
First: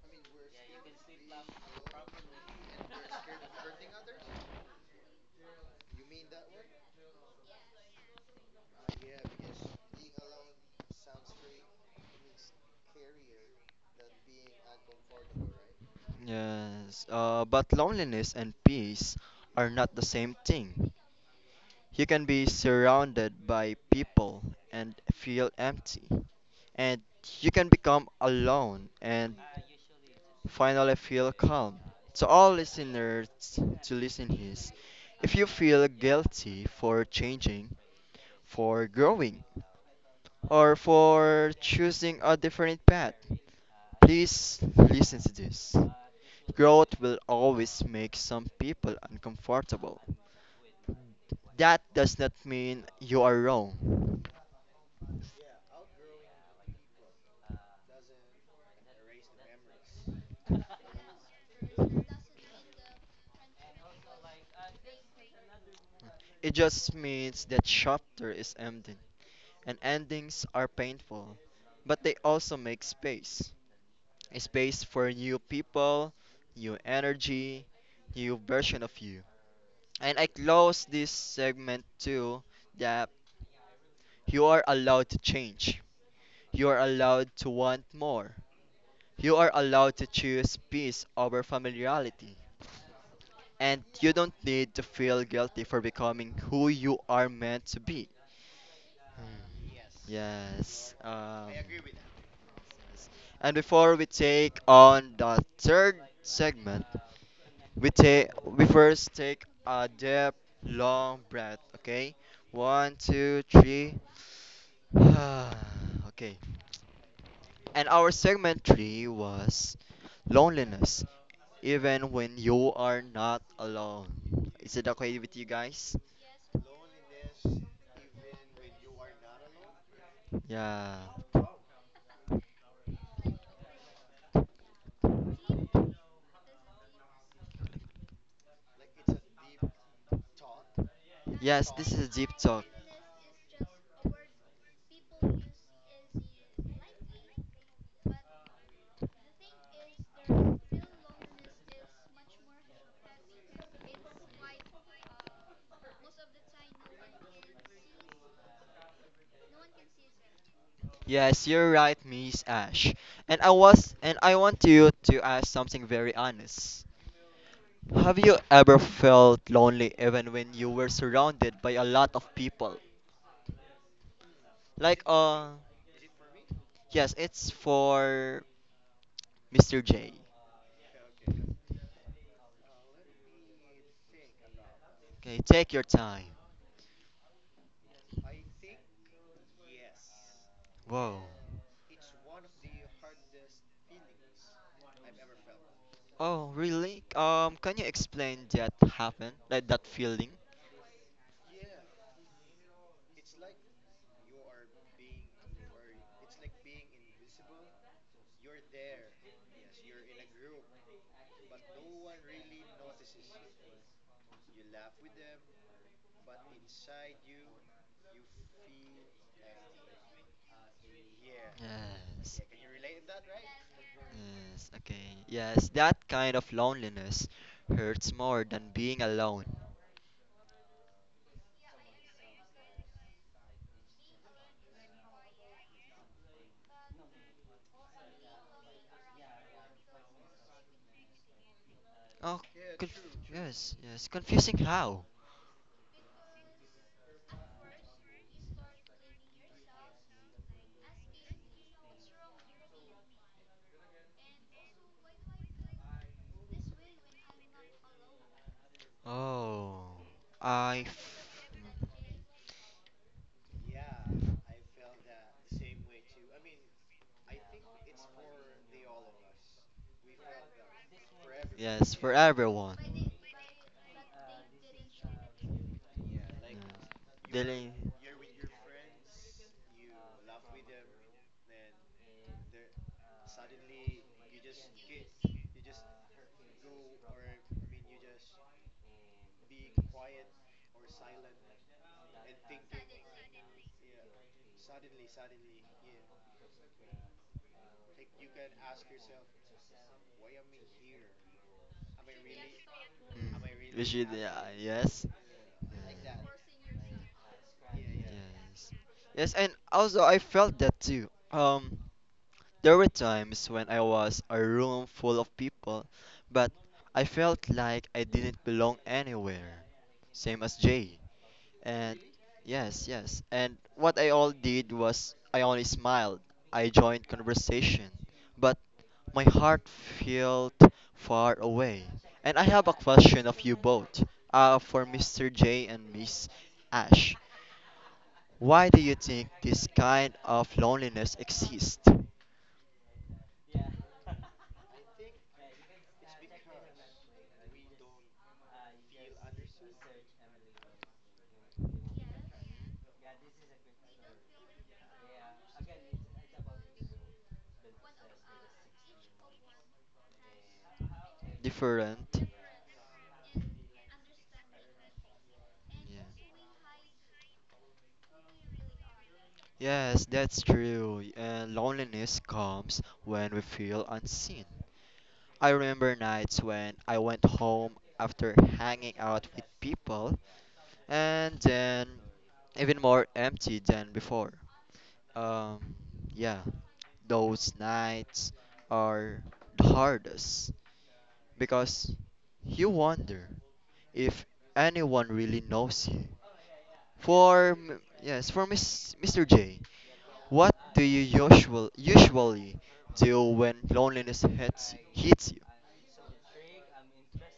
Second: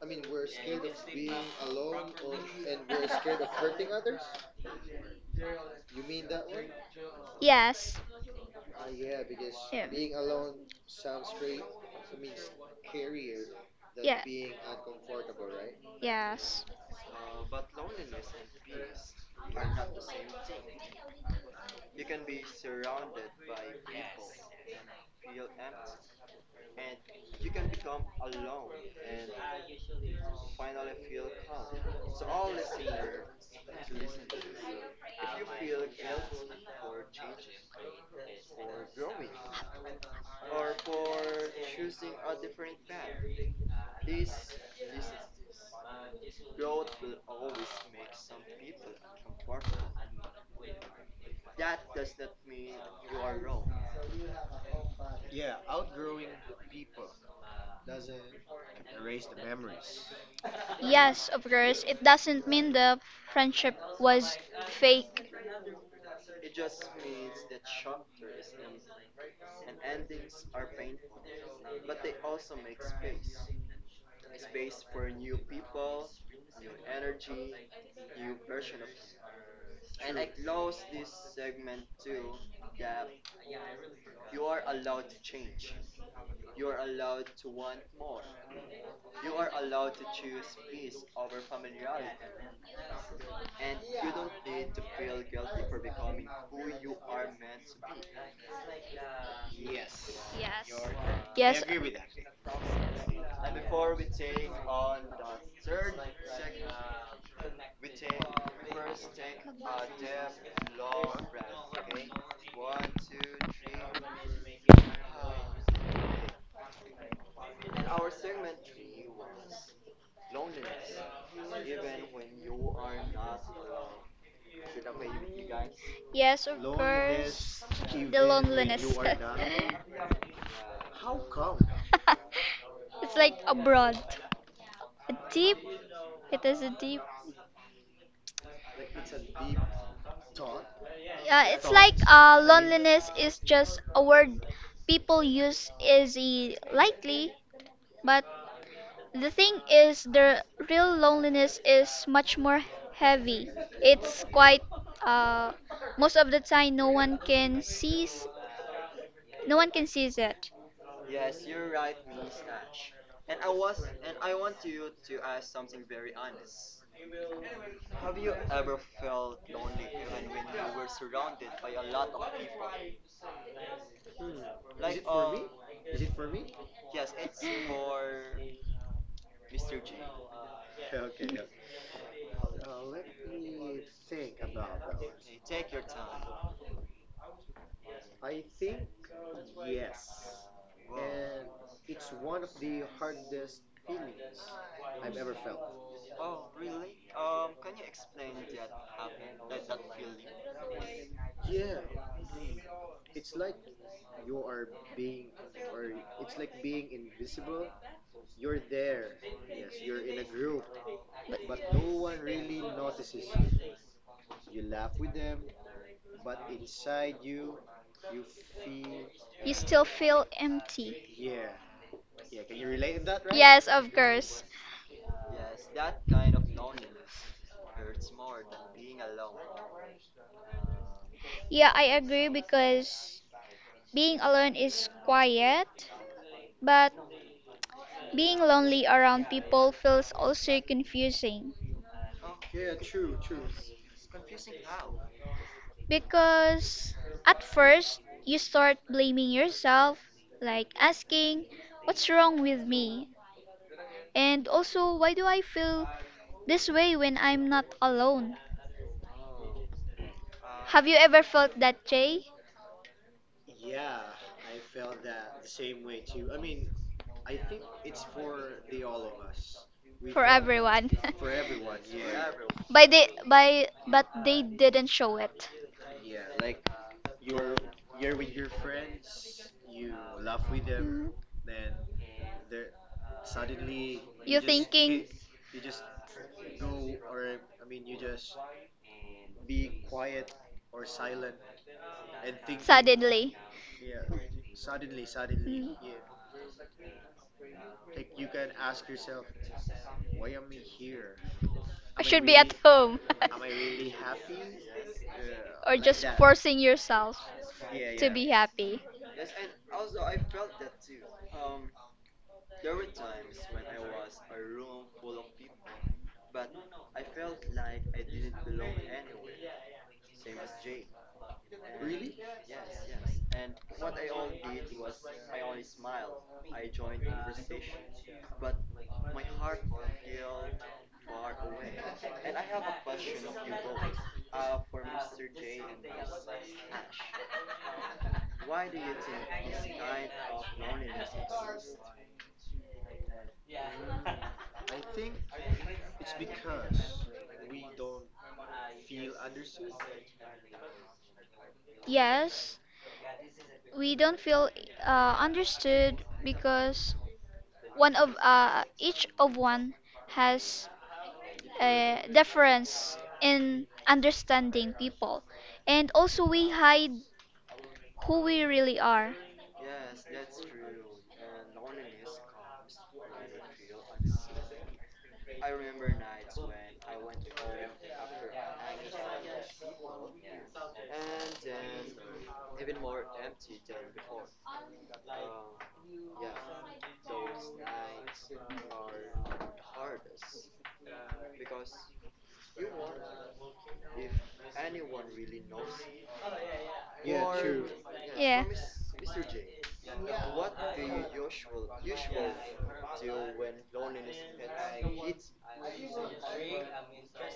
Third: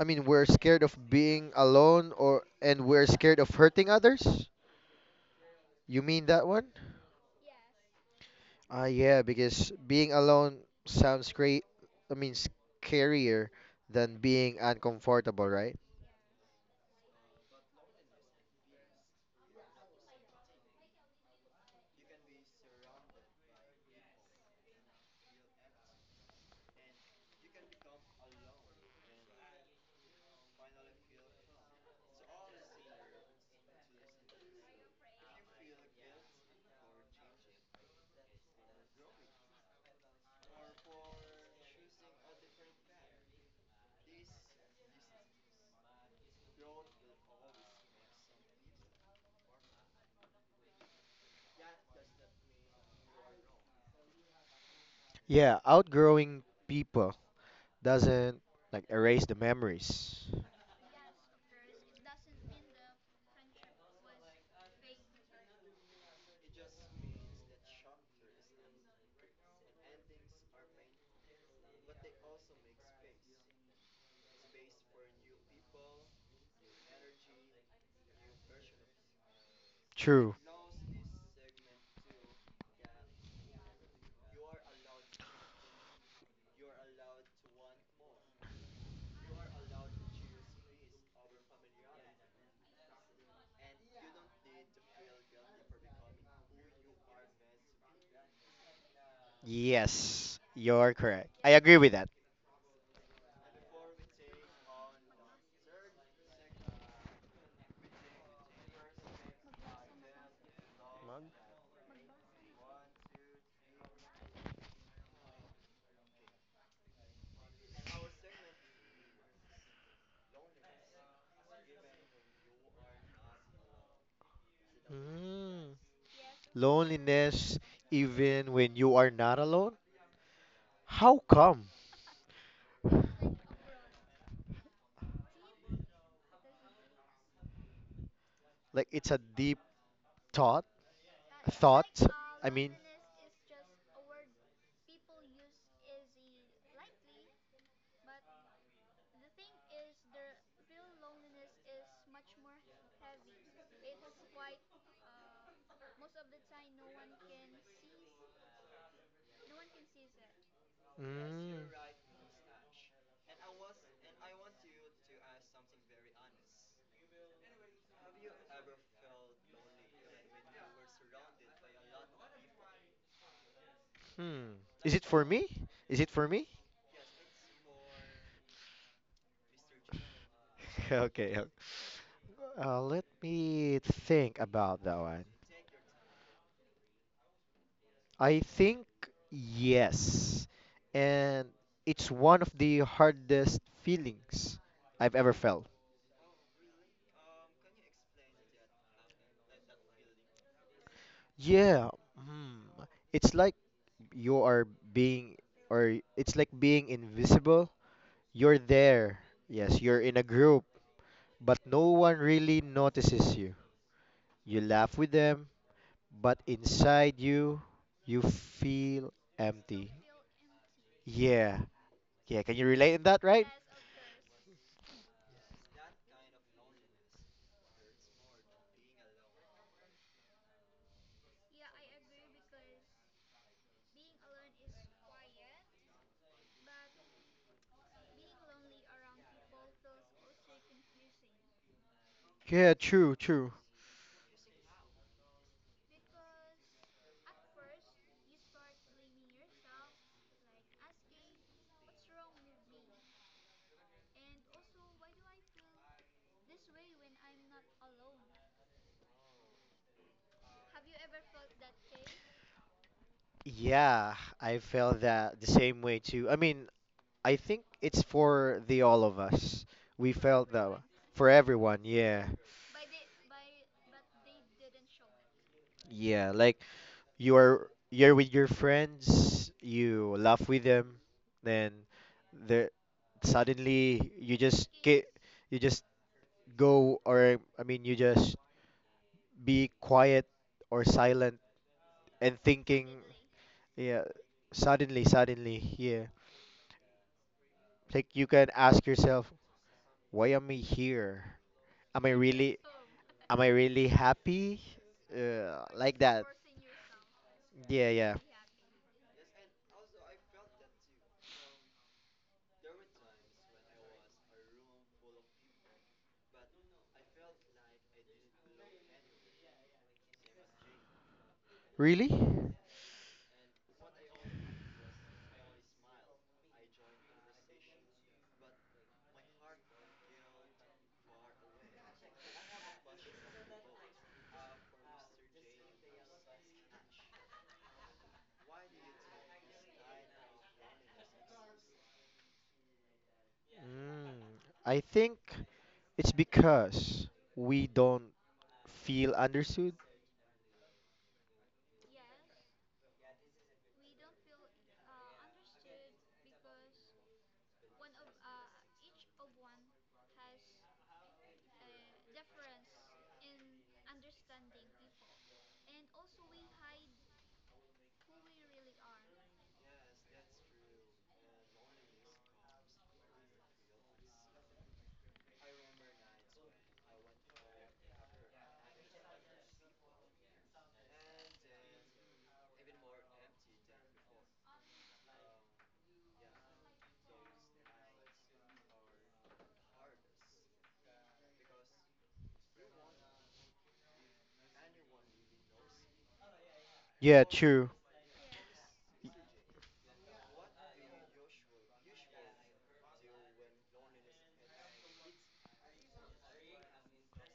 Speaker 2: I mean we're scared of being alone or and we're scared of hurting others. You mean that one?
Speaker 3: Yes.
Speaker 2: Ah yeah, because
Speaker 3: Yeah.
Speaker 2: being alone sounds great, I mean scarier than
Speaker 3: Yeah.
Speaker 2: being uncomfortable, right?
Speaker 3: Yes.
Speaker 1: Yes, uh, but loneliness and peace are not the same thing. You can be surrounded by people and feel empty, and you can become alone and finally feel calm. To all listeners to listen his, if you feel guilty for changing, for growing, or for choosing a different path, please listen to this. Growth will always make some people uncomfortable. That does not mean you are wrong.
Speaker 2: Yeah, outgrowing people doesn't like erase the memories.
Speaker 3: Yes, of course. It doesn't mean the friendship was fake.
Speaker 1: It just means that chapter is ending, and endings are painful, but they also make space. A space for new people, new energy, new version of you. And I
Speaker 2: True.
Speaker 1: close this segment too that you are allowed to change. You are allowed to want more. You are allowed to choose peace over familiarity. And you don't need to feel guilty for becoming who you are meant to be.
Speaker 3: Yes.
Speaker 2: Yes,
Speaker 1: Yes.
Speaker 2: you're correct.
Speaker 1: Um,
Speaker 2: I
Speaker 3: Yes.
Speaker 2: agree with that.
Speaker 1: and before we take on the third segment, We take we first take a deep long breath, okay? One, two, three. [sighs] Okay. And our segment three was loneliness, even when you are not alone. Is it okay with you
Speaker 2: Mm.
Speaker 1: guys?
Speaker 3: Yes, of
Speaker 2: Loneliness,
Speaker 3: course. The
Speaker 2: even when
Speaker 3: loneliness.
Speaker 2: you are not alone.
Speaker 1: Yeah.
Speaker 2: How come?
Speaker 3: [laughs] It's like abroad. A deep, it is a deep.
Speaker 2: Like it's a deep thought.
Speaker 3: Yeah,
Speaker 1: Yes,
Speaker 3: it's
Speaker 1: this
Speaker 3: like
Speaker 2: Thought.
Speaker 1: is a deep
Speaker 3: uh,
Speaker 2: I
Speaker 1: talk.
Speaker 2: mean,
Speaker 3: loneliness is just a word people use easy lightly, but the thing is, the real loneliness is much more heavy. It's quite. Uh, most of the time, no one can sees. No one can sees it.
Speaker 1: Yes,
Speaker 2: mm,
Speaker 1: you're right, Miss Ash. And I was and I want you to ask something very honest. Have you ever felt lonely even when you were surrounded by a lot of people?
Speaker 2: hmm. Is
Speaker 1: Like
Speaker 2: it for me?
Speaker 1: uh
Speaker 2: Is it for me?
Speaker 1: yes, it's
Speaker 3: [laughs]
Speaker 1: for Mister J.
Speaker 2: [laughs] Okay. Okay. Uh, let me think about that one.
Speaker 1: Okay, take your time.
Speaker 2: I think yes.
Speaker 1: Whoa.
Speaker 2: And it's one of the hardest feelings I've ever felt.
Speaker 1: Oh, really? Um can you explain that happened? Like that feeling?
Speaker 2: Yeah. Mm. It's like you are being, or it's like being invisible. You're there. Yes, you're in a group, but no one really notices you. You laugh with them, but inside you, you feel
Speaker 3: You still
Speaker 2: empty.
Speaker 3: feel empty.
Speaker 2: Yeah.
Speaker 1: Yes.
Speaker 2: Yeah, can you relate in that, right?
Speaker 3: Yes, of course.
Speaker 1: Yes, okay. Yes, that kind of loneliness hurts more than being alone.
Speaker 3: Yeah, I agree because being alone is quiet, but being lonely around people feels also confusing,
Speaker 1: Oh,
Speaker 2: Yeah,
Speaker 1: conf-
Speaker 2: true, true.
Speaker 1: yes, yes. Confusing how?
Speaker 3: because at first you start blaming yourself, like asking, what's wrong with me? And also, why do I feel this way when I'm not alone?
Speaker 1: Oh, I.
Speaker 3: Have you
Speaker 1: F-
Speaker 3: ever felt that, Jay?
Speaker 2: Yeah, I felt that the same way too. I mean, I think it's for the all of us. We
Speaker 3: For
Speaker 2: felt that wa-
Speaker 3: everyone.
Speaker 2: for everyone.
Speaker 1: yes, for
Speaker 2: Yeah.
Speaker 3: [laughs]
Speaker 1: everyone.
Speaker 3: By
Speaker 1: Yeah.
Speaker 3: they, by, but they didn't show it.
Speaker 2: Yeah, like you're
Speaker 1: Dealing. Mm.
Speaker 2: you're with your friends, you laugh with them, then there suddenly you
Speaker 3: You're
Speaker 2: just get you just go, or I mean you just be quiet or silent and thinking
Speaker 3: suddenly,
Speaker 2: yeah, suddenly, suddenly,
Speaker 3: mm,
Speaker 2: yeah.
Speaker 3: I
Speaker 2: Like you can ask yourself, why am I here? Am I
Speaker 3: should be at
Speaker 2: really
Speaker 3: home.
Speaker 2: am I
Speaker 1: We
Speaker 2: really
Speaker 3: [laughs]
Speaker 1: should, yeah,
Speaker 2: happy?
Speaker 1: yes.
Speaker 2: Uh,
Speaker 3: [laughs] Or
Speaker 2: like
Speaker 3: just
Speaker 1: Yeah.
Speaker 2: that.
Speaker 3: forcing yourself
Speaker 2: Yeah,
Speaker 3: to
Speaker 2: yeah.
Speaker 3: be
Speaker 1: Yes.
Speaker 3: happy.
Speaker 1: Yes, and also I felt that too. Um, There were times when I was a room full of people, but I felt like I didn't belong anywhere. Same as Jay. And
Speaker 2: Really? Mm,
Speaker 1: yes, yes. And what I all did was I only smiled. I joined conversation, but my heart felt far away. And I have a question of you both. Uh, for Mister J and Miss Ash. Why do you think this kind of loneliness exists?
Speaker 2: I think it's because we don't feel understood.
Speaker 3: Yes, we don't feel uh, understood, because one of uh, each of one has a
Speaker 1: Different.
Speaker 3: difference in understanding people, and
Speaker 1: Yeah.
Speaker 3: also we hide who we really are.
Speaker 1: Yes, that's true. And loneliness comes when we feel unseen. I remember nights when I went home after hanging out with people and then even more empty than before. Um, yeah, those nights are the hardest because you wonder if anyone really knows you.
Speaker 2: Yeah,
Speaker 1: For
Speaker 2: true.
Speaker 1: m- yes,
Speaker 3: Yeah.
Speaker 1: for Miss, Mister J, what do you usual, usually do when loneliness hits, hits you?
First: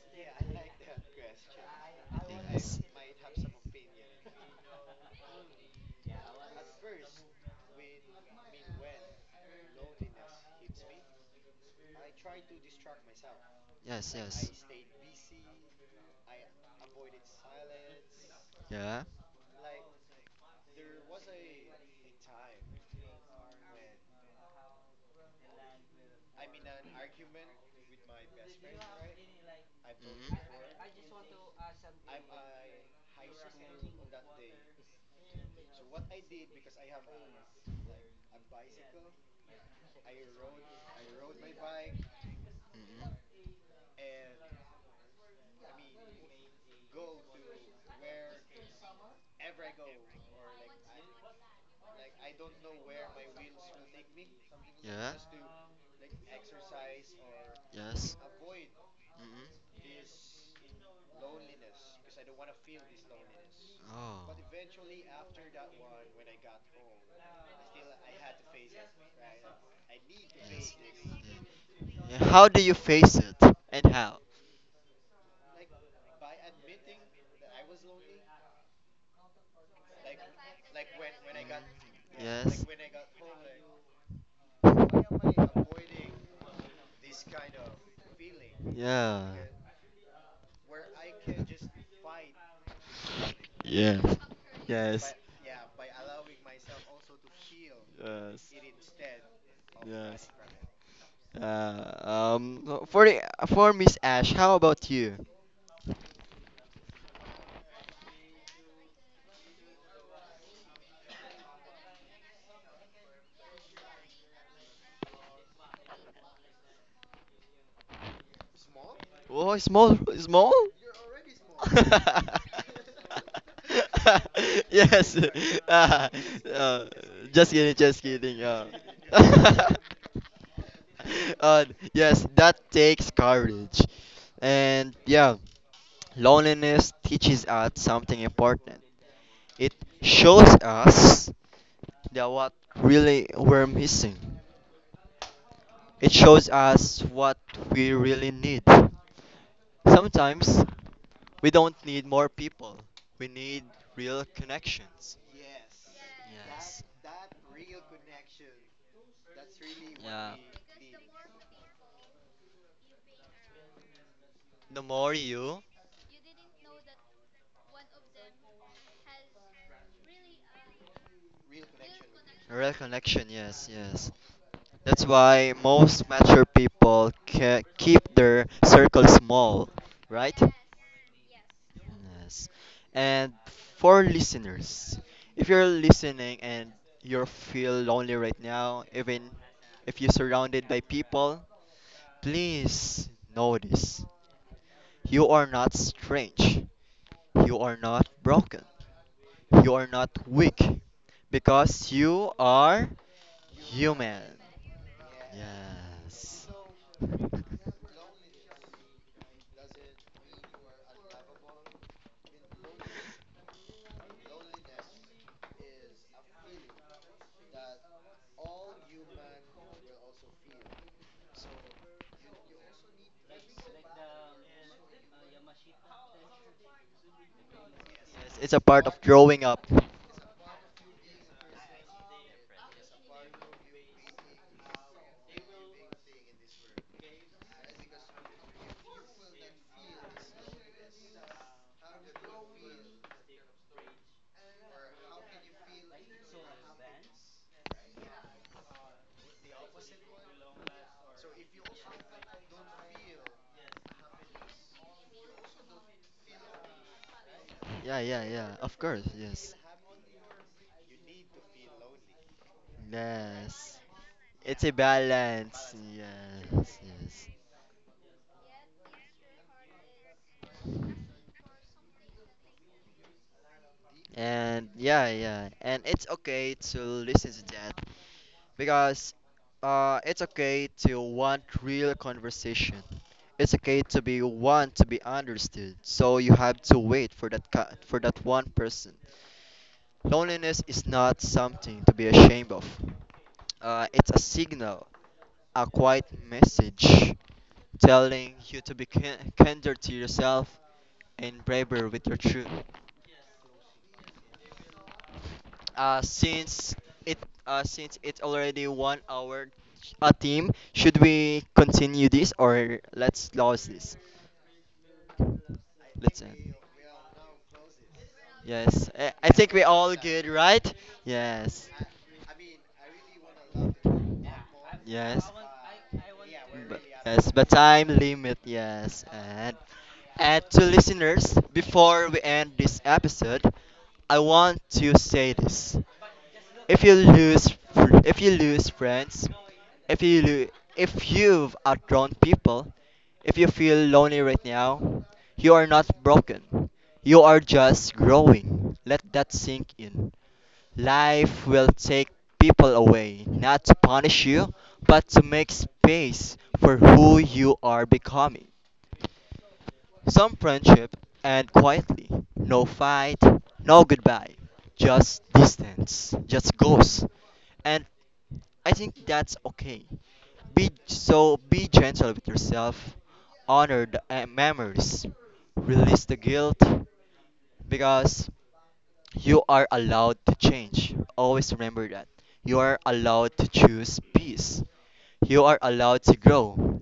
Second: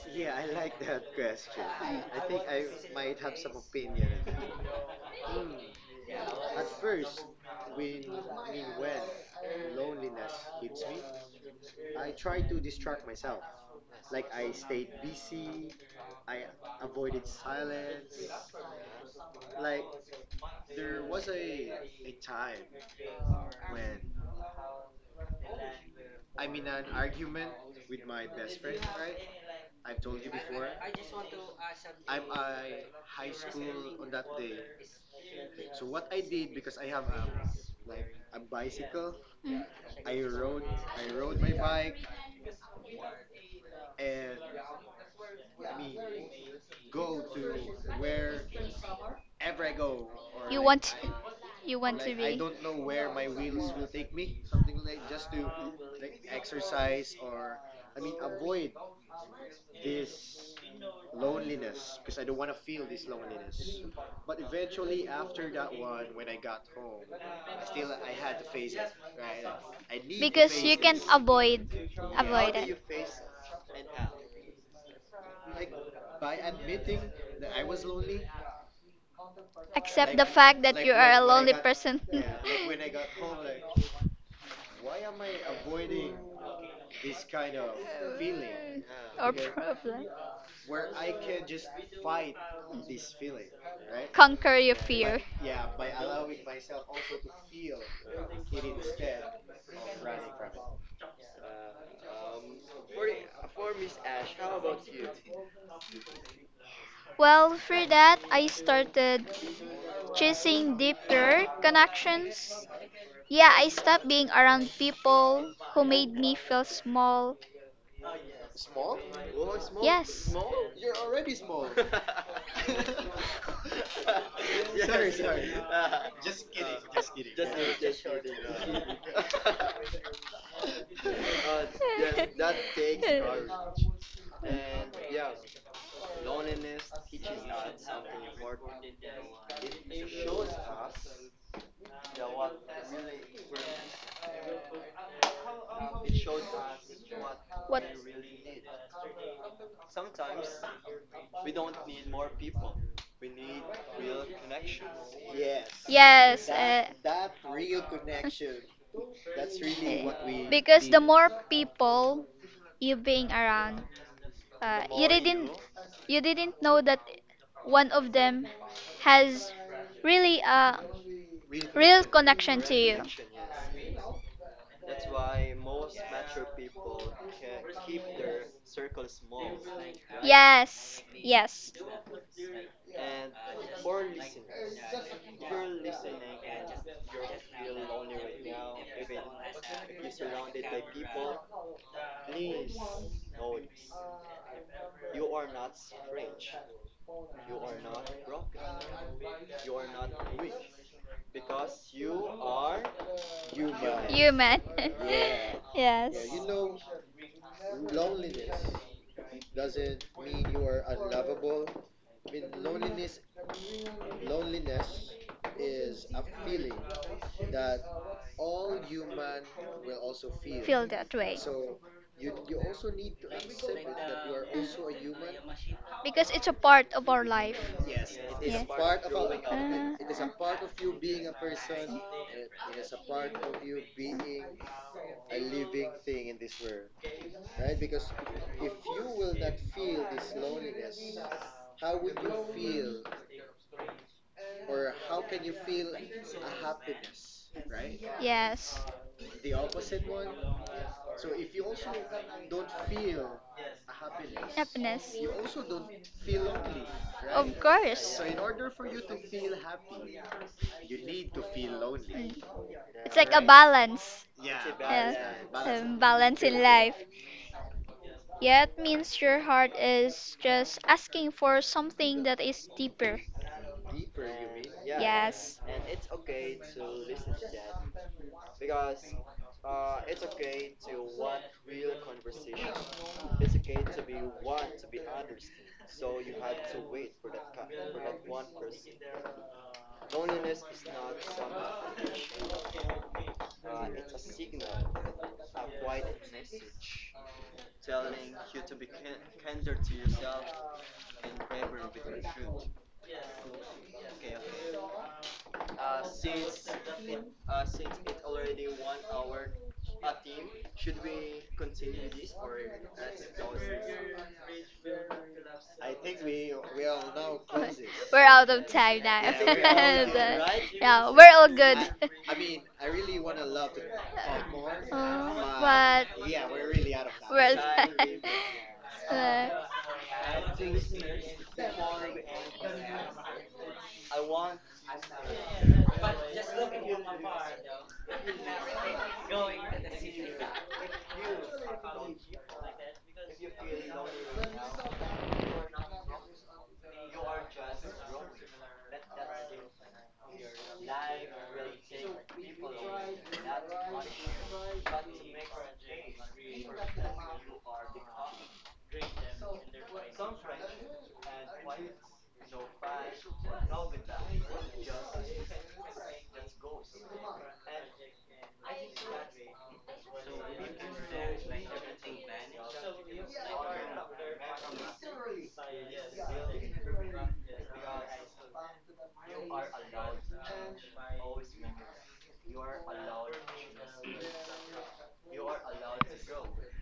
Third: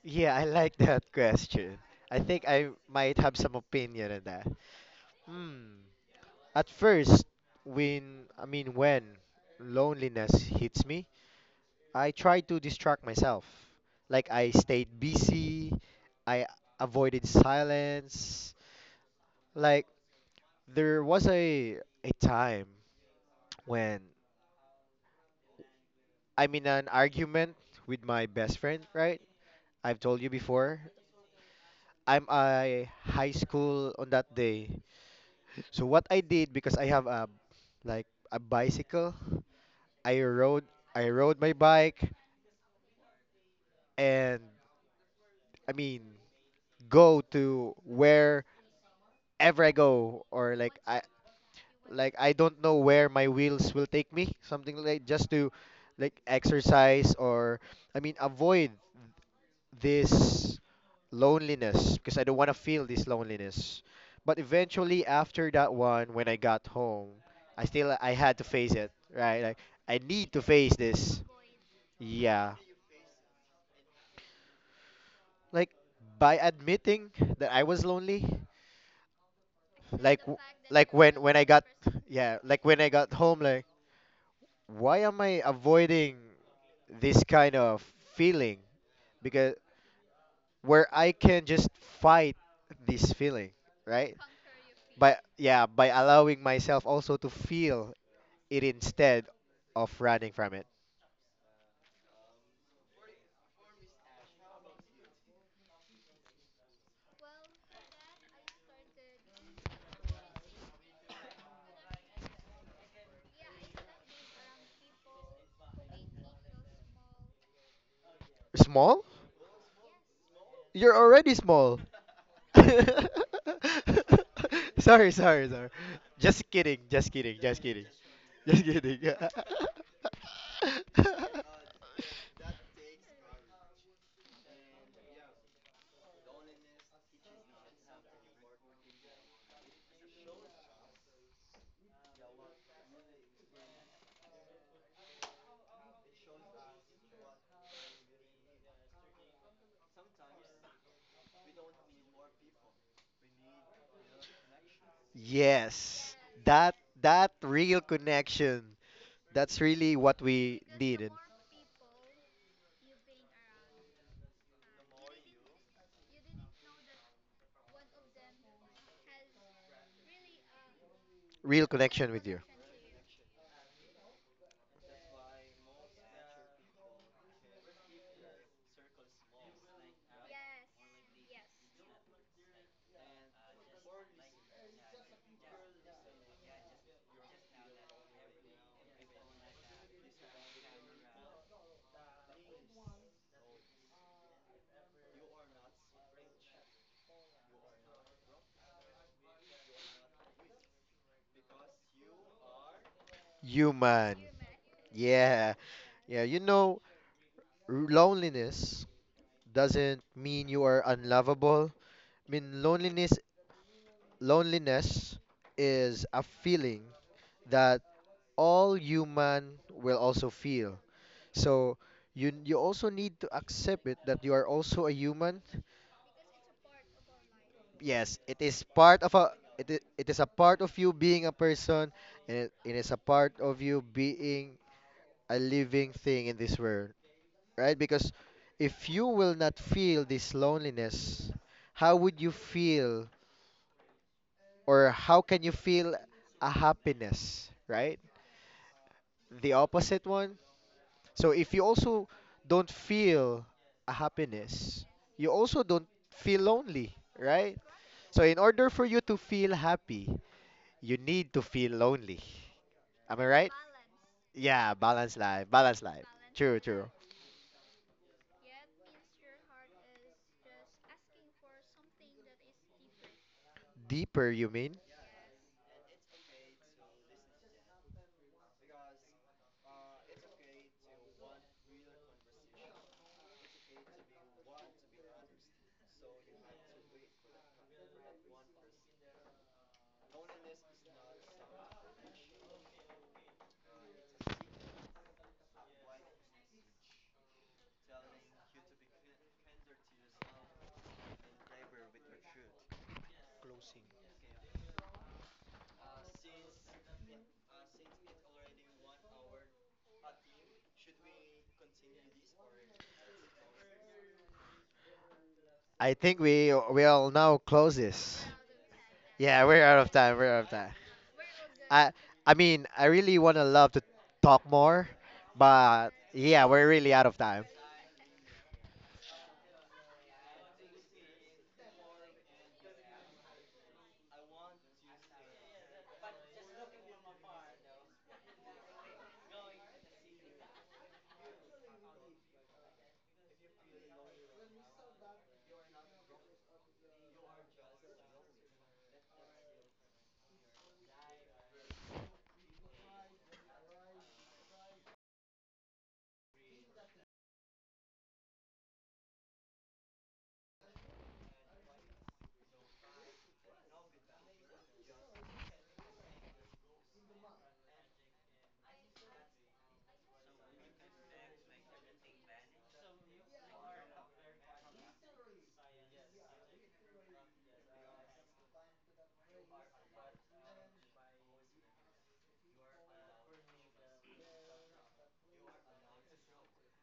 Speaker 2: Yeah, I like [laughs] that question. I think I
Speaker 1: Yes.
Speaker 2: might have some opinion on that. Hmm. At first, when I mean when loneliness hits me, I tried to distract myself.
Speaker 1: Yes,
Speaker 2: Like
Speaker 1: yes.
Speaker 2: I stayed busy, I avoided silence.
Speaker 1: Yeah.
Speaker 2: Like there was a a time when I'm in an argument with my best friend, right? I've told you
Speaker 1: Mm-hmm.
Speaker 2: before. I'm a high school on that day. So what I did because I have a like a bicycle,
Speaker 3: Mm.
Speaker 2: I rode I rode my bike
Speaker 1: Mm-hmm.
Speaker 2: and I mean go to wherever I go, or
Speaker 3: You
Speaker 2: like
Speaker 3: want.
Speaker 2: I,
Speaker 3: [laughs] You want to
Speaker 2: like I
Speaker 3: be,
Speaker 2: don't know where my wheels will take me, something like
Speaker 1: Yeah.
Speaker 2: just to like exercise, or I mean
Speaker 1: Yes.
Speaker 2: avoid this loneliness because I don't want to feel this loneliness. But
Speaker 1: Mm-hmm.
Speaker 2: eventually after that one when I got home,
Speaker 1: Oh.
Speaker 2: I still I had to face it, right? Like I need to
Speaker 3: because
Speaker 2: face
Speaker 1: Yes.
Speaker 3: you can
Speaker 2: this.
Speaker 3: avoid,
Speaker 1: Yeah, how
Speaker 2: Yeah.
Speaker 3: avoid
Speaker 1: do
Speaker 3: it.
Speaker 1: you face it, and how?
Speaker 2: Like by admitting that I was lonely,
Speaker 3: Accept
Speaker 2: like
Speaker 3: the
Speaker 2: w-
Speaker 3: fact that
Speaker 2: like
Speaker 3: you are
Speaker 2: when
Speaker 3: a
Speaker 2: when I
Speaker 3: lonely
Speaker 2: got
Speaker 3: person. [laughs]
Speaker 1: Mm,
Speaker 2: yeah,
Speaker 1: Yes.
Speaker 2: like when I
Speaker 1: Yes.
Speaker 2: got home like why am I avoiding this kind of feeling?
Speaker 1: Yeah. Yeah.
Speaker 3: Or
Speaker 2: Because
Speaker 3: problem,
Speaker 2: where I can just fight this feeling,
Speaker 1: Yes.
Speaker 2: right?
Speaker 3: conquer your
Speaker 1: Yes.
Speaker 2: But
Speaker 3: fear.
Speaker 2: yeah, by allowing myself also to feel it instead of
Speaker 1: Yes.
Speaker 2: running
Speaker 1: Uh,
Speaker 2: from it.
Speaker 1: Uh, um, no, for the- for Miss Ash, how about you?
Speaker 3: Well, for that I started chasing deeper connections. Yeah, I stopped being around people who made me feel.
Speaker 2: Small?
Speaker 1: Oh, small,
Speaker 3: Yes.
Speaker 1: small?
Speaker 2: You're already small.
Speaker 1: [laughs]
Speaker 2: [laughs] Sorry,
Speaker 1: yes.
Speaker 2: sorry, sorry.
Speaker 1: Ah,
Speaker 2: Just kidding,
Speaker 1: uh,
Speaker 2: just kidding,
Speaker 1: just
Speaker 2: just
Speaker 1: kidding,
Speaker 2: kidding,
Speaker 1: just kidding.
Speaker 2: just
Speaker 1: Uh.
Speaker 2: kidding.
Speaker 1: [laughs]
Speaker 2: [laughs]
Speaker 1: uh, yes,
Speaker 3: [laughs]
Speaker 1: that takes courage. And yeah, loneliness teaches us something important. It shows us that what really we're missing. It shows us what
Speaker 3: What?
Speaker 1: we really need. Sometimes we don't need more people. We need real connections.
Speaker 2: Yes,
Speaker 3: Yes,
Speaker 2: that
Speaker 1: Yes.
Speaker 3: uh,
Speaker 2: that real connection. That's really what
Speaker 1: Yeah.
Speaker 3: eh,
Speaker 2: we
Speaker 3: because the
Speaker 2: needed.
Speaker 3: more people you being around, the uh,
Speaker 1: The
Speaker 3: you
Speaker 1: more
Speaker 3: didn't
Speaker 1: you,
Speaker 3: you didn't know that one of them has really a,
Speaker 2: Real
Speaker 3: real
Speaker 2: connection with you.
Speaker 3: connection
Speaker 1: real
Speaker 3: to you.
Speaker 1: connection, yes, yes. That's why most mature people ca- keep their circle small, right?
Speaker 3: Yes, yes,
Speaker 1: Yes. And for listeners, if you're listening and you feel lonely right now, even if you're surrounded by people, please notice you are not strange, you are not broken, you are not weak, because you are
Speaker 2: Human.
Speaker 1: human.
Speaker 3: human. [laughs]
Speaker 2: Yeah.
Speaker 3: Yeah. Yes.
Speaker 2: Yeah, you
Speaker 1: Yes.
Speaker 2: know, r- loneliness doesn't mean you are unlovable. I mean, loneliness loneliness is a feeling that all human will also feel.
Speaker 3: Feel that way,
Speaker 2: So you you also need to accept it that you are also a human.
Speaker 3: because it's a part of our life.
Speaker 2: Yes,
Speaker 1: Yes,
Speaker 2: it
Speaker 1: it's a
Speaker 2: is
Speaker 3: Yeah.
Speaker 1: part of
Speaker 2: part of a
Speaker 1: growing up.
Speaker 2: it is,
Speaker 3: Uh,
Speaker 2: it is a part of you being a person, and it, it is a part of you being a living thing in this world, right? Because if you will not feel this loneliness, how would you feel or how can you feel a happiness, right?
Speaker 3: yes.
Speaker 2: The opposite one. So if you also don't feel a happiness,
Speaker 3: Happiness.
Speaker 2: you also don't feel lonely, right?
Speaker 3: Of
Speaker 1: Yeah,
Speaker 3: course.
Speaker 2: So
Speaker 1: yeah,
Speaker 2: in
Speaker 1: yeah.
Speaker 2: order
Speaker 1: Of
Speaker 2: for you
Speaker 1: course,
Speaker 2: to feel
Speaker 1: yes.
Speaker 2: happy, you need to feel lonely.
Speaker 3: Mm. It's
Speaker 2: Am I
Speaker 3: like a
Speaker 2: right?
Speaker 1: Yes.
Speaker 3: balance. Yeah.
Speaker 1: It's
Speaker 2: Yeah,
Speaker 1: a
Speaker 2: balance life,
Speaker 1: balance.
Speaker 2: balance
Speaker 3: Um,
Speaker 2: life.
Speaker 3: balance
Speaker 2: True,
Speaker 3: in
Speaker 1: Yes,
Speaker 2: true.
Speaker 3: life.
Speaker 1: yes.
Speaker 3: Yeah, it means your heart is just asking for something that is deeper.
Speaker 2: Deeper, you
Speaker 1: And
Speaker 2: mean?
Speaker 1: yeah, yeah.
Speaker 3: Yes.
Speaker 1: And it's okay to listen to that. Because uh, it's okay to want real conversation. It's okay to be want to be understood. So you have to wait for that ca- for that one person. Loneliness is not something to be ashamed of. Uh, it's a signal, a quiet message telling you to be kin- kinder to yourself and braver with your truth. uh, since it uh, since it's already one hour a team should we continue this or let's close this
Speaker 2: I think
Speaker 1: let's
Speaker 2: we
Speaker 1: end
Speaker 2: will now close
Speaker 3: We're
Speaker 2: this.
Speaker 3: out of
Speaker 1: yes
Speaker 3: time
Speaker 1: i,
Speaker 3: now.
Speaker 1: I
Speaker 2: Yeah,
Speaker 1: think we
Speaker 2: we're out of
Speaker 1: all
Speaker 2: time.
Speaker 1: good
Speaker 2: We're out
Speaker 3: [laughs]
Speaker 2: of time.
Speaker 1: right
Speaker 3: Yeah, we're all
Speaker 1: yes
Speaker 3: good.
Speaker 2: I I
Speaker 3: [laughs]
Speaker 2: mean, I really wanna love to talk more,
Speaker 1: yes
Speaker 2: but
Speaker 3: Right?
Speaker 2: yeah,
Speaker 3: Yeah, we're
Speaker 2: we're
Speaker 1: but,
Speaker 2: really out of
Speaker 1: yes
Speaker 2: time.
Speaker 1: but
Speaker 3: all good.
Speaker 1: time
Speaker 3: [laughs] Oh, but yeah,
Speaker 1: limit yes
Speaker 3: we're
Speaker 1: and
Speaker 3: [laughs]
Speaker 1: and to listeners before we end this episode I want to say this if you lose, fr- if you lose friends, if you lo- if you've outgrown people, if you feel lonely right now, you are not broken. You are just growing. Let that sink in. Life will take people away, not to punish you, but to make space for who you are becoming. Some friendship and quietly. No fight, no goodbye. Just distance. Just goes. And I think that's okay. Be so be gentle with yourself. Honor the uh, memories. Release the guilt because you are allowed to change. Always remember that. You are allowed to choose peace. You are allowed to grow.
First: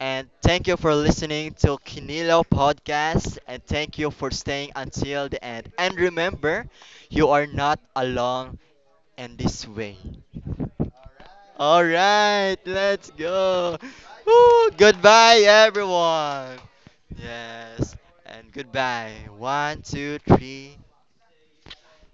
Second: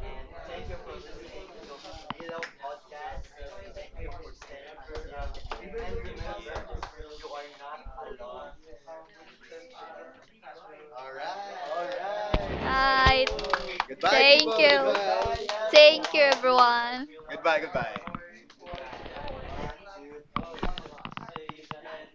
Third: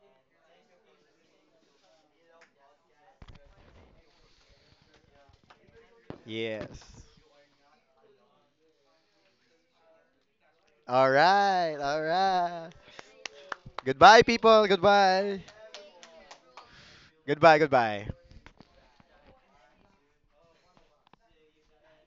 Speaker 1: And thank you for listening to Kinilo podcast and thank you for staying until the end. And remember,
Speaker 2: Yes.
Speaker 1: you are not alone in this way.
Speaker 2: All right,
Speaker 1: All
Speaker 2: all
Speaker 1: right,
Speaker 2: right.
Speaker 3: uh,
Speaker 1: let's
Speaker 3: I
Speaker 1: go.
Speaker 3: goodbye,
Speaker 2: Goodbye,
Speaker 3: thank
Speaker 2: people.
Speaker 1: Woo,
Speaker 3: you.
Speaker 2: Goodbye.
Speaker 1: goodbye,
Speaker 3: Thank you
Speaker 1: everyone.
Speaker 3: everyone.
Speaker 2: Goodbye,
Speaker 1: Yes,
Speaker 2: goodbye.
Speaker 1: and goodbye. One, two, three.